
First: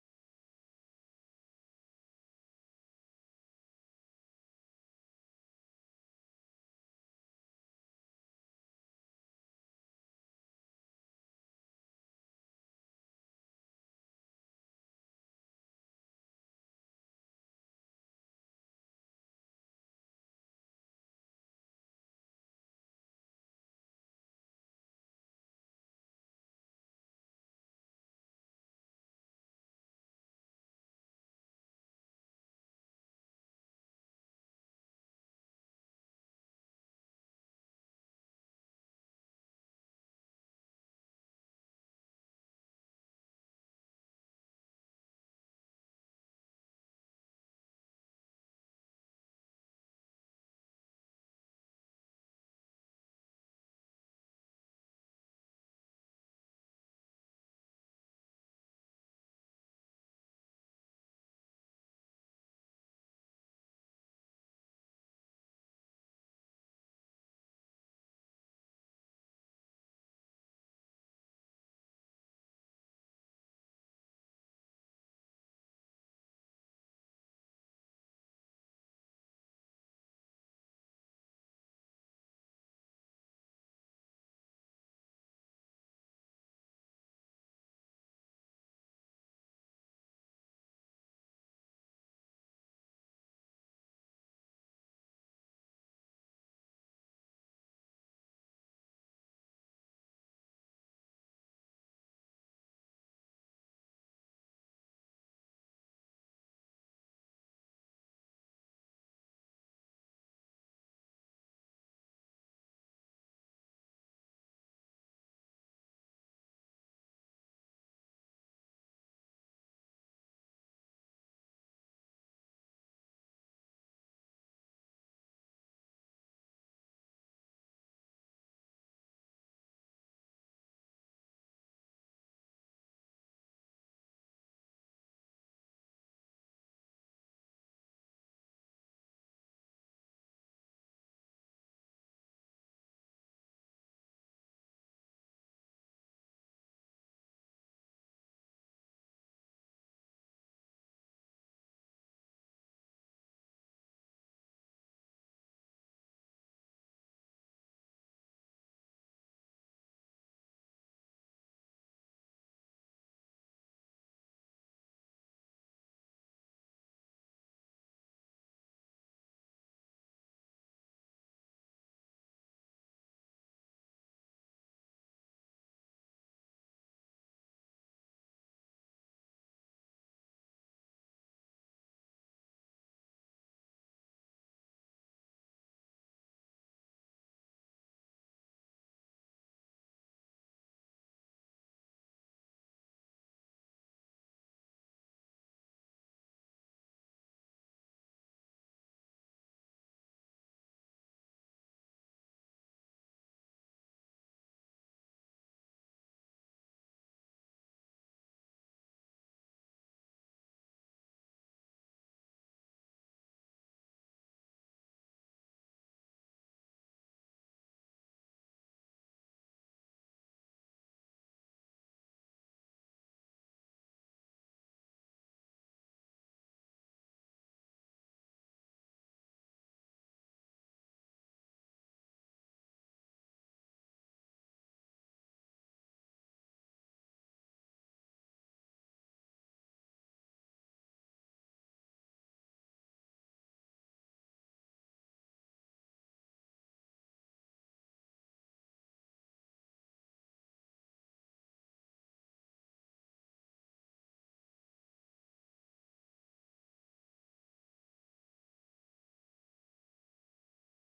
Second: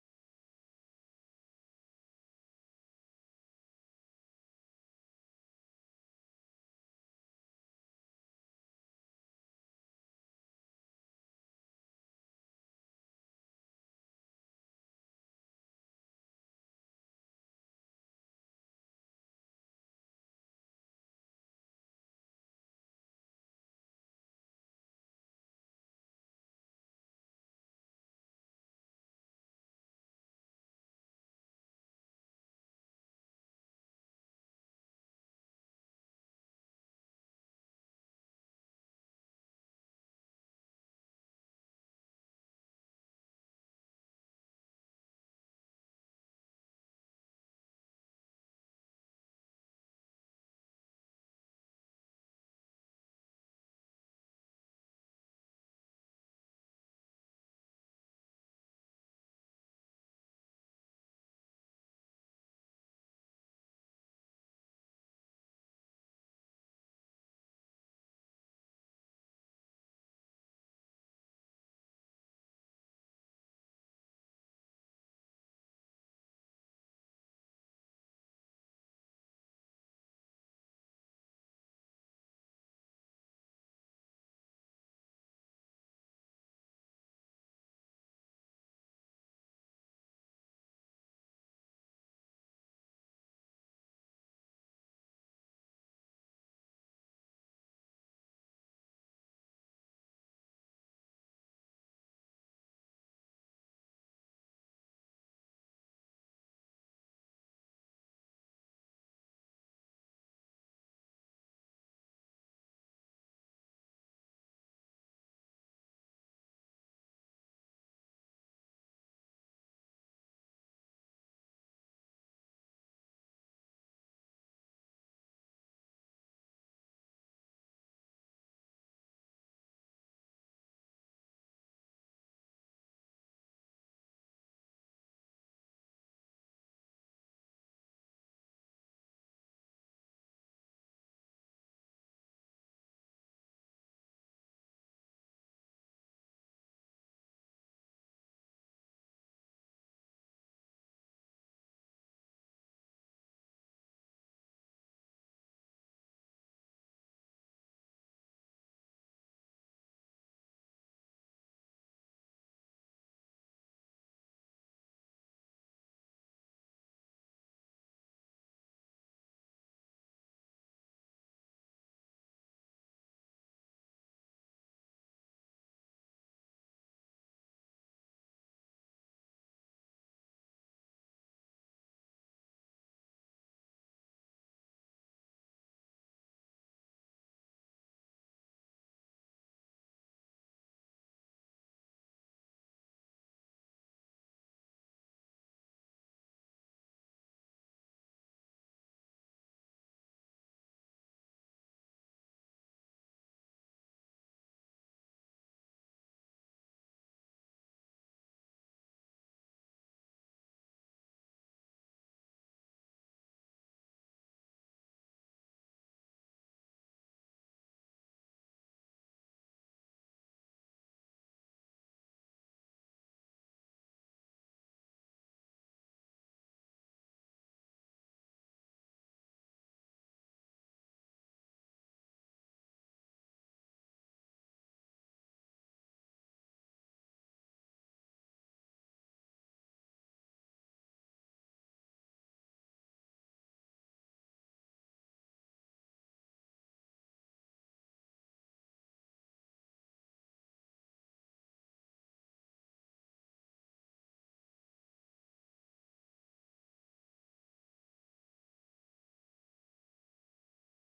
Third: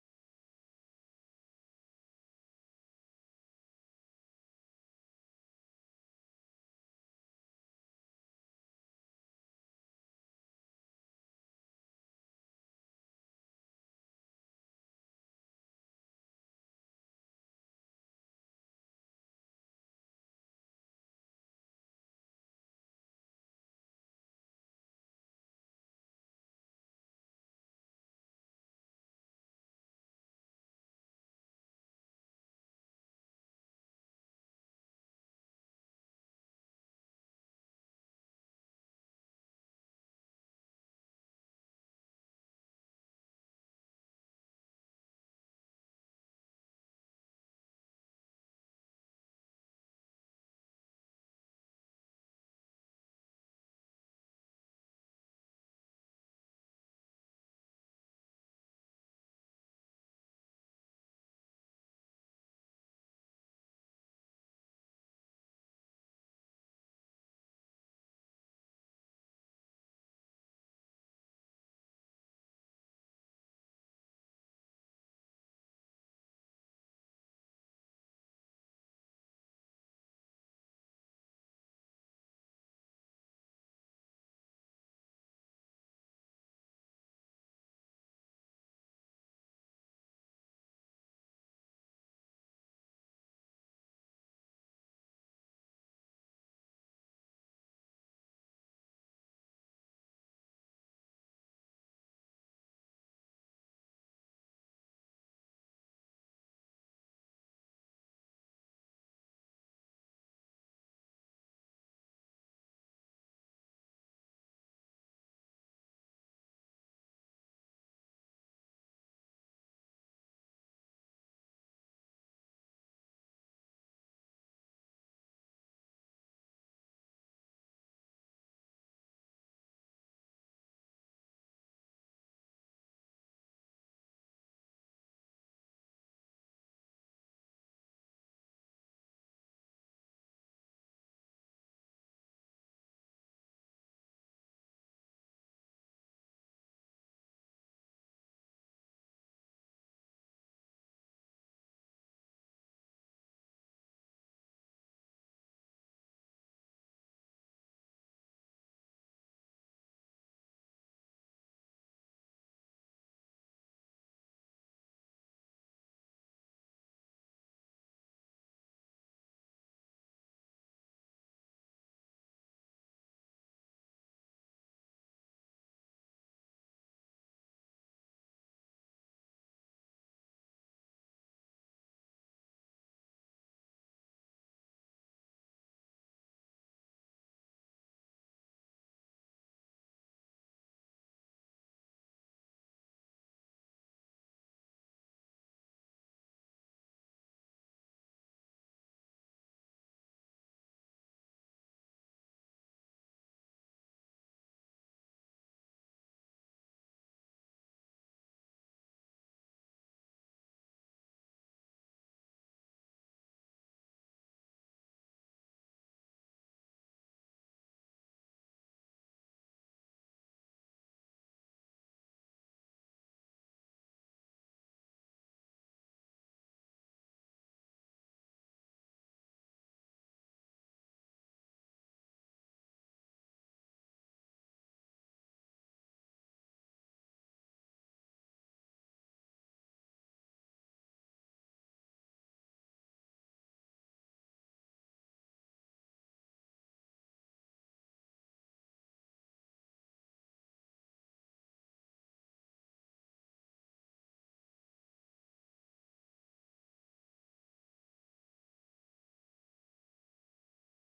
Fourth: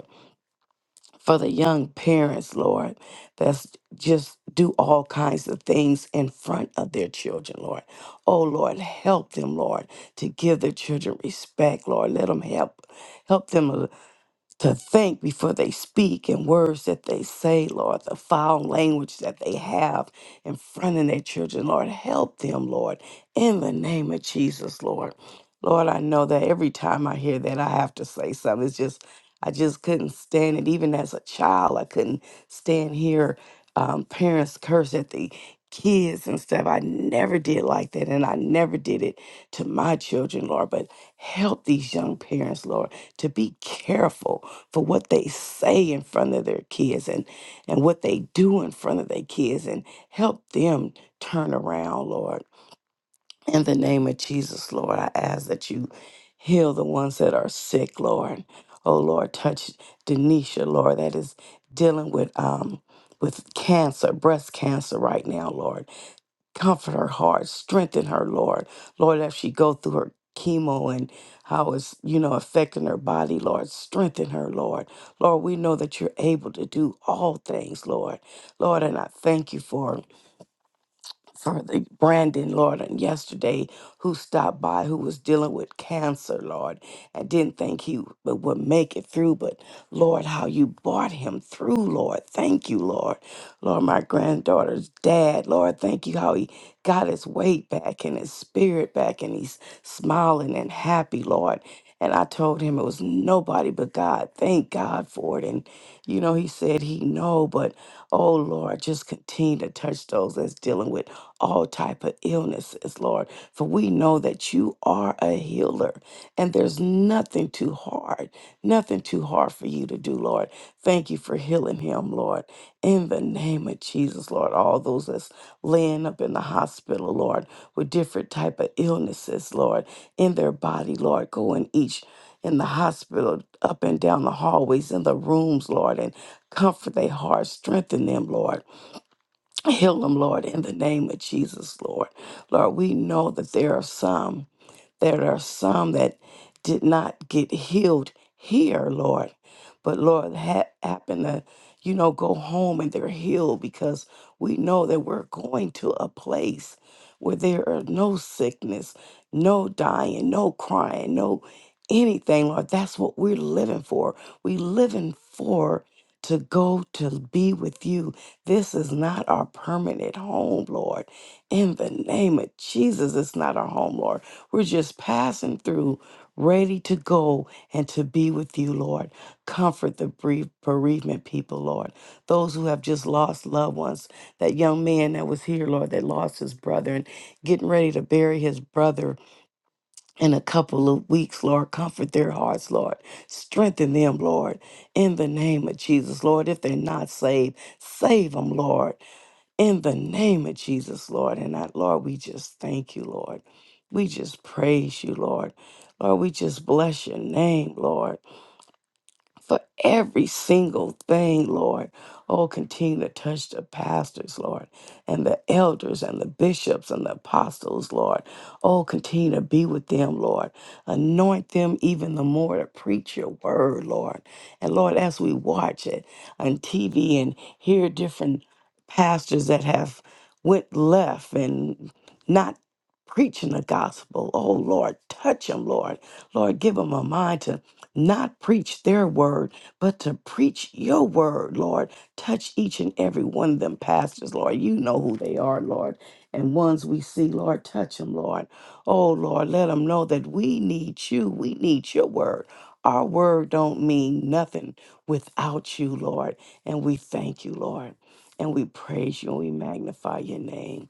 [SPEAKER 4] for the young parents, Lord, that's just do all kinds of things in front of their children, Lord. Oh Lord, help them, Lord, to give their children respect, Lord. Let them help help them uh, to think before they speak and words that they say, Lord, the foul language that they have in front of their children. Lord, help them, Lord, in the name of Jesus, Lord. Lord, I know that every time I hear that, I have to say something. It's just, I just couldn't stand it. Even as a child, I couldn't stand here. Um, parents curse at the kids and stuff. I never did like that, and I never did it to my children, Lord. But help these young parents, Lord, to be careful for what they say in front of their kids and, and what they do in front of their kids and help them turn around, Lord. In the name of Jesus, Lord, I ask that you heal the ones that are sick, Lord. Oh Lord, touch Denisha, Lord, that is dealing with um with cancer, breast cancer right now, Lord comfort her heart, strengthen her, Lord. Lord, as she go through her chemo and how it's, you know, affecting her body, Lord, strengthen her, Lord. Lord, we know that you're able to do all things, Lord. Lord, and I thank you for for the Brandon, Lord, and yesterday who stopped by, who was dealing with cancer, Lord, and didn't think he would would make it through. But Lord, how you brought him through, Lord. Thank you, Lord. Lord, my granddaughter's dad, Lord, thank you how he got his weight back and his spirit back, and he's smiling and happy, Lord. And I told him it was nobody but God. Thank God for it. And, you know, he said he know, but oh Lord, just continue to touch those that's dealing with all type of illnesses, Lord. For we know that you are a healer and there's nothing too hard, nothing too hard for you to do, Lord. Thank you for healing him, Lord. In the name of Jesus, Lord, all those that's laying up in the hospital, Lord, with different type of illnesses, Lord, in their body, Lord, go in each in the hospital, up and down the hallways, in the rooms, Lord, and comfort their hearts, strengthen them, Lord. Heal them, Lord, in the name of Jesus, Lord. Lord, we know that there are some. There are some that did not get healed here, Lord. But Lord, ha- happen to, you know, go home and they're healed because we know that we're going to a place where there are no sickness, no dying, no crying, no anything, Lord. That's what we're living for. We living for to go to be with you. This is not our permanent home, Lord. In the name of Jesus, it's not our home, Lord. We're just passing through, ready to go and to be with you, Lord. Comfort the bereave- bereavement people, Lord. Those who have just lost loved ones. That young man that was here, Lord, that lost his brother and getting ready to bury his brother in a couple of weeks, Lord. Comfort their hearts, Lord. Strengthen them, Lord. In the name of Jesus, Lord. If they're not saved, save them, Lord in the name of Jesus, Lord. And I, Lord, we just thank you, Lord. We just praise you, Lord. Lord, we just bless your name, Lord for every single thing, Lord. Oh, continue to touch the pastors, Lord, and the elders and the bishops and the apostles, Lord. Oh, continue to be with them, Lord. Anoint them even the more to preach your word, Lord. And Lord, as we watch it on TV and hear different pastors that have went left and not preaching the gospel. Oh Lord, touch them, Lord. Lord, give them a mind to not preach their word, but to preach your word, Lord. Touch each and every one of them pastors, Lord. You know who they are, Lord. And ones we see, Lord, touch them, Lord. Oh, Lord, let them know that we need you. We need your word. Our word don't mean nothing without you, Lord. And we thank you, Lord. And we praise you and we magnify your name.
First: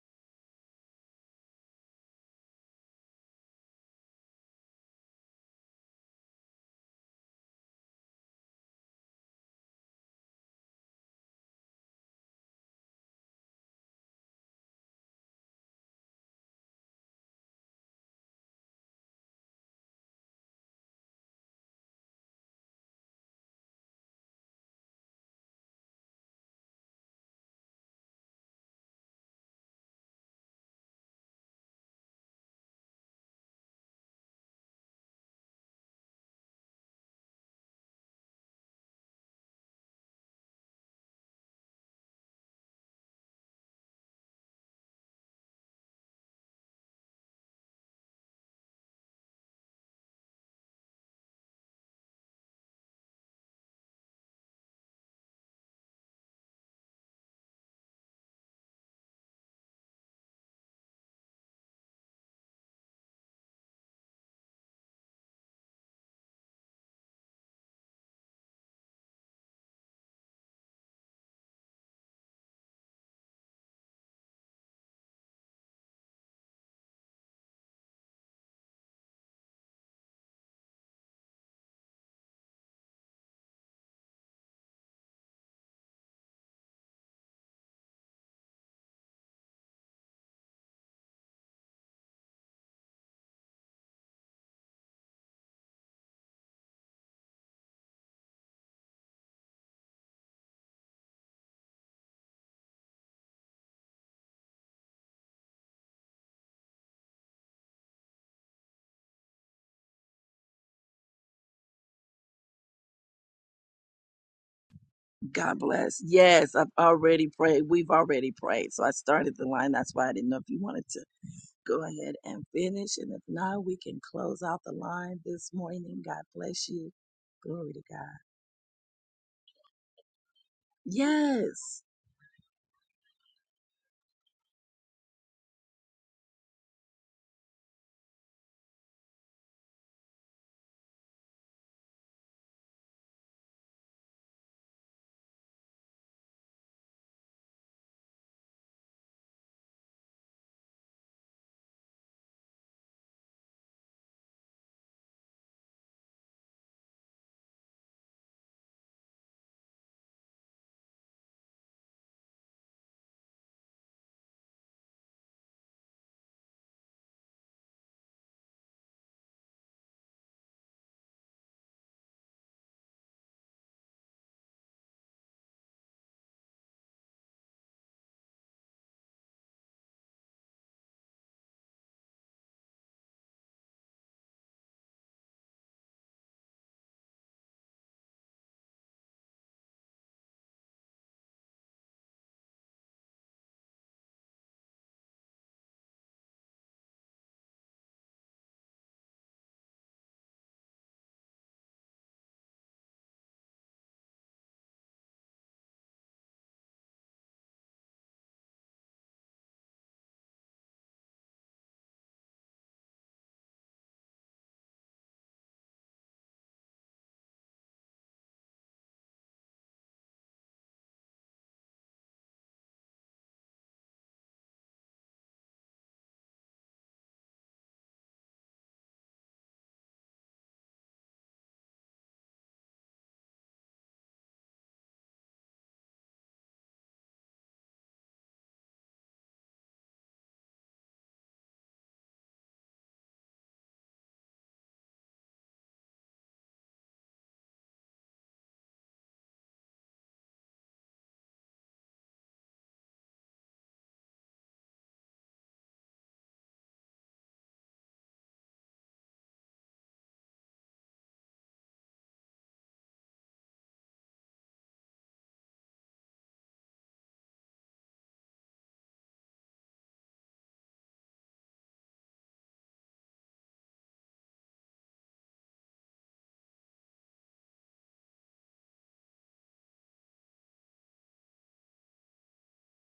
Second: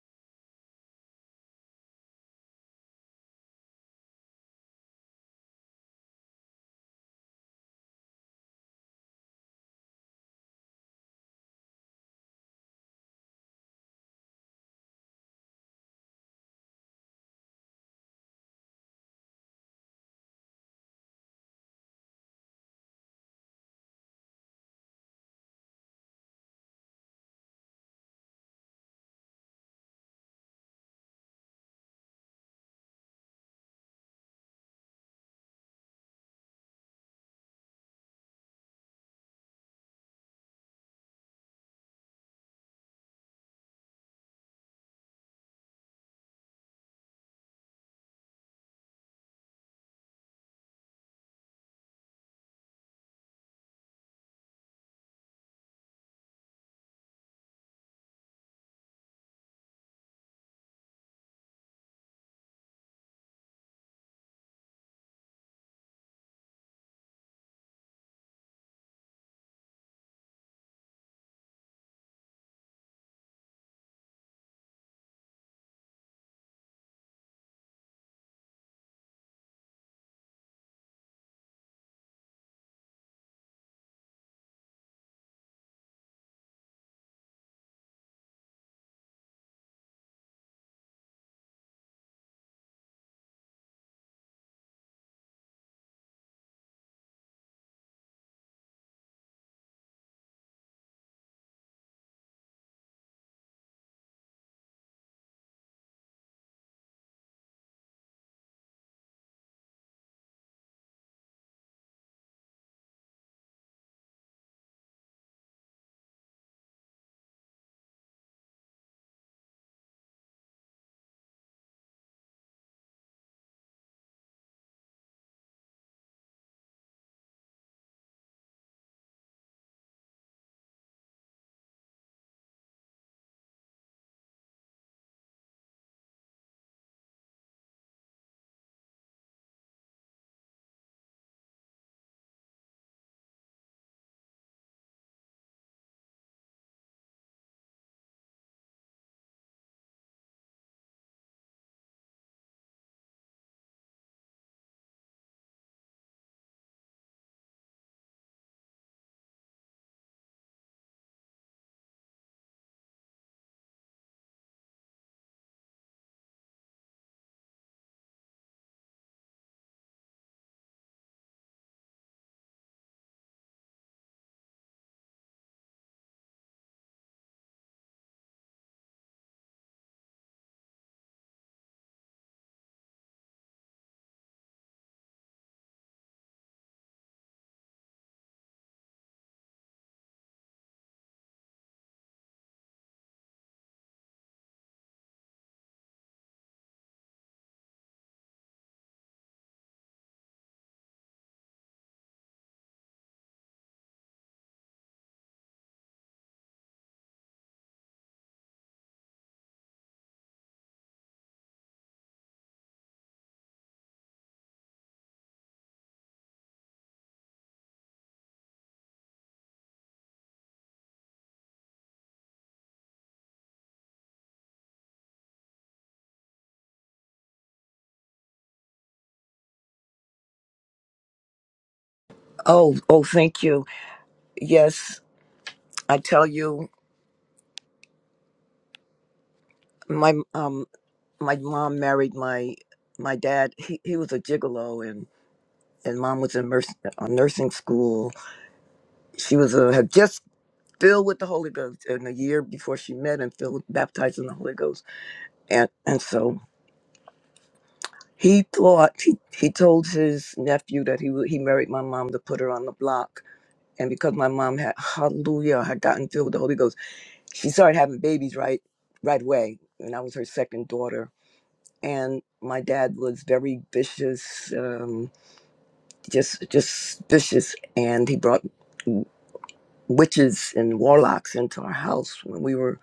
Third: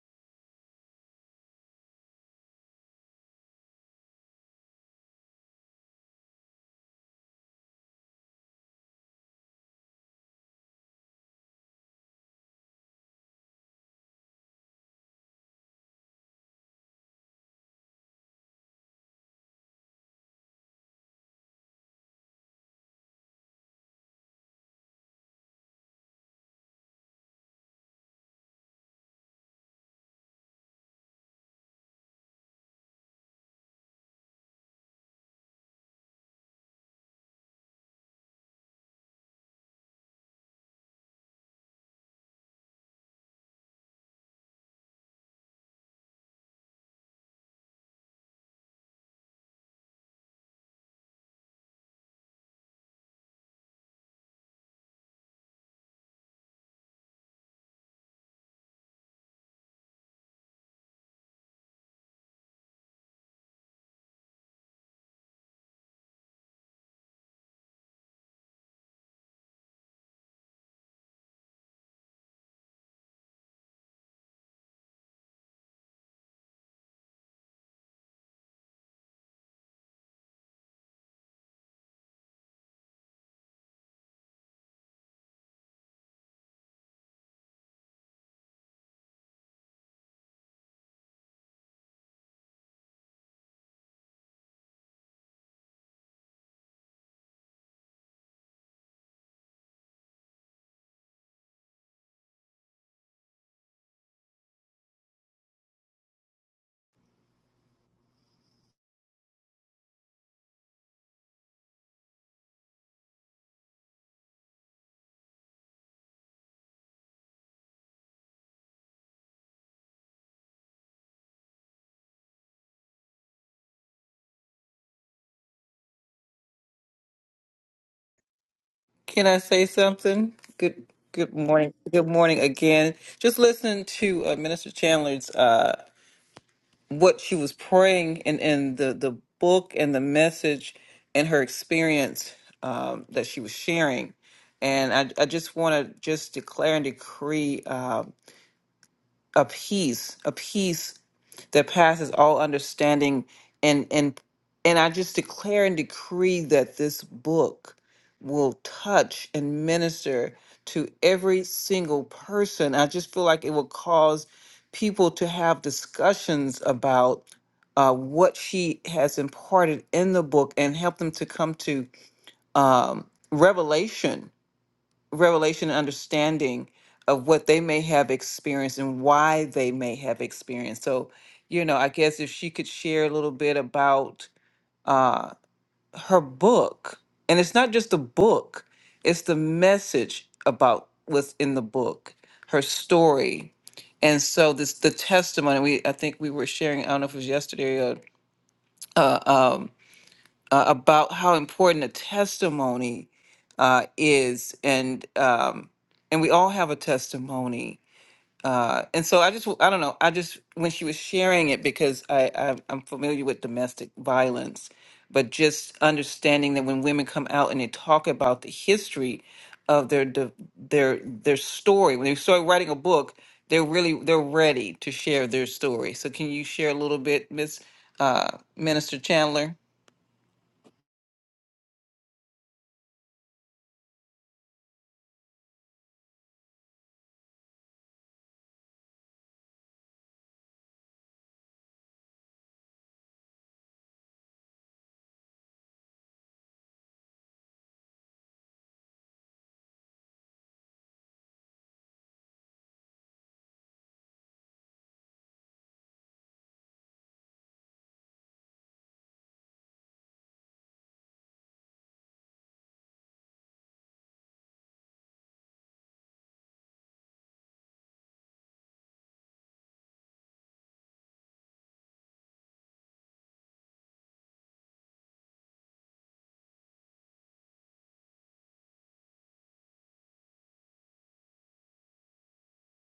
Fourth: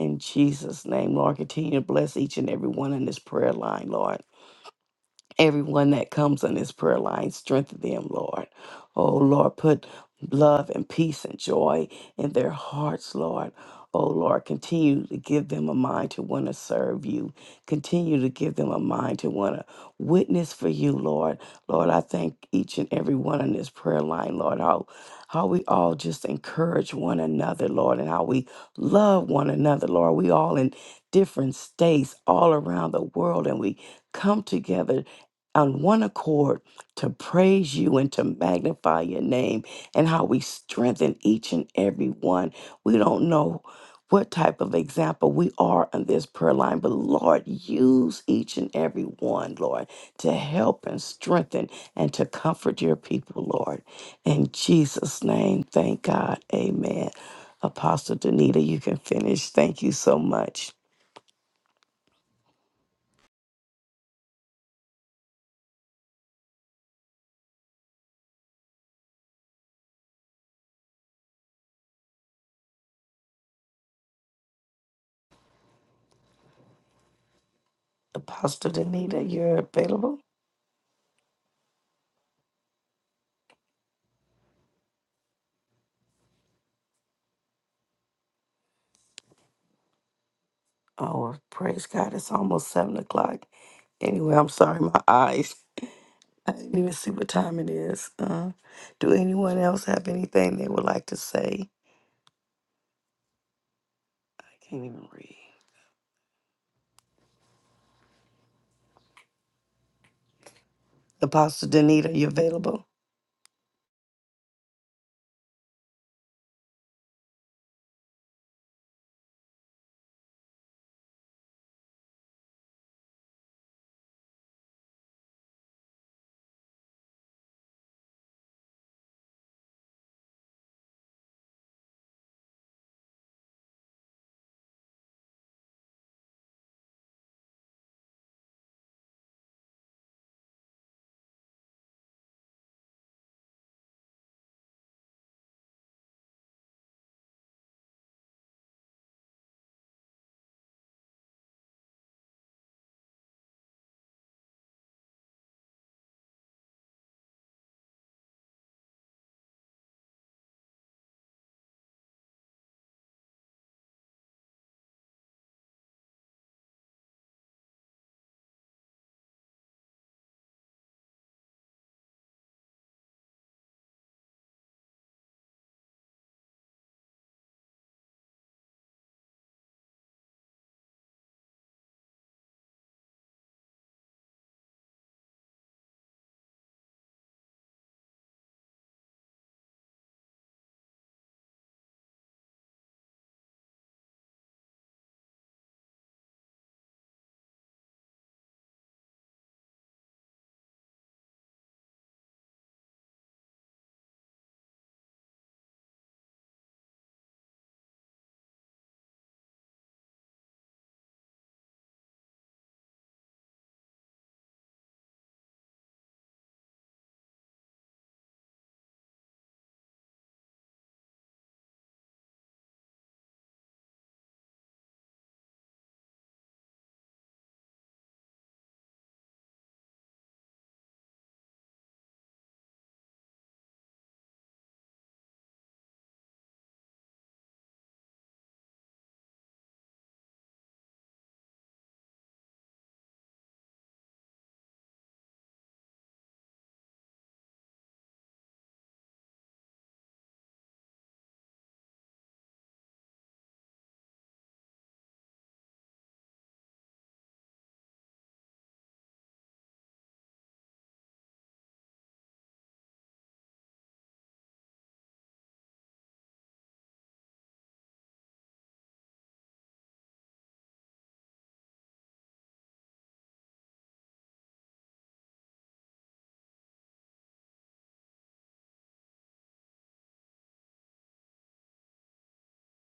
[SPEAKER 4] In Jesus' name, Lord, continue to bless each and every one in this prayer line, Lord everyone that comes on this prayer line. Strengthen them, Lord. Oh, Lord, put love and peace and joy in their hearts, Lord. Oh, Lord, continue to give them a mind to want to serve you. Continue to give them a mind to want to witness for you, Lord. Lord, I thank each and every one on this prayer line, Lord, how, how we all just encourage one another, Lord, and how we love one another, Lord. We all in different states all around the world, and we come together on one accord to praise you and to magnify your name and how we strengthen each and every one. We don't know what type of example we are on this prayer line, but Lord, use each and every one, Lord, to help and strengthen and to comfort your people, Lord. In Jesus' name, thank God. Amen. Apostle Danita, you can finish. Thank you so much. Apostle Danita, you're available? Oh, praise God. It's almost seven o'clock. Anyway, I'm sorry, my eyes. I didn't even see what time it is. Uh, do anyone else have anything they would like to say? I can't even read. Apostle Danita, are you available?
[SPEAKER 1] God bless. Yes, I've already prayed. We've already prayed. So I started the line. That's why I didn't know if you wanted to. Go ahead and finish. And if not, we can close out the line this morning. God bless you. Glory to God.
[SPEAKER 2] Can I say something? Good good morning.
[SPEAKER 1] Yes.
[SPEAKER 2] Good morning again. Just listen to uh, Minister Chandler's uh, what she was praying and in the the book and the message and her experience um, that she was sharing. And I, I just want to just declare and decree uh, a peace, a peace that passes all understanding and and and I just declare and decree that this book will touch and minister to every single person. I just feel like it will cause people to have discussions about uh, what she has imparted in the book and help them to come to um, revelation revelation and understanding of what they may have experienced and why they may have experienced. So, you know, I guess if she could share a little bit about uh, her book, and it's not just the book, it's the message about what's in the book, her story. And so this the testimony we I think we were sharing I don't know if it was yesterday or uh, um, uh, about how important a testimony uh, is, and um, and we all have a testimony. Uh, and so I just w- I don't know I just when she was sharing it because I, I I'm familiar with domestic violence, but just understanding that when women come out and they talk about the history of their de- their their story when they start writing a book they're really they're ready to share their story. So can you share a little bit, Miss uh, Minister Chandler?
[SPEAKER 3] Oh, oh, thank you. Yes, I tell you, my um, my mom married my my dad. He he was a gigolo, and and mom was in nurs- uh, nursing school. She was uh, had just filled with the Holy Ghost, and a year before she met and filled baptized in the Holy Ghost, and and so He thought he, he told his nephew that he wa- he married my mom to put her on the block, and because my mom had hallelujah had gotten filled with the Holy Ghost, she started having babies right right away, and I was her second daughter. And my dad was very vicious, um, just just vicious, and he brought witches and warlocks into our house when we were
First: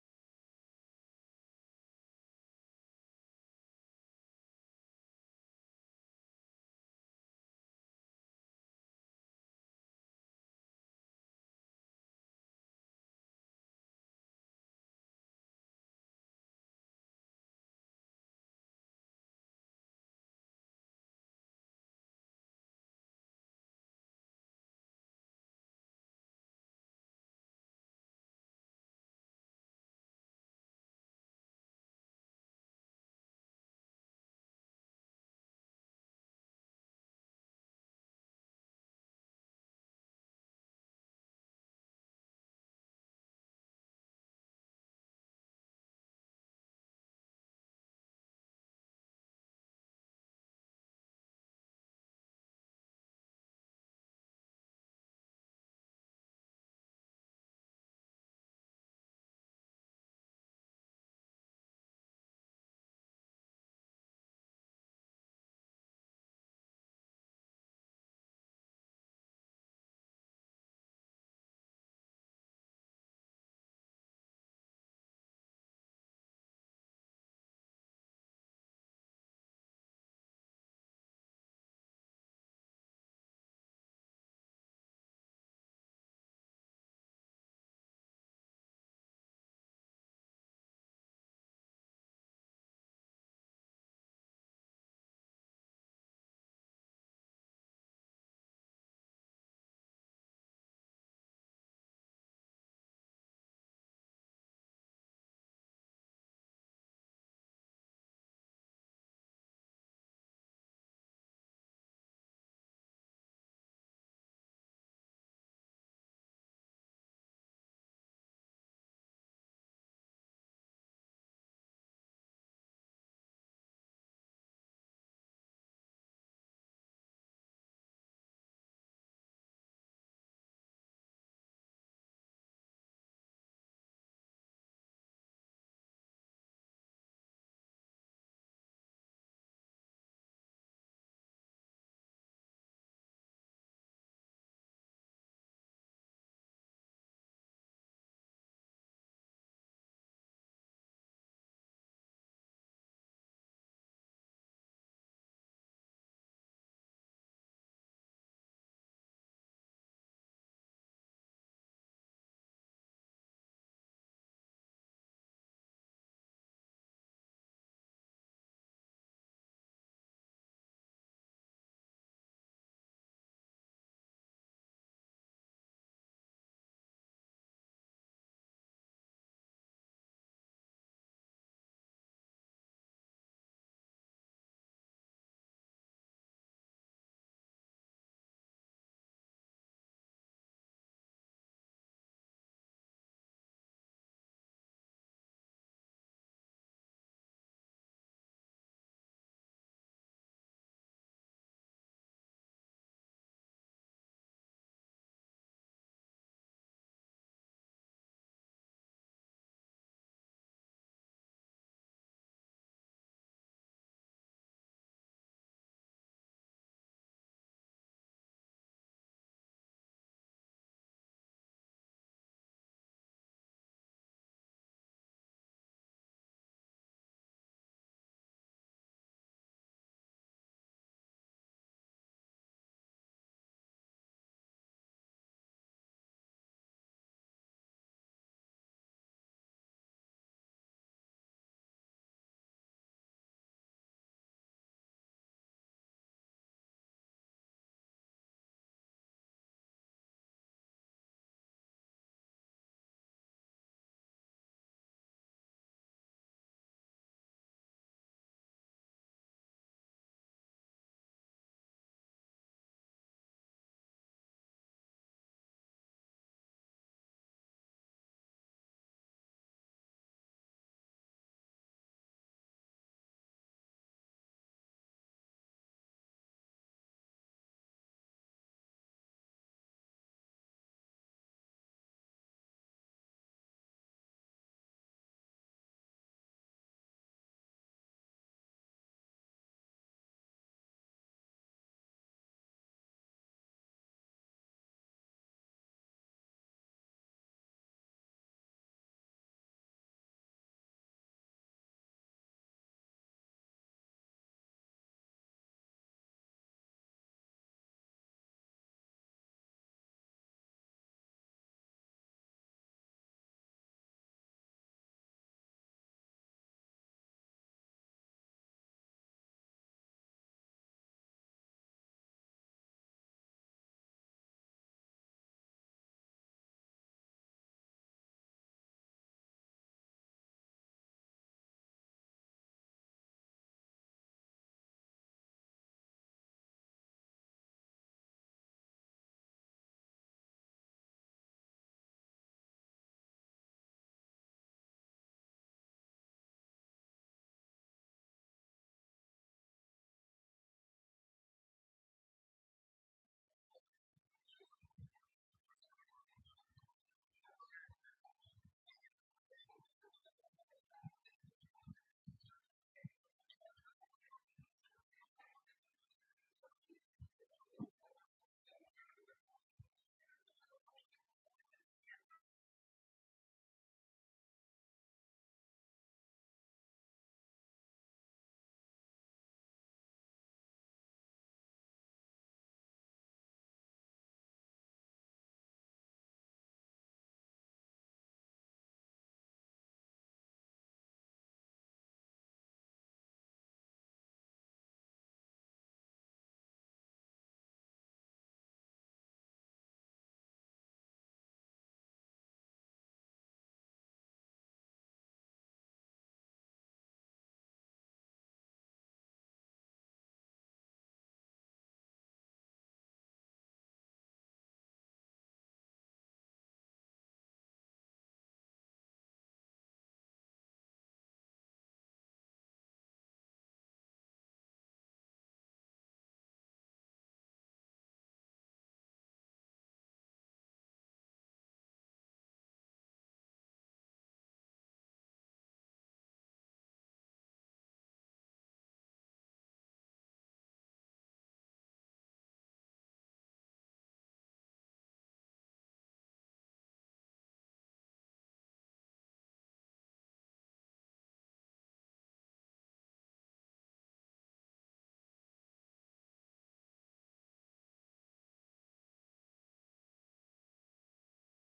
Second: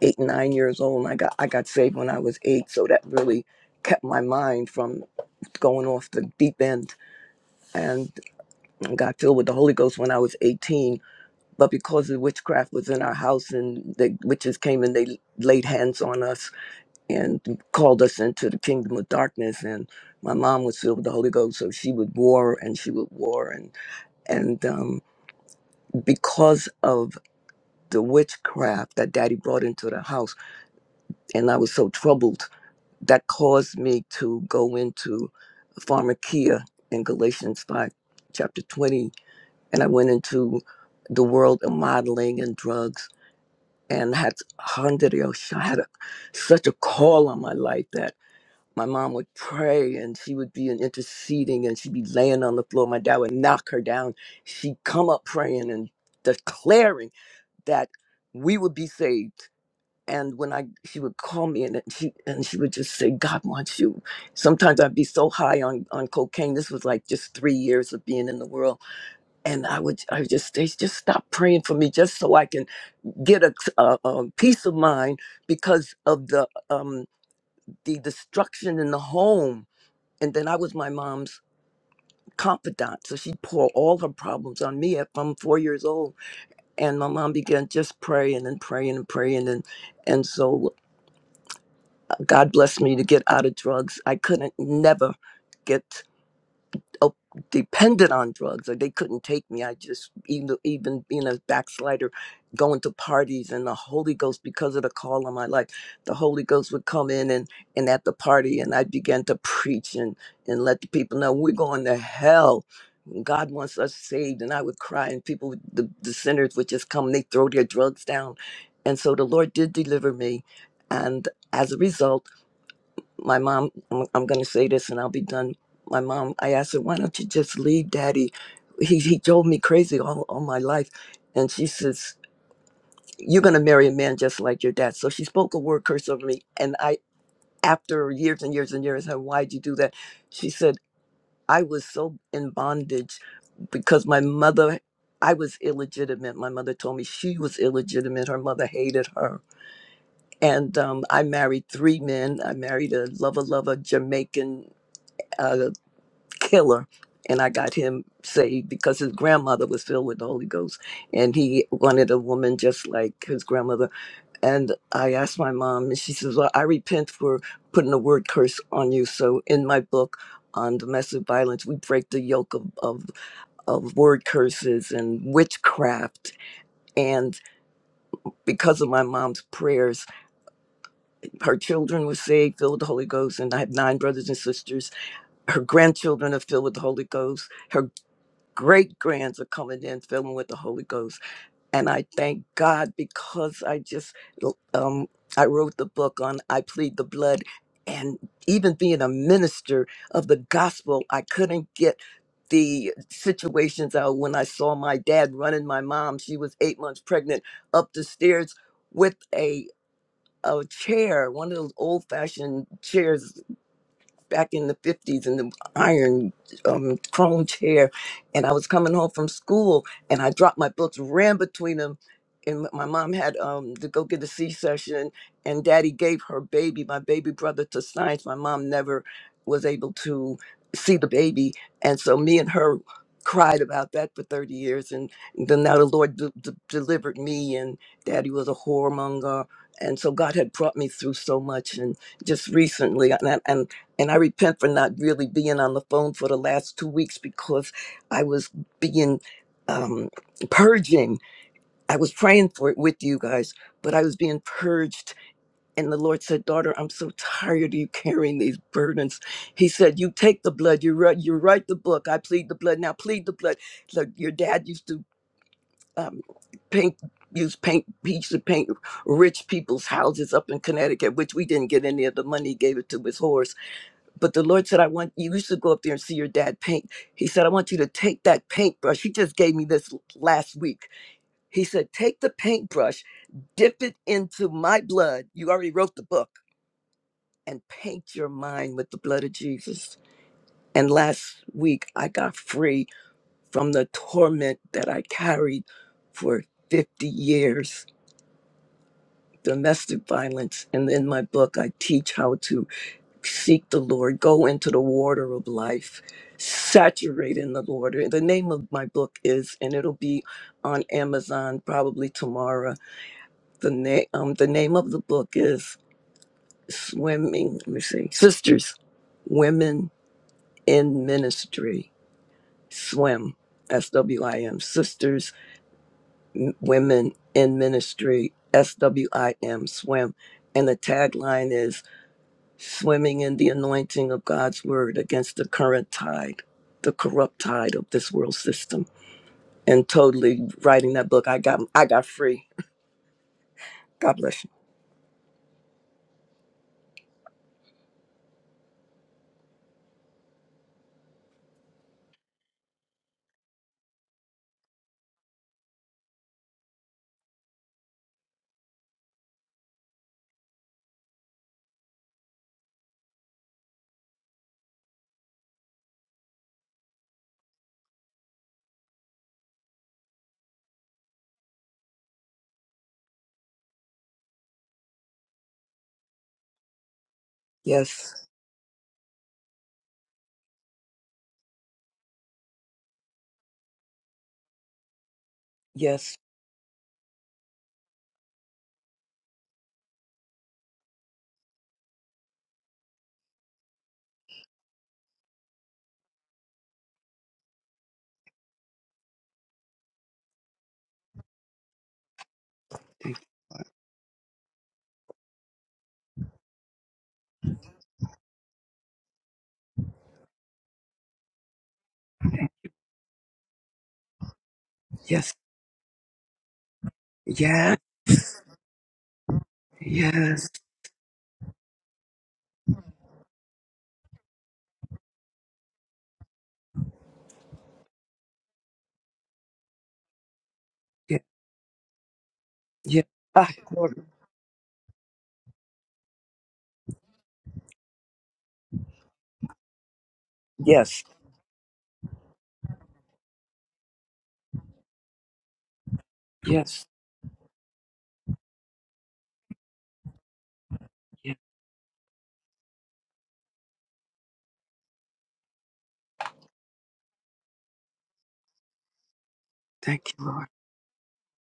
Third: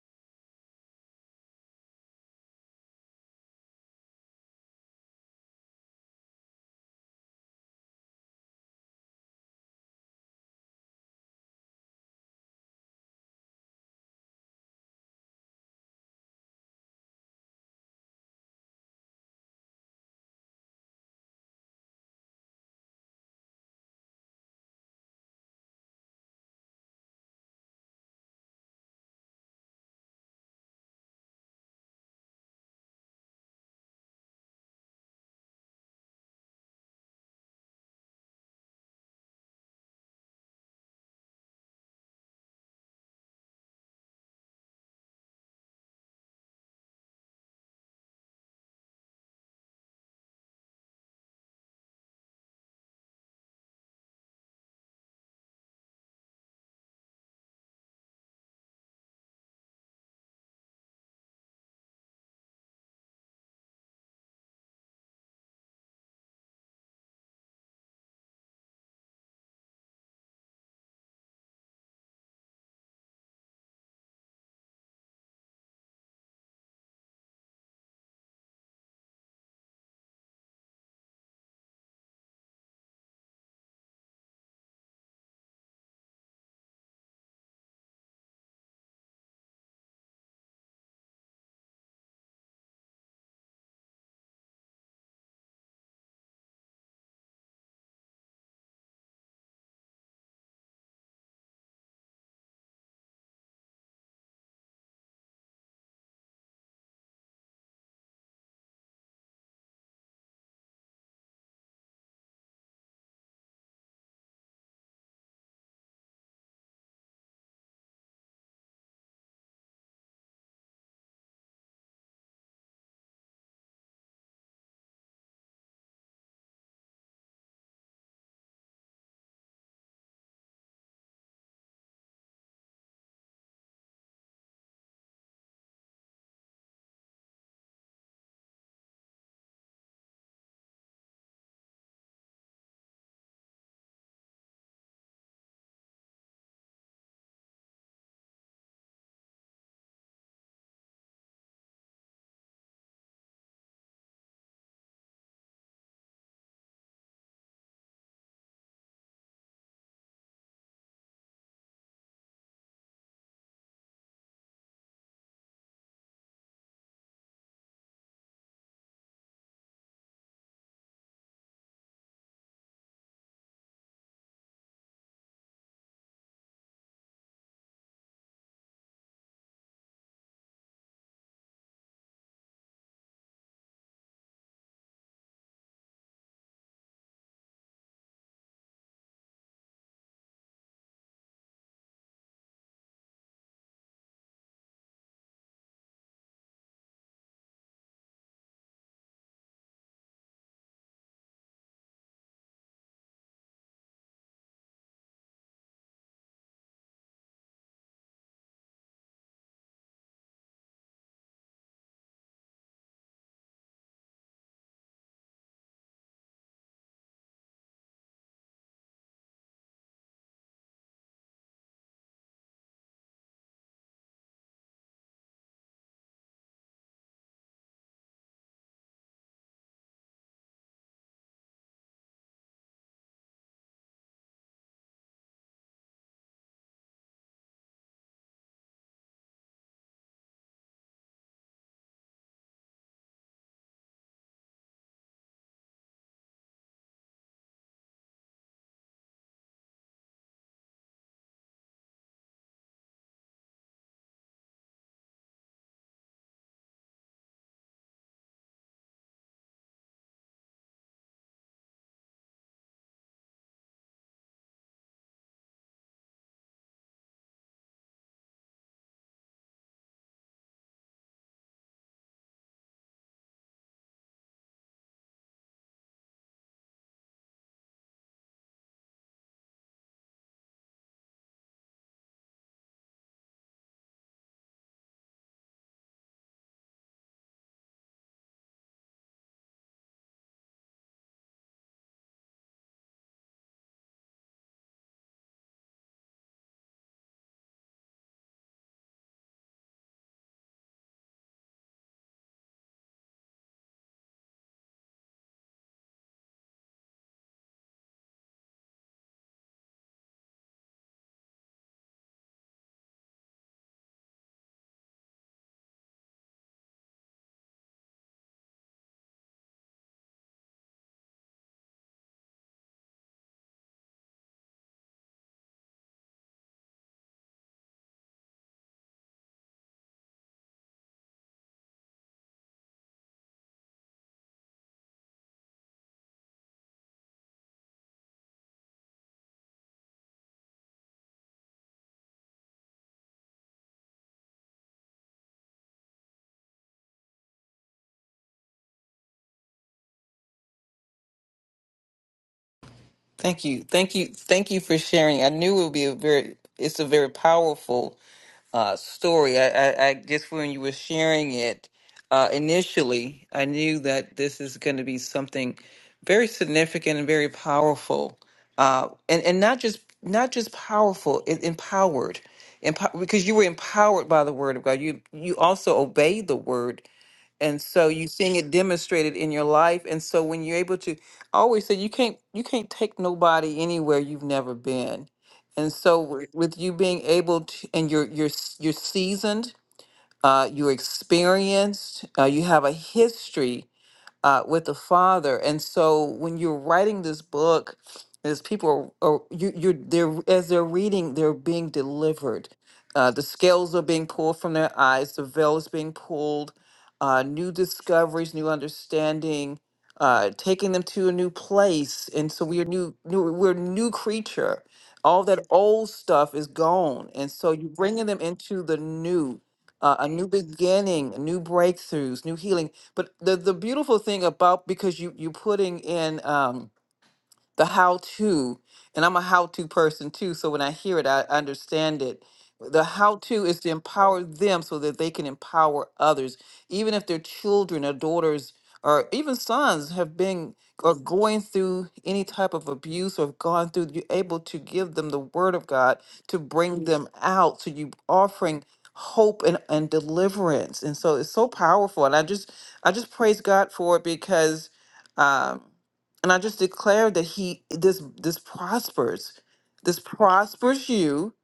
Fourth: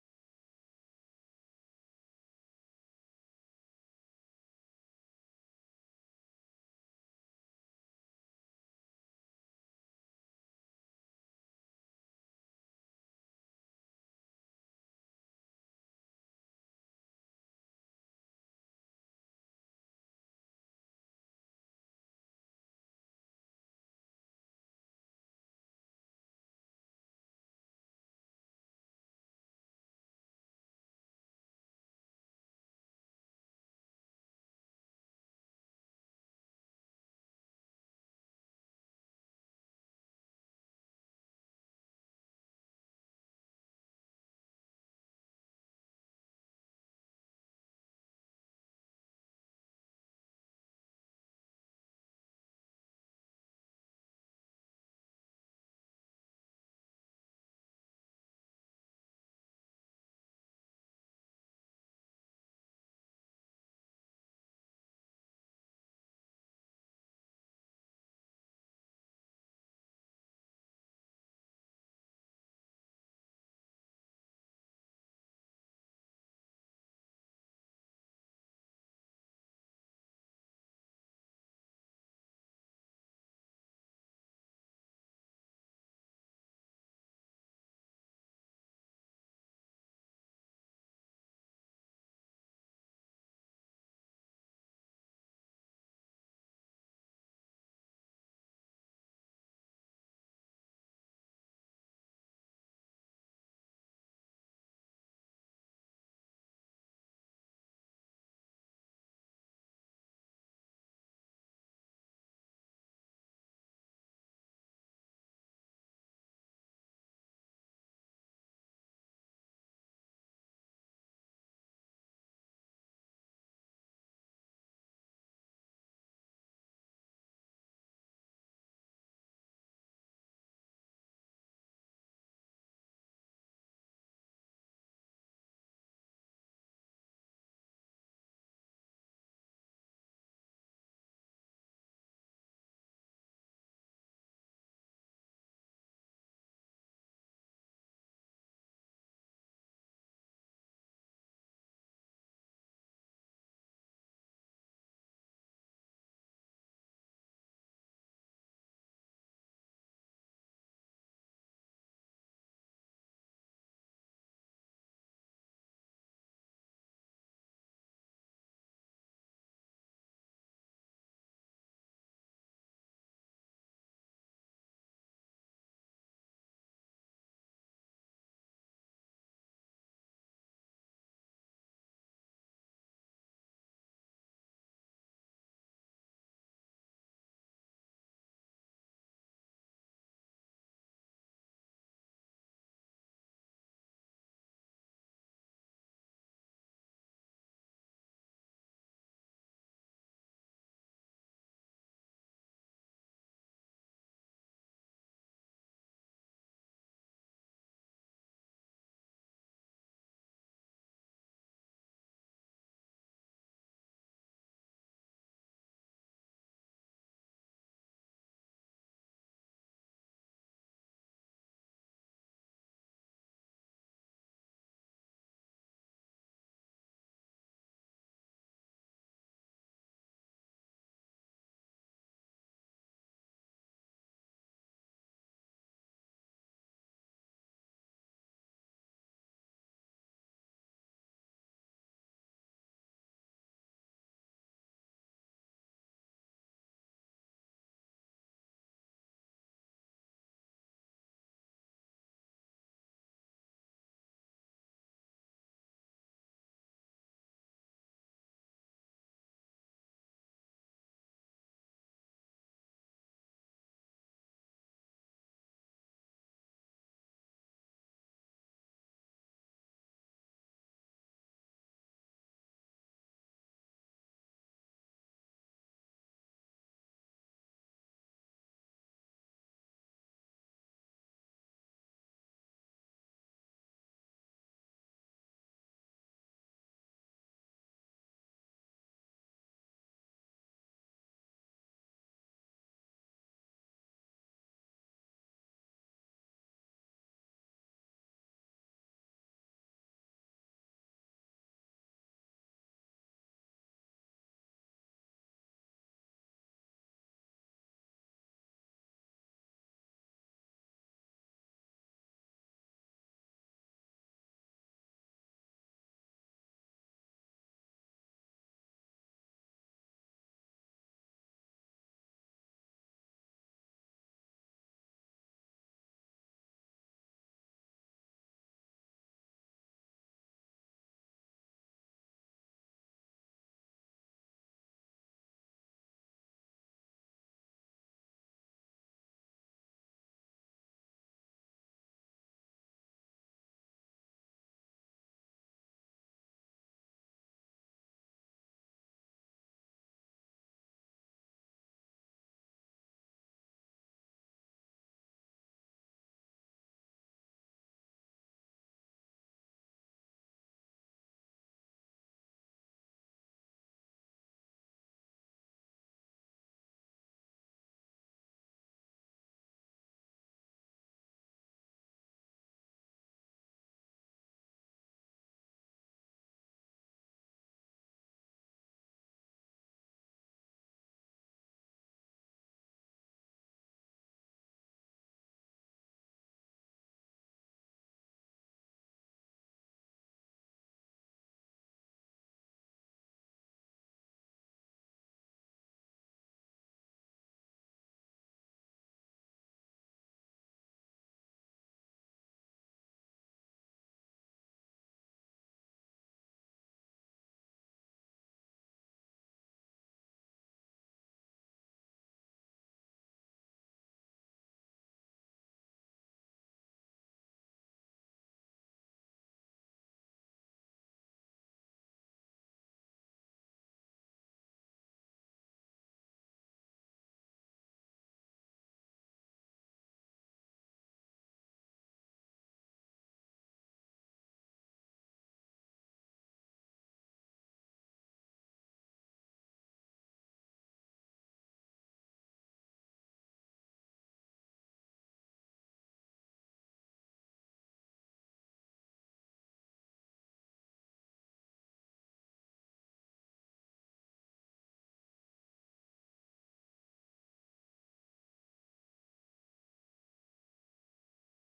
[SPEAKER 3] eight and nine years old. And I got I got saved when I was eight, so that really kept my mind from going off the deep end and got filled with the Holy Ghost when I was 18. But because the witchcraft was in our house and the witches came and they laid hands on us and called us into the kingdom of darkness, and my mom was filled with the Holy Ghost, so she would war and she would war and and um, because of the witchcraft that Daddy brought into the house, and I was so troubled, that caused me to go into pharmakia in Galatians five, chapter 20 and I went into the world of modeling and drugs and had hundred years I had a, such a call on my life that my mom would pray and she would be in interceding and she'd be laying on the floor. My dad would knock her down. She'd come up praying and declaring that we would be saved. And when I she would call me and she and she would just say, God wants you. Sometimes I'd be so high on, on cocaine. This was like just three years of being in the world and I would I would just they just stop praying for me just so I can get a, a, um, peace of mind because of the um the destruction in the home and then I was my mom's confidant so she'd pour all her problems on me at from four years old and my mom began just praying and praying and praying and and so uh, God blessed me to get out of drugs I couldn't never get oh, dependent on drugs or they couldn't take me i just even even being a backslider going to parties and the holy ghost because of the call on my life the holy ghost would come in and and at the party and i began to preach and and let the people know we're going to hell god wants us saved and i would cry and people would- the, the sinners would just come and they throw their drugs down and so the lord did deliver me and as a result my mom i'm, I'm going to say this and i'll be done my mom i asked her why don't you just leave daddy he, he drove me crazy all, all my life and she says you're going to marry a man just like your dad so she spoke a word curse over me and i after years and years and years I said, why'd you do that she said i was so in bondage because my mother i was illegitimate my mother told me she was illegitimate her mother hated her and um, i married three men i married a lover lover jamaican uh, killer and i got him saved because his grandmother was filled with the holy ghost and he wanted a woman just like his grandmother and i asked my mom and she says well i repent for putting the word curse on you so in my book on domestic violence we break the yoke of, of, of word curses and witchcraft and because of my mom's prayers her children were saved filled with the holy ghost and i have nine brothers and sisters her grandchildren are filled with the holy ghost Her great grands are coming in filling with the holy ghost and i thank god because i just um i wrote the book on i plead the blood and even being a minister of the gospel i couldn't get the situations out when i saw my dad running my mom she was eight months pregnant up the stairs with a a chair one of those old fashioned chairs back in the 50s in the iron um, chrome chair. And I was coming home from school and I dropped my books, ran between them. And my mom had um, to go get a C C-section, and daddy gave her baby, my baby brother, to science. My mom never was able to see the baby. And so me and her cried about that for 30 years. And then now the Lord de- de- delivered me, and daddy was a whoremonger. And so God had brought me through so much. And just recently. and. I- and and I repent for not really being on the phone for the last two weeks because I was being um, purging. I was praying for it with you guys, but I was being purged. And the Lord said, Daughter, I'm so tired of you carrying these burdens. He said, You take the blood, you write, you write the book. I plead the blood. Now plead the blood. Look, your dad used to um, paint. Use paint, he used to paint rich people's houses up in Connecticut, which we didn't get any of the money. He gave it to his horse but the Lord said, I want you used to go up there and see your dad paint. He said, I want you to take that paintbrush. He just gave me this l- last week. He said, Take the paintbrush, dip it into my blood. You already wrote the book, and paint your mind with the blood of Jesus. And last week, I got free from the torment that I carried for 50 years domestic violence. And in my book, I teach how to seek the Lord, go into the water of life, saturate in the Lord. The name of my book is, and it'll be on Amazon probably tomorrow. The name, um, the name of the book is Swimming. Let me see, Sisters, Women in Ministry, Swim, S W I M, Sisters, M- Women in Ministry, S W I M, Swim, and the tagline is. swimming in the anointing of God's word against the current tide, the corrupt tide of this world system, and totally writing that book. I got I got free. God bless you.
[SPEAKER 2] Thank you. Thank you. Thank you for sharing. I knew it would be a very, it's a very powerful uh, story. I, I, I just when you were sharing it uh, initially, I knew that this is going to be something very significant and very powerful. Uh, and, and not just, not just powerful, it, empowered. Empo- because you were empowered by the word of God. You, you also obeyed the word and so you're
[SPEAKER 3] Yes,
[SPEAKER 2] seeing it demonstrated in your life and so when you're able to I always say you can't you can't take nobody anywhere you've never been and so
[SPEAKER 3] yes,
[SPEAKER 2] w- with you being able to and you're you're s- you're seasoned uh, you're experienced uh, you have a history uh, with the Father. And so when you're writing this book, as people are, are you, you're they're as they're reading, they're being delivered. Uh, the scales are being pulled from their eyes. The veil is being pulled. Uh, new discoveries, new understanding, uh, taking them to a new place. And so we are new, new we're a new creature. All
[SPEAKER 3] yes,
[SPEAKER 2] that old stuff is gone, and so you're
[SPEAKER 3] yeah,
[SPEAKER 2] bringing them into the new, uh, a new
[SPEAKER 3] yes,
[SPEAKER 2] beginning, new breakthroughs, new healing but the the beautiful thing about because you you putting in um, the how to, and I'm a how to person too. So when I hear it,
[SPEAKER 3] yeah,
[SPEAKER 2] I understand it. The
[SPEAKER 3] yeah.
[SPEAKER 2] how to
[SPEAKER 3] Ah,
[SPEAKER 2] is to
[SPEAKER 3] glory.
[SPEAKER 2] empower them so that they can empower others, even if their children or daughters or even sons have been or
[SPEAKER 3] Yes,
[SPEAKER 2] going through any type of abuse or have gone through, you're able to give them the word of God to bring
[SPEAKER 3] yes,
[SPEAKER 2] Mhm. them out. So you offering hope and, and deliverance. And so it's
[SPEAKER 3] yeah.
[SPEAKER 2] so powerful. And I just I just praise God for it because um, and I just declare that he this this prospers. This
[SPEAKER 3] Thank you, Lord.
[SPEAKER 2] prospers you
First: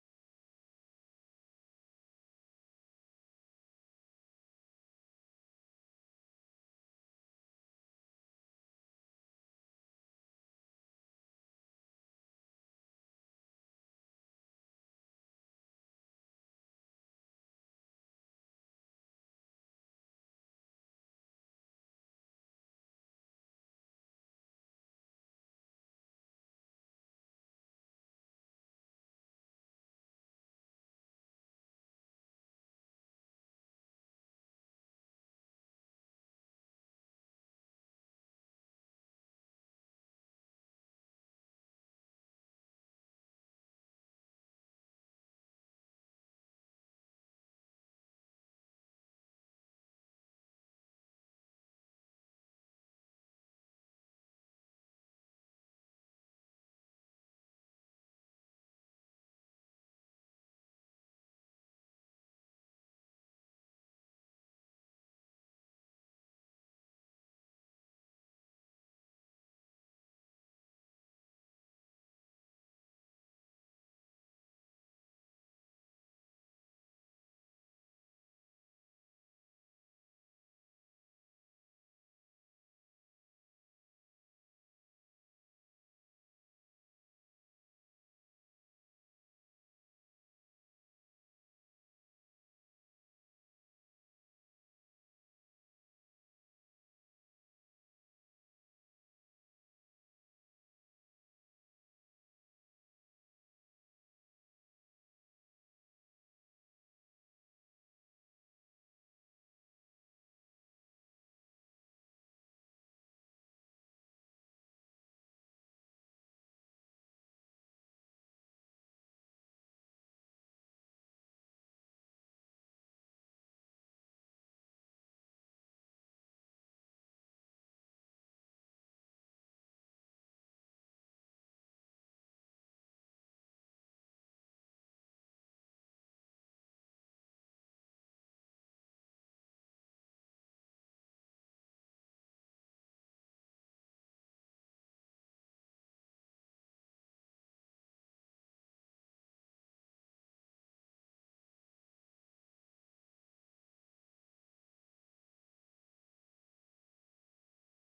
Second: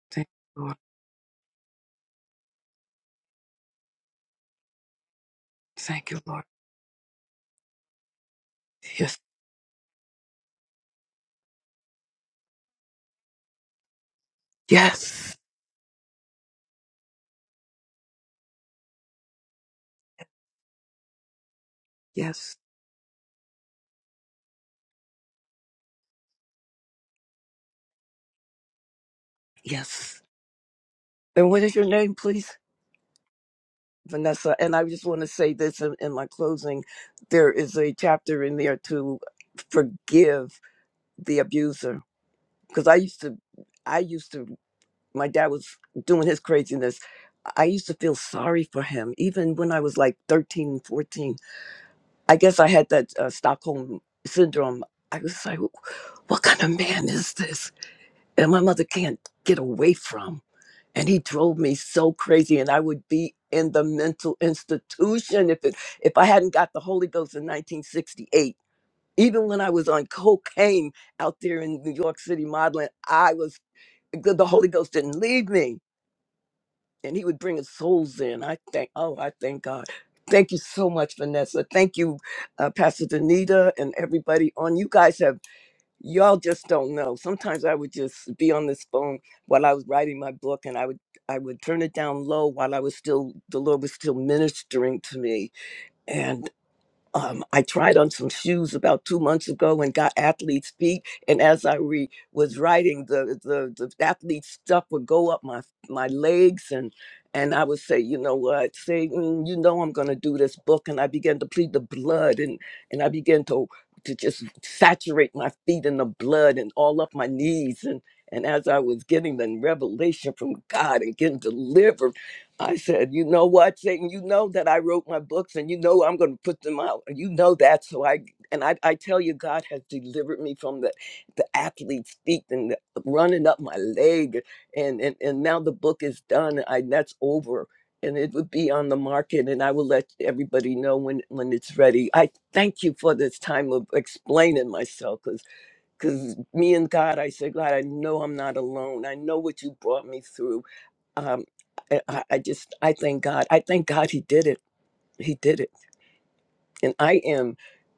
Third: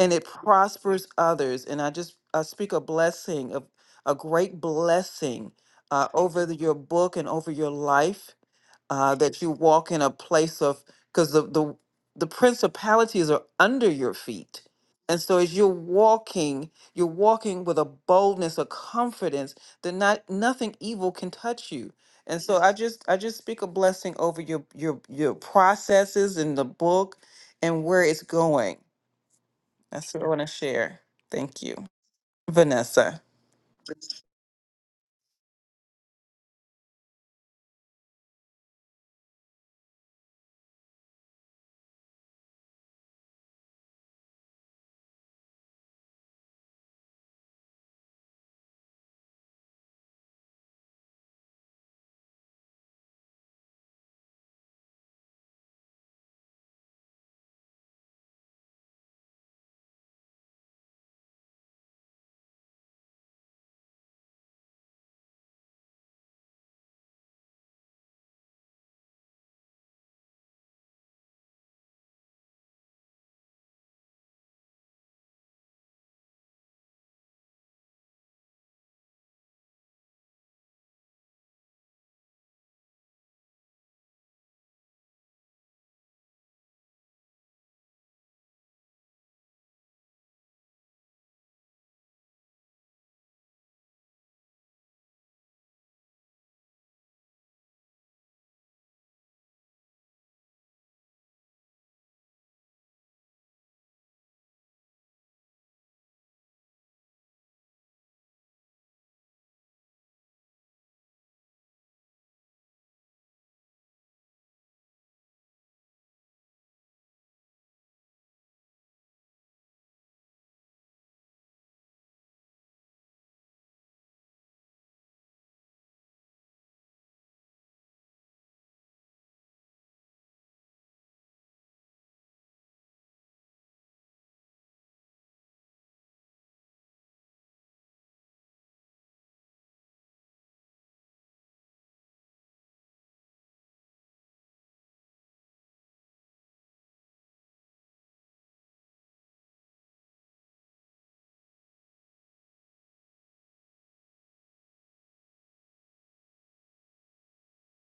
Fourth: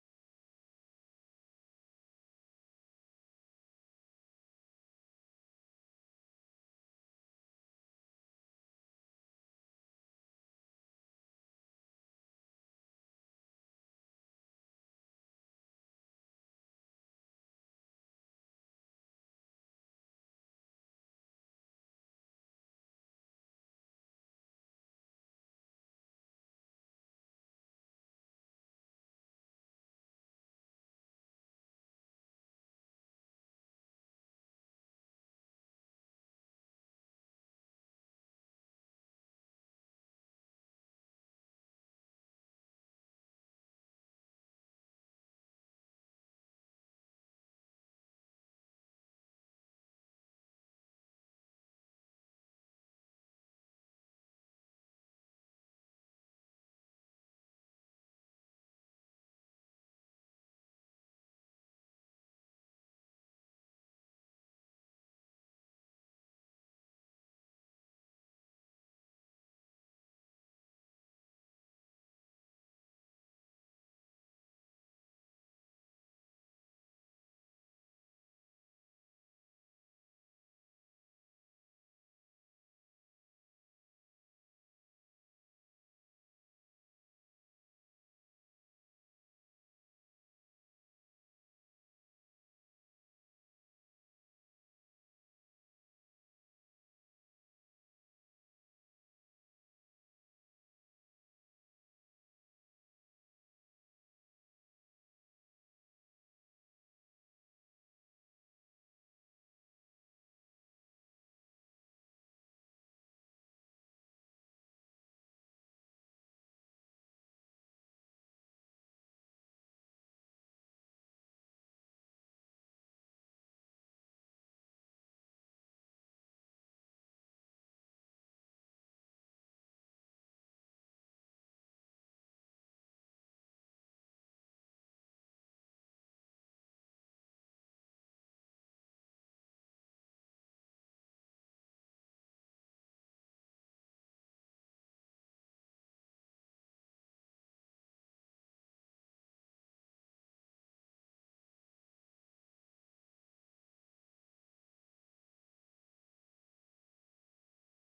[SPEAKER 2] and it
[SPEAKER 3] Thank you, Lord.
[SPEAKER 2] prospers others. And I just I speak a blessing of a great blessing uh,
[SPEAKER 3] Thank you, Lord.
[SPEAKER 2] over the- your book and over your life uh,
[SPEAKER 3] Yes,
[SPEAKER 2] that you walk in a place of because the, the the principalities are under your feet and
[SPEAKER 3] yes,
[SPEAKER 2] so as you're walking you're walking with a boldness a confidence that not nothing evil can touch you and
[SPEAKER 3] yes,
[SPEAKER 2] so i just i just speak a blessing over your your your processes in the book and where it's going that's
[SPEAKER 3] yes.
[SPEAKER 2] what i want to share
[SPEAKER 3] And
[SPEAKER 2] thank
[SPEAKER 3] what is
[SPEAKER 2] you
[SPEAKER 3] your name, please?
[SPEAKER 2] vanessa
[SPEAKER 3] Vanessa. And I just want to say this in, in my closing there is a chapter in there to forgive the abuser. Because I used to, I used to, my dad was doing his craziness. I used to feel sorry for him, even when I was like 13, 14. I guess I had that uh, Stockholm syndrome. I was like, what kind of man is this? And my mother can't get away from and he drove me so crazy and i would be in the mental institution if it if i hadn't got the holy ghost in 1968 even when i was on cocaine out there in new york city modeling i was the, the holy ghost didn't leave me and he would bring his souls in i thank oh i thank god thank you so much vanessa thank you uh, pastor danita and everybody on you guys have y'all just don't know sometimes i would just be on this phone while i was writing my book and i would i would turn it down low while i was still the lord was still ministering to me um, I tried on some shoes about two months ago and got athlete's feet. And as I re- was writing, the, the the athlete stuff would go up my my legs, and and I would say, you know what, say, "Mm, you know, I'm going to do this book, and I began to plead the blood, and and I began to to just saturate my feet in the blood and all up my knees and. And as I was getting the revelation from God and getting deliverance I said, you know what, Satan, you know that I wrote my books and you know I'm going to put them out. and You know that. So I, and I, I tell you, God has delivered me from the, the athlete's feet and the, running up my leg. And, and, and now the book is done. I, that's over. And it would be on the market, and I will let everybody know when, when it's ready. I thank you for this time of explaining myself because because me and God, I said, God, I know I'm not alone. I know what you brought me through um, I, I just I thank God. I thank God He did it. He did it, and I am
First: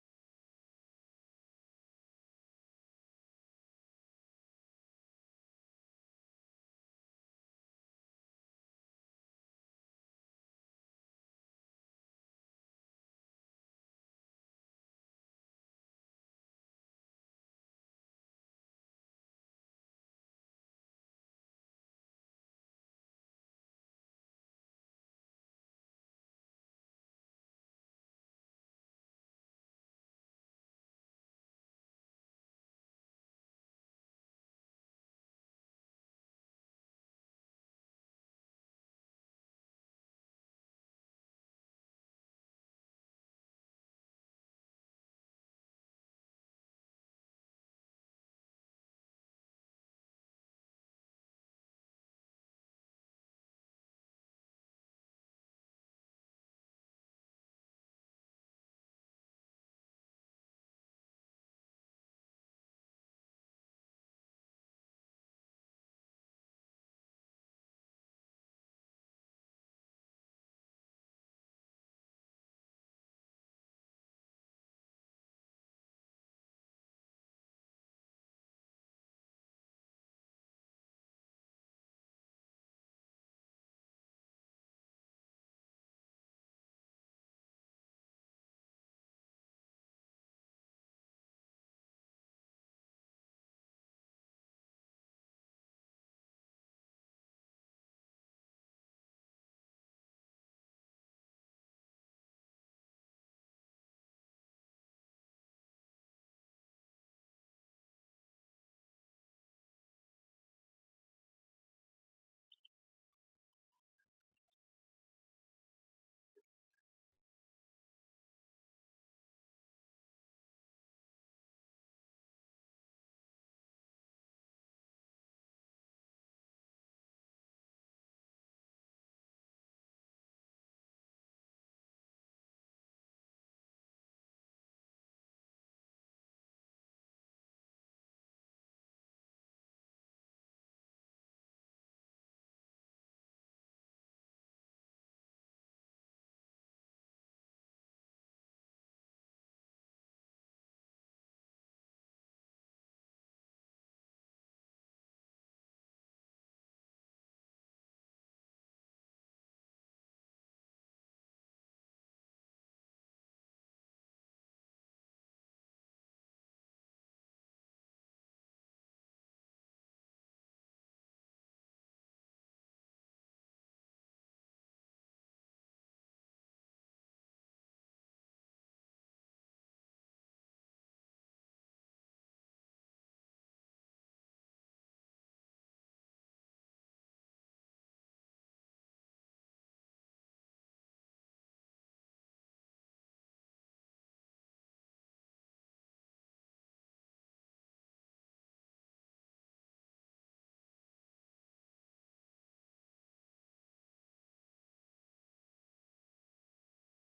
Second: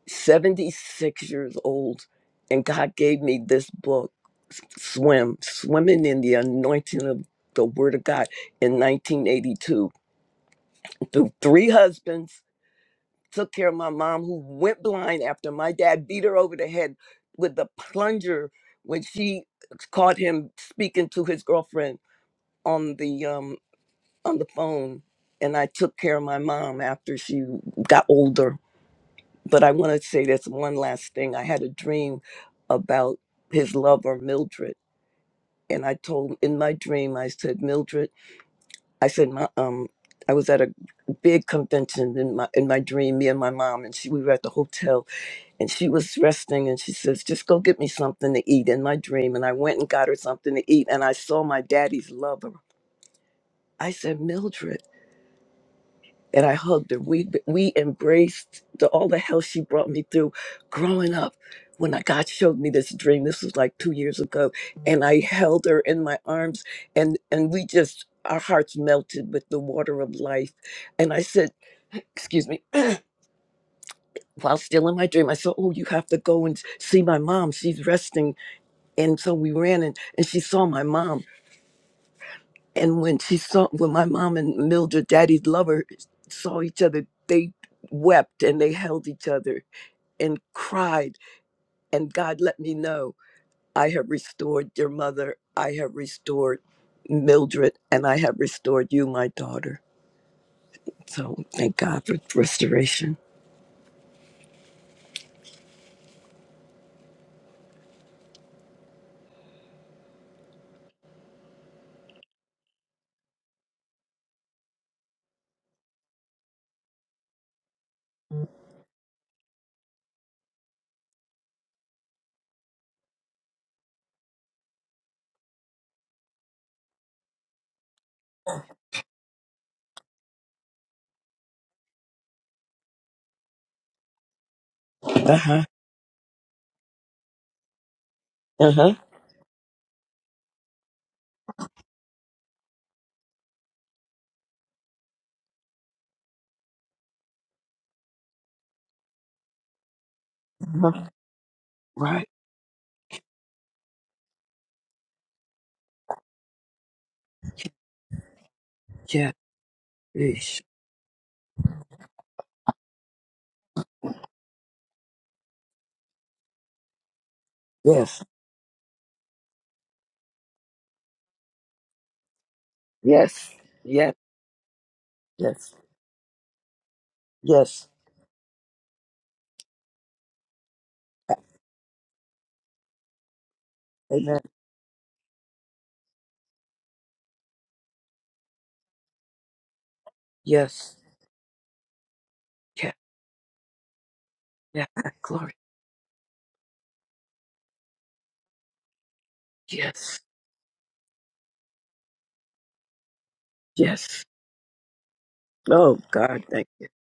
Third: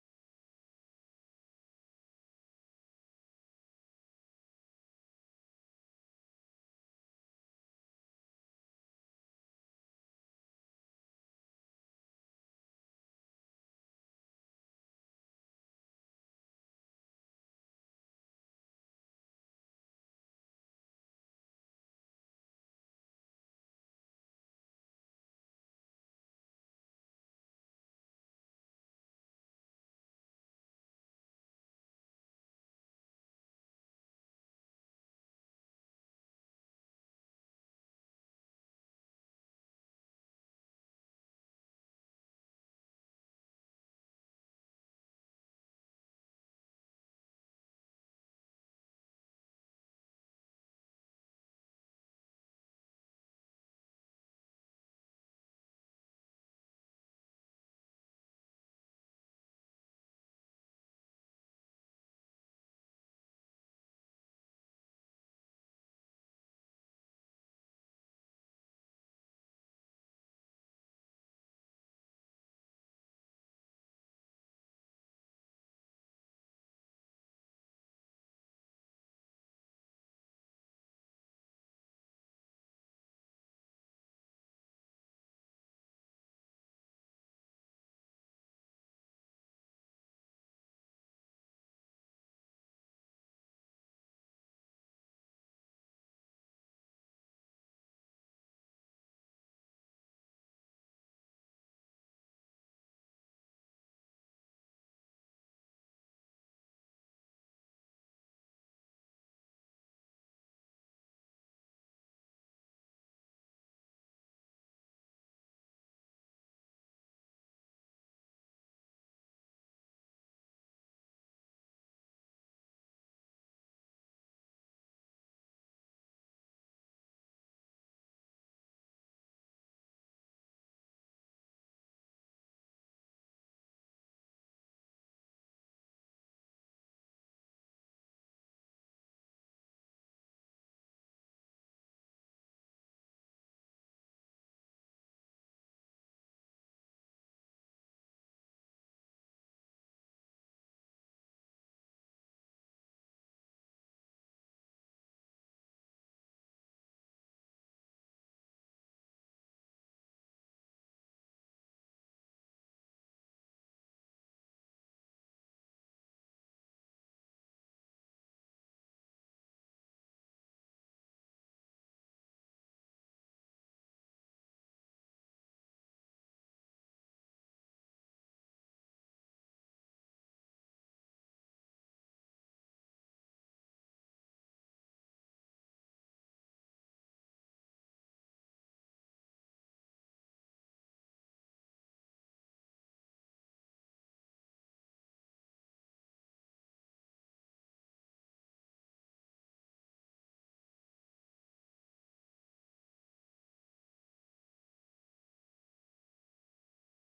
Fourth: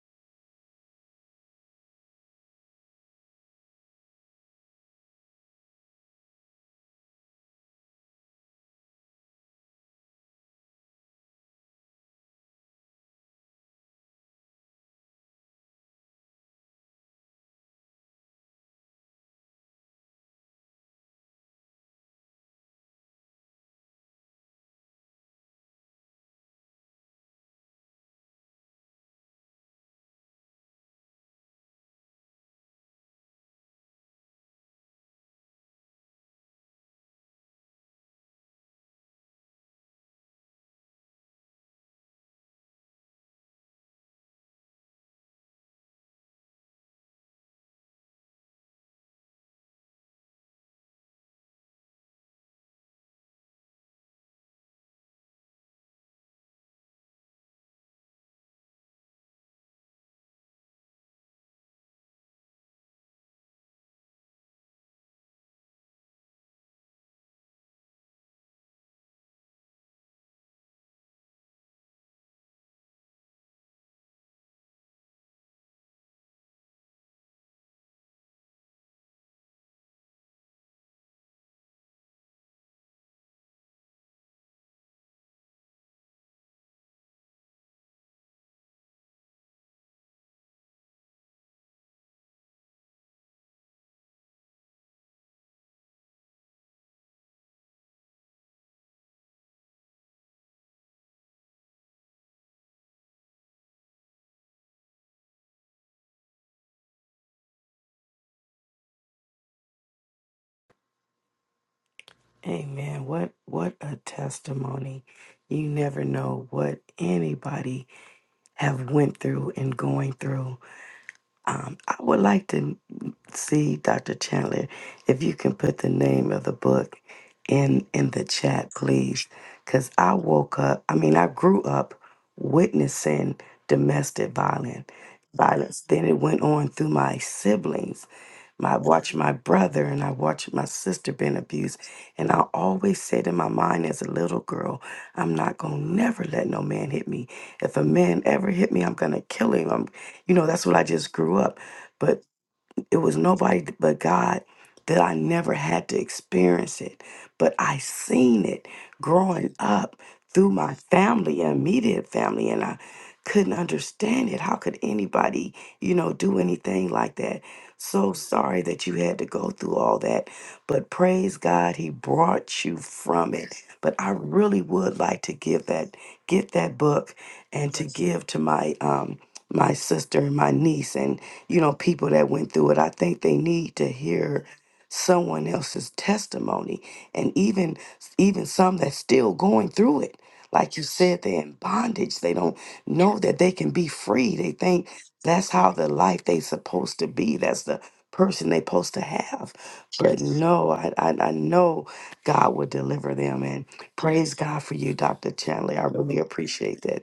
[SPEAKER 3] seventy six years old, and God gave me this book, Swim, Swimming in the Anointing of the Word of God in nineteen eighty two. Through three husbands, took care of my mom who went blind after my dad beat her over the head with the plunger when she caught him speaking to his girlfriend on the um, on the phone and I took care of my mom after she got older. But I want to say this one last thing. I had a dream about his lover, Mildred. And I told in my dream, I said, Mildred, I said, my, um, I was at a big convention in my in my dream, me and my mom, and she we were at the hotel and she was resting and she says, Just go get me something to eat in my dream. And I went and got her something to eat and I saw my daddy's lover. I said, Mildred. and I hugged her. We we embraced the, all the hell she brought me through growing up. When I, God showed me this dream, this was like two years ago, and I held her in my arms, and and we just our hearts melted with the water of life. And I said, "Excuse me," while still in my dream, I said, "Oh, you have to go and see my mom. She's resting." And so we ran, and and she saw my mom, And when she saw, when my mom and Mildred, daddy's lover, saw each other, they wept and they held each other and cried. And God let me know, I have restored your mother. I have restored Mildred and I have restored you, my daughter. So thank God for restoration.
[SPEAKER 4] Amen. What what a testimony. You never know what anybody
[SPEAKER 3] Uh
[SPEAKER 4] have went through and going through. Um, I would like to see Dr. Chandler, if you can put the name of the book in in the chat, please, because I woke up. I mean, I grew up witnessing domestic violence.
[SPEAKER 3] huh.
[SPEAKER 4] Violence. Then it went on through my siblings.
[SPEAKER 3] Uh
[SPEAKER 4] My, I
[SPEAKER 3] huh.
[SPEAKER 4] watched my brother and I watched my sister being abused. And I always said in my mind as a little girl, I'm not going to never let no man hit me. If a man ever hit me, I'm going to kill him. I'm, you know, that's what I
[SPEAKER 3] Uh-huh.
[SPEAKER 4] just grew up. But
[SPEAKER 3] Right.
[SPEAKER 4] it was nobody but God that I never had to experience it, but I seen it
[SPEAKER 3] Yeah.
[SPEAKER 4] growing up through
[SPEAKER 3] Yeesh.
[SPEAKER 4] my family, immediate family, and I couldn't understand it. How could anybody, you know, do anything like that? So
[SPEAKER 3] Yes.
[SPEAKER 4] sorry that you had to go through all that, but praise God, He brought you from
[SPEAKER 3] Yes.
[SPEAKER 4] it. But I
[SPEAKER 3] Yes.
[SPEAKER 4] really would like to give
[SPEAKER 3] Yes.
[SPEAKER 4] that, get that book, and to
[SPEAKER 3] Yes.
[SPEAKER 4] give to my um, my sister and my niece, and you know, people that went through it. I think they need to
[SPEAKER 3] Amen.
[SPEAKER 4] hear someone else's testimony and even even some that's still going through it. Like you
[SPEAKER 3] Yes.
[SPEAKER 4] said, they're in bondage. They don't
[SPEAKER 3] Yeah.
[SPEAKER 4] know that they can be free. They
[SPEAKER 3] Yeah.
[SPEAKER 4] think that's
[SPEAKER 3] Glory.
[SPEAKER 4] how the life they supposed to be. That's the person they supposed to have.
[SPEAKER 3] Yes.
[SPEAKER 4] But no, I, I, I know God will deliver them. And
[SPEAKER 3] Yes.
[SPEAKER 4] praise God for you, Dr. Chandler. I
[SPEAKER 3] Oh
[SPEAKER 4] really
[SPEAKER 3] God, thank.
[SPEAKER 4] appreciate that.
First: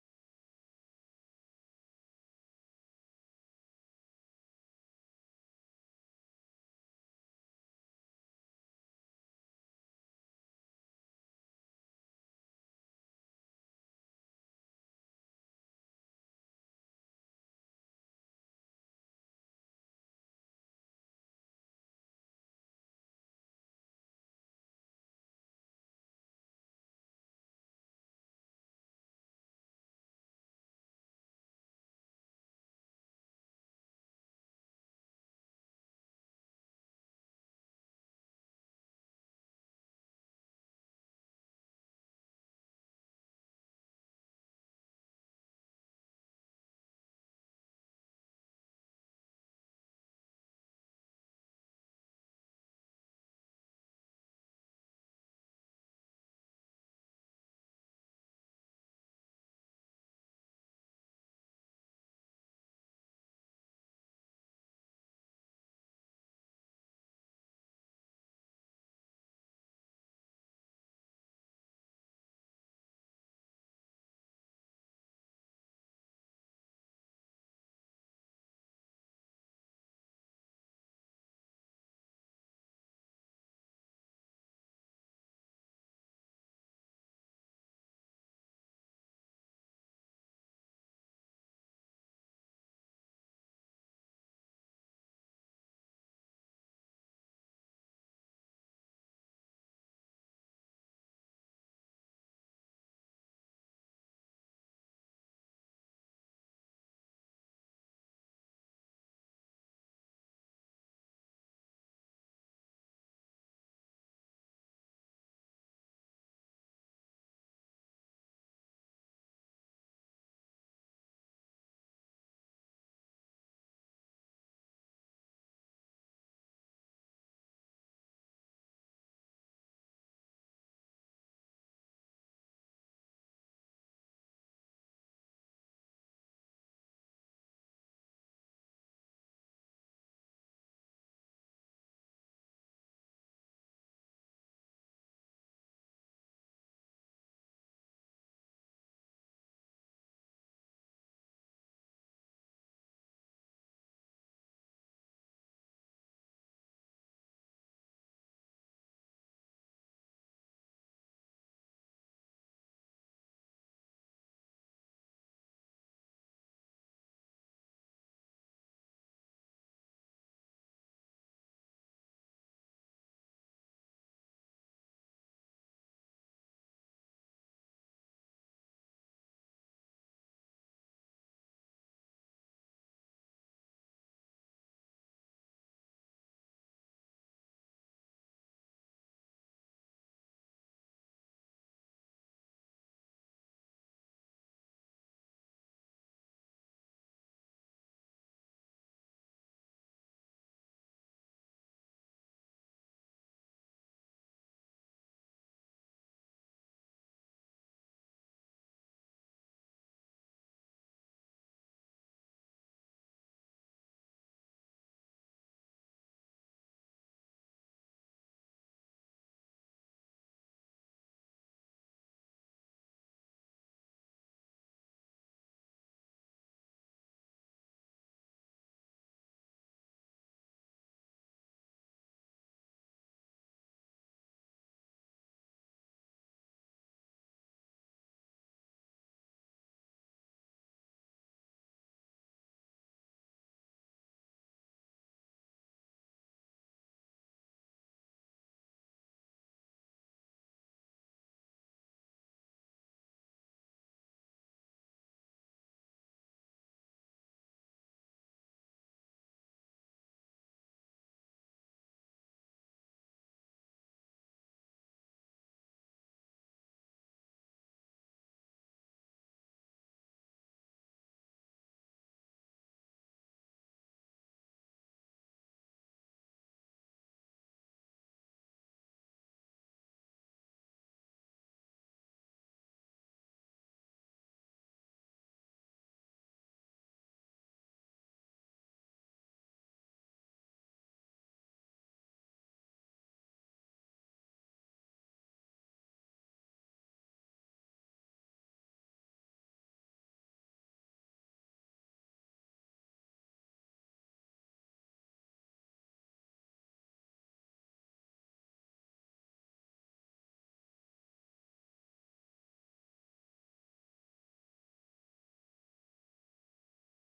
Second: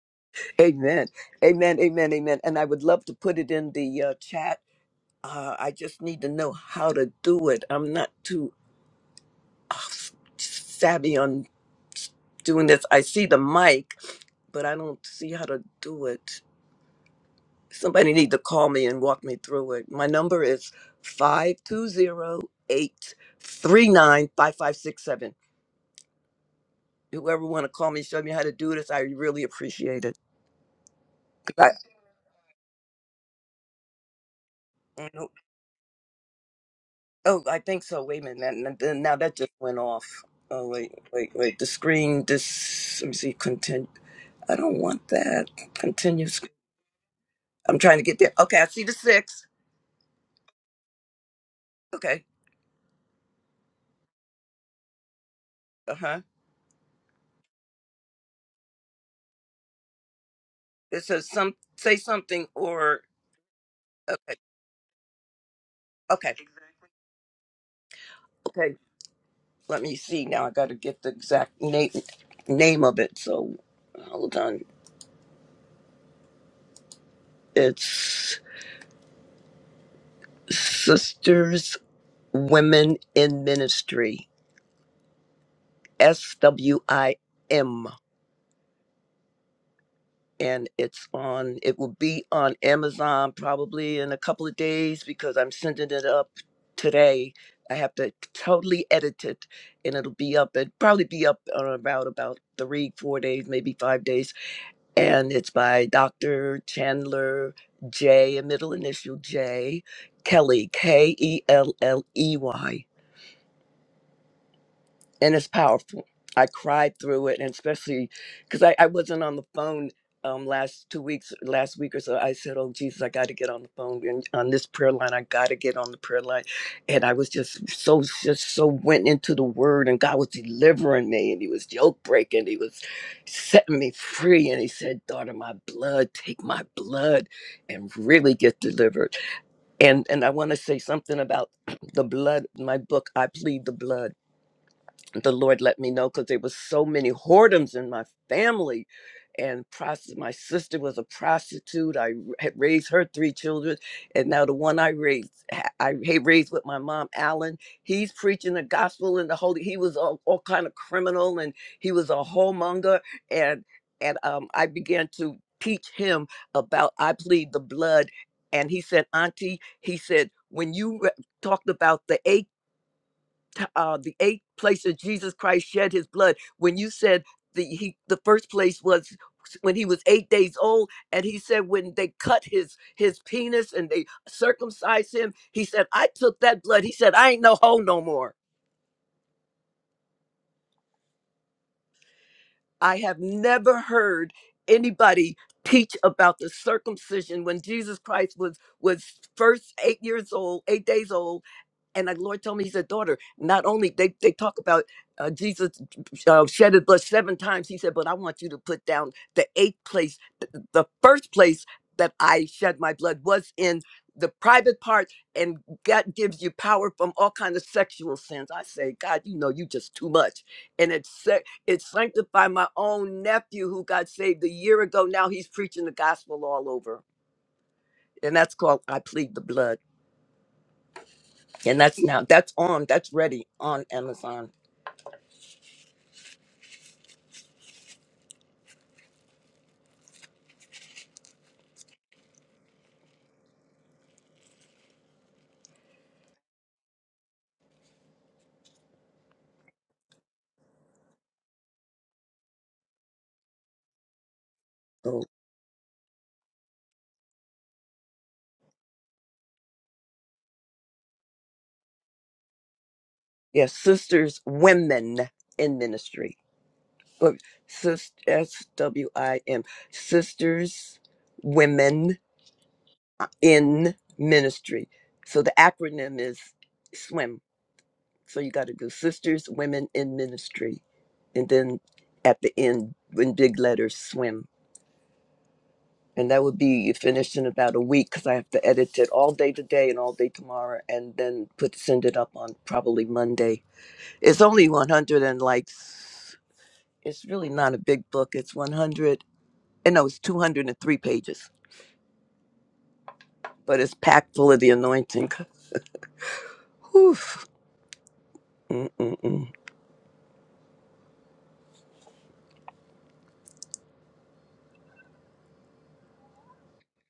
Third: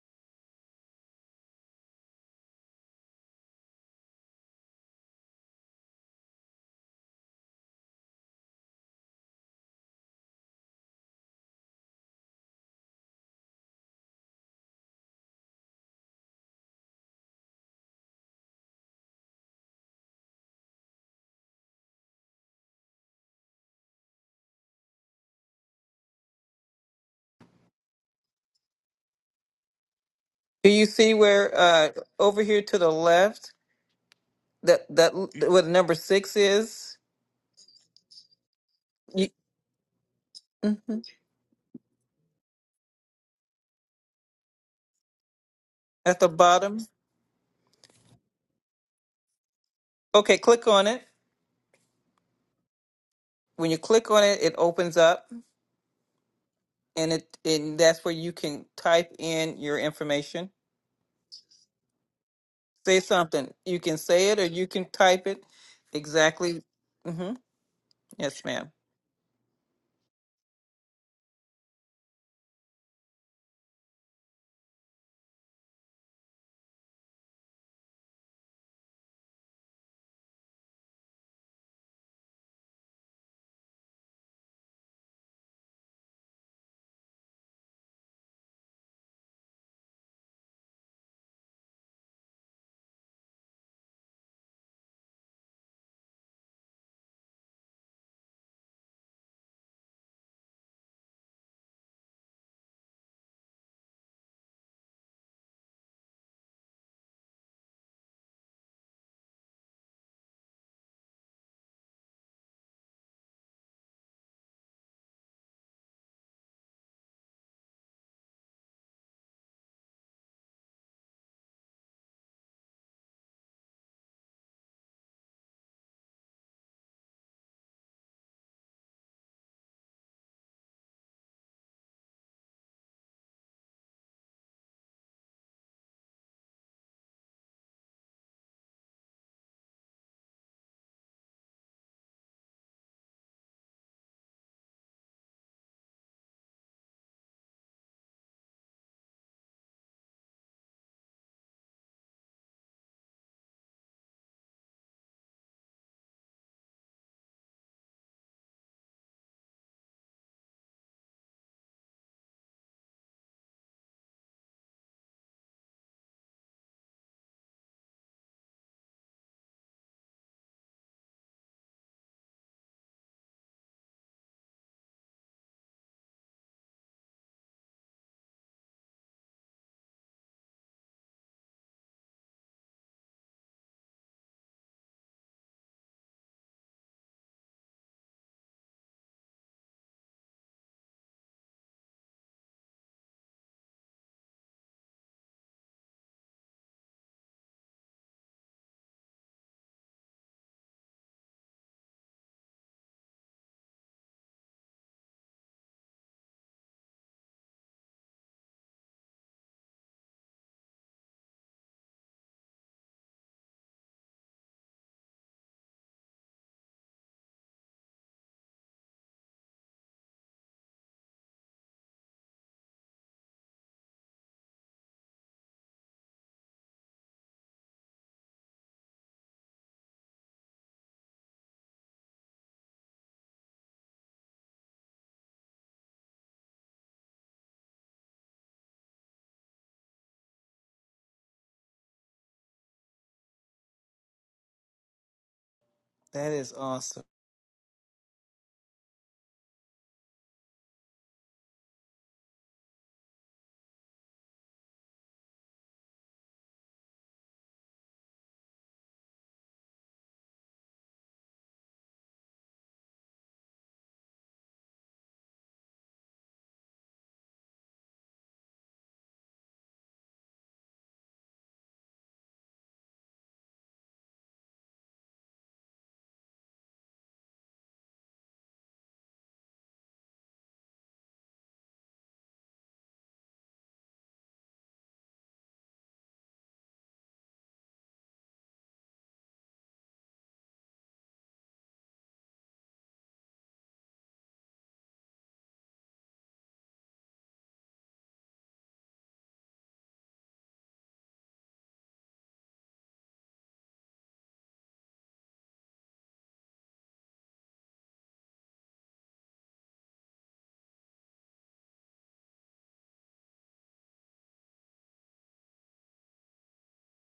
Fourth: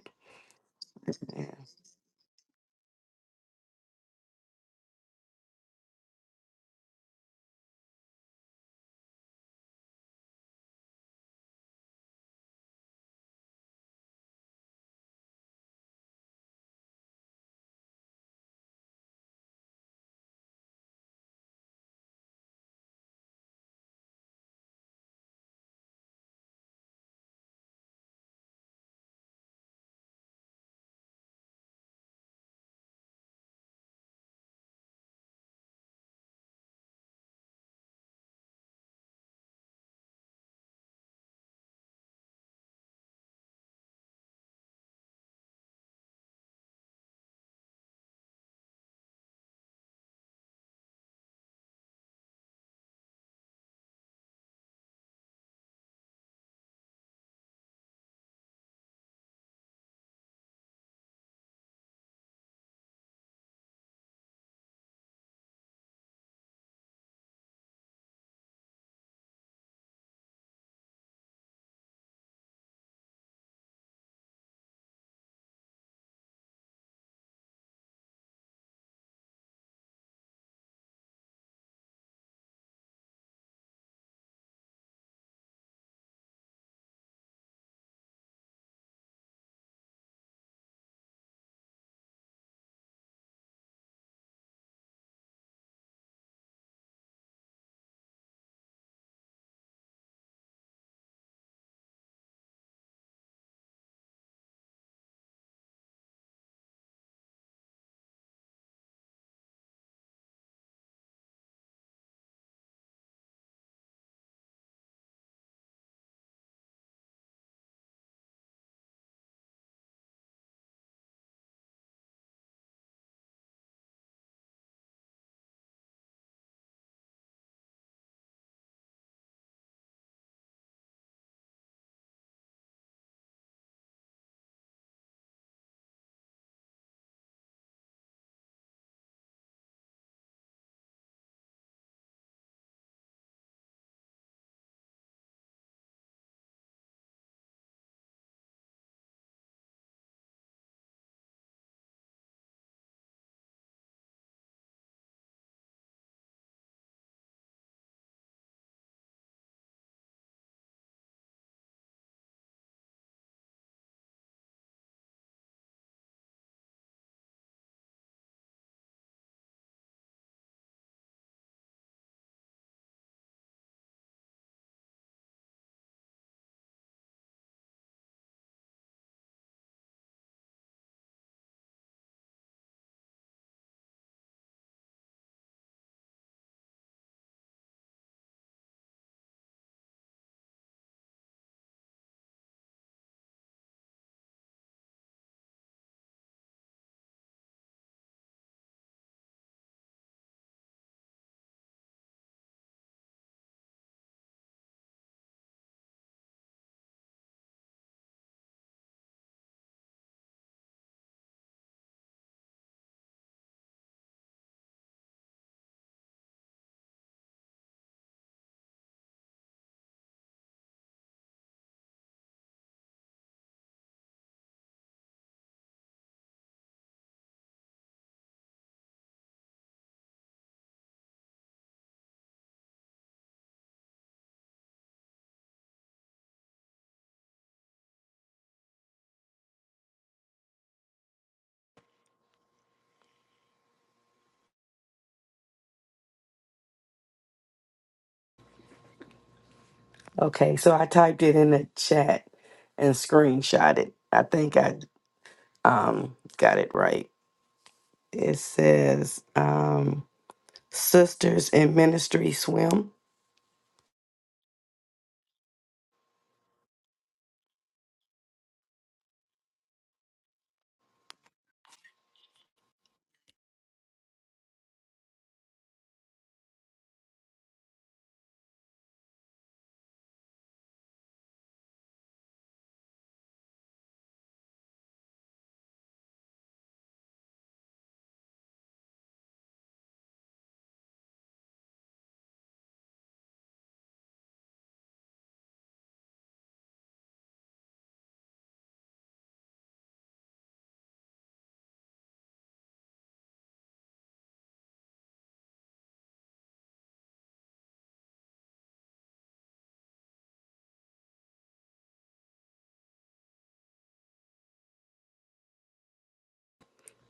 [SPEAKER 3] Amen.
[SPEAKER 4] Yeah.
[SPEAKER 3] Amen. Amen. Amen. And I would love to put it in the uh, chat. Uh, I just need to know how to do it. I'm not too uh, savvy on doing this. I see the mic, but I don't see how to do it. Somebody need to call me and walk me through it. My number is five two zero eight three nine five five six seven. Whoever want to call me, show me how to do this. I really appreciate it.
[SPEAKER 2] do you see where uh over here to the left that that
[SPEAKER 3] I,
[SPEAKER 2] l- where the number six is
[SPEAKER 3] Oh, I think so. Wait a minute. Now, now now that just went off. Oh,
[SPEAKER 2] hmm
[SPEAKER 3] wait, wait, wait. The screen, this, let me see, continue. I don't want that.
[SPEAKER 2] At the
[SPEAKER 3] Continues.
[SPEAKER 2] bottom.
[SPEAKER 3] I'm trying to get there. Okay, I see the six.
[SPEAKER 2] Okay, click on it.
[SPEAKER 3] Okay.
[SPEAKER 2] When you click on it, it opens up
[SPEAKER 3] Uh huh.
[SPEAKER 2] and it and that's where you can type in your information.
[SPEAKER 3] It says some, say something
[SPEAKER 2] Say
[SPEAKER 3] or,
[SPEAKER 2] something. You can say it
[SPEAKER 3] okay.
[SPEAKER 2] or you can type it
[SPEAKER 3] Okay.
[SPEAKER 2] exactly. hmm Yes, ma'am.
[SPEAKER 3] Okay. Let me see now. I got to get the exact name, name of it. So hold on. It's Sisters Women in Ministry, S W I M. and it's on it will be on amazon probably in a couple of days because i'm sending it up today i have to totally edit it and it'll be up it probably be up on about about three four days maybe five days and it's by dr chandler j a middle initial j kelly k-e-l-l-e-y and it's powerful. I cried through it, and especially because I, I wasn't on the phone um, last two weeks, last week or so. I said, "Oh Jesus, I got to get on the phone and on this prayer line. I got to get on the prayer line," and I was just so just so went into the Word, and God was delivering me, and He was yoke breaking, He was setting me free, and He said, "Daughter, my blood, take my blood, and really get delivered." And and I want to say something about the blood. My book, I plead the blood the Lord let me know because there was so many whoredoms in my family, and prosti- my sister was a prostitute. I had raised her three children, and now the one I raised, ha- I had raised with my mom, Alan. He's preaching the gospel and the holy. He was all, all kind of criminal, and he was a homemonger, and and um, I began to teach him about I plead the blood, and he said, Auntie, he said when you re- talked about the AK t- uh, the eight places Jesus Christ shed his blood. When you said the he, the first place was when he was eight days old, and he said when they cut his his penis and they circumcised him, he said I took that blood. He said I ain't no hoe no more. I have never heard anybody teach about the circumcision when Jesus Christ was was first eight years old, eight days old, and the Lord told me, He said, "Daughter, not only they they talk about uh, Jesus uh, shed His blood seven times, He said, but I want you to put down the eighth place, th- the first place that I shed my blood was in." the private part and god gives you power from all kind of sexual sins i say god you know you just too much and it's it sanctified my own nephew who got saved a year ago. Now he's preaching the gospel all over. And that's called I Plead the Blood. And that's now, that's on, that's ready on Amazon.
[SPEAKER 2] That is awesome.
[SPEAKER 4] Okay, so I typed it in the chat and screenshot it. I think I
[SPEAKER 3] So,
[SPEAKER 4] um got it right. It says um Sisters in Ministry Swim.
[SPEAKER 3] yes, Sisters Women in Ministry. But sis, S W I M, Sisters Women in Ministry. So the acronym is SWIM So you got to do Sisters, Women in Ministry. And then at the end, in big letters, swim. And that would be finished in about a week because I have to edit it all day today and all day tomorrow and then put send it up on probably Monday. It's only 100 and like, s- it's really not a big book. It's 100, and no, it's 203 pages, but it's packed full of the anointing. Whew. Mm-mm-mm.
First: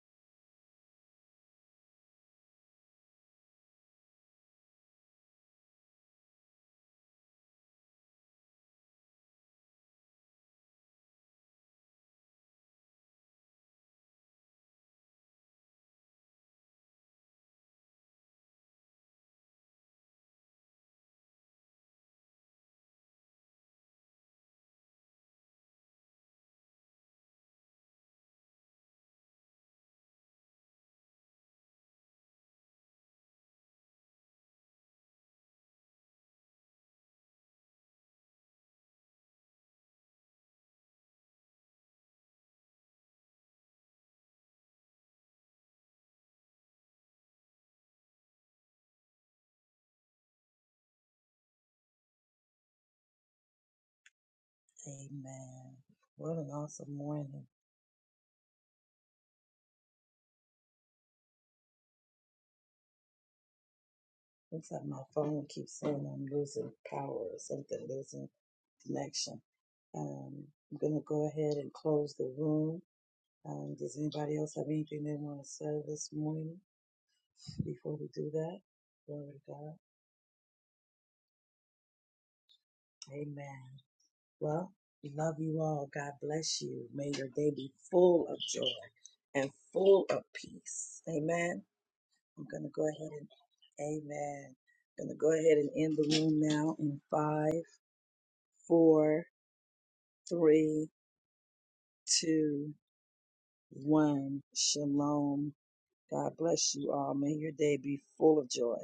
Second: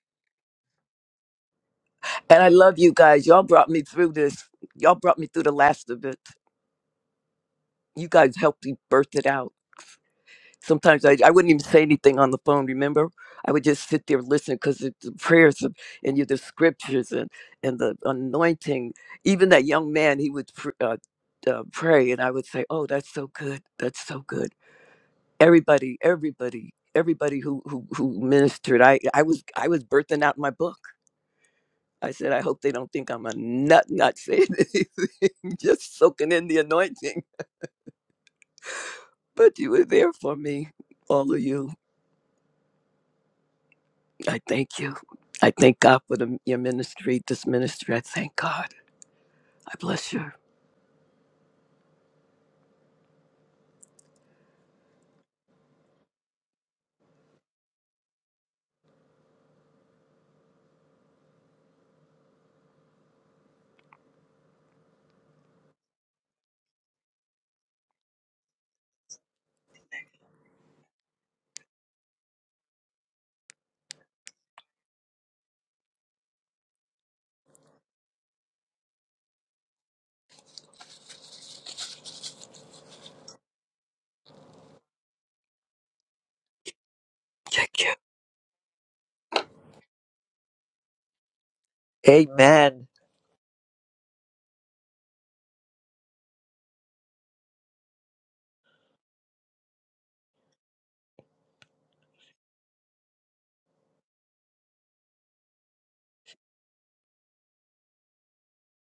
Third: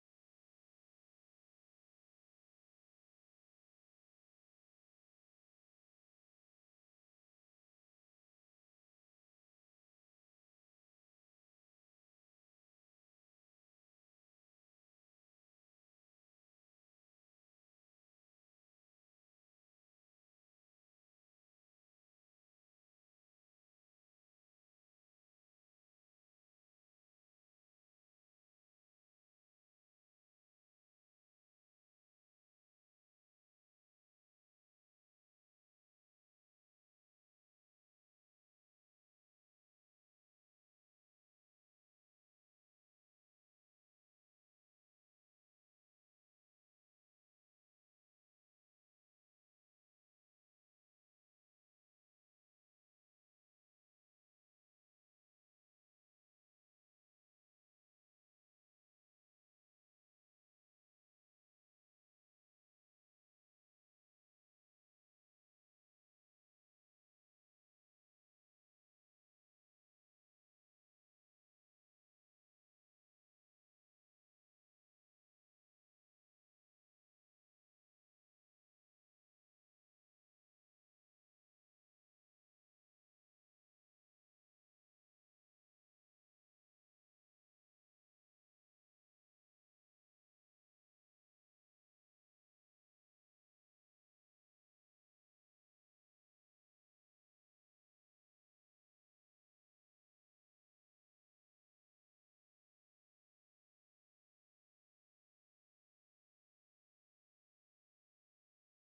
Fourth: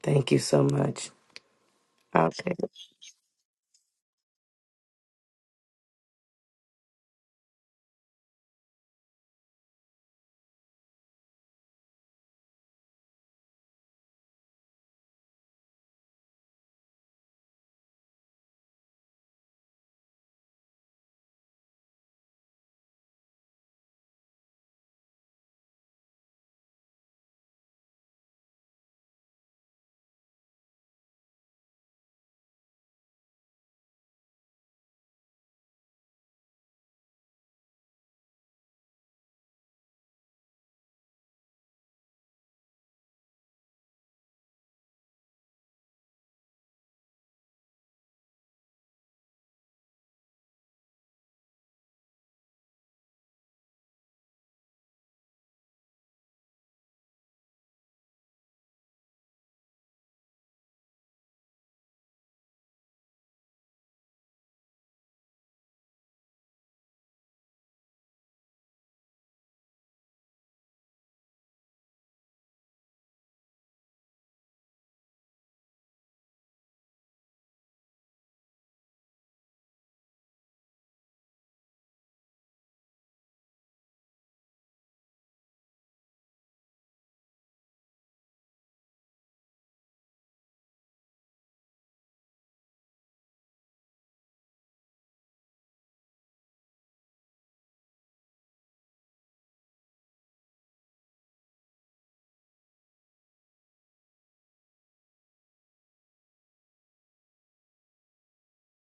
[SPEAKER 4] Thank you so much.
[SPEAKER 3] And I
[SPEAKER 4] Okay.
[SPEAKER 3] love you guys. Y'all brought me through this. Y'all brought me through the last of it. you guys helped me birth it out. Sometimes I, I wouldn't even say anything on the phone, remember? I would just sit there listening because the prayers of, and you, the scriptures and, and the anointing. Even that young man, he would pr- uh, uh, pray, and I would say, Oh, that's so good. That's so good. Everybody, everybody. Everybody who, who who ministered, I I was I was birthing out my book. I said, I hope they don't think I'm a nut, not saying anything, just soaking in the anointing. But you were there for me, all of you. I thank you. I thank God for the, your ministry, this ministry. I thank God. I bless you.
[SPEAKER 1] Amen. What an awesome morning. Looks like my phone keeps saying I'm losing power or something, losing connection. Um, I'm going to go ahead and close the room. Um, does anybody else have anything they want to say this morning before we do that? Glory to God. Amen. Well, we love you all. God bless you. May your day be
[SPEAKER 3] Thank you.
[SPEAKER 1] full of joy and full of peace. Amen. I'm going to go
[SPEAKER 3] Amen.
[SPEAKER 1] ahead and, amen. I'm going to go ahead and end the room now in five, four, three, two, one. Shalom. God bless you all. May your day be full of joy.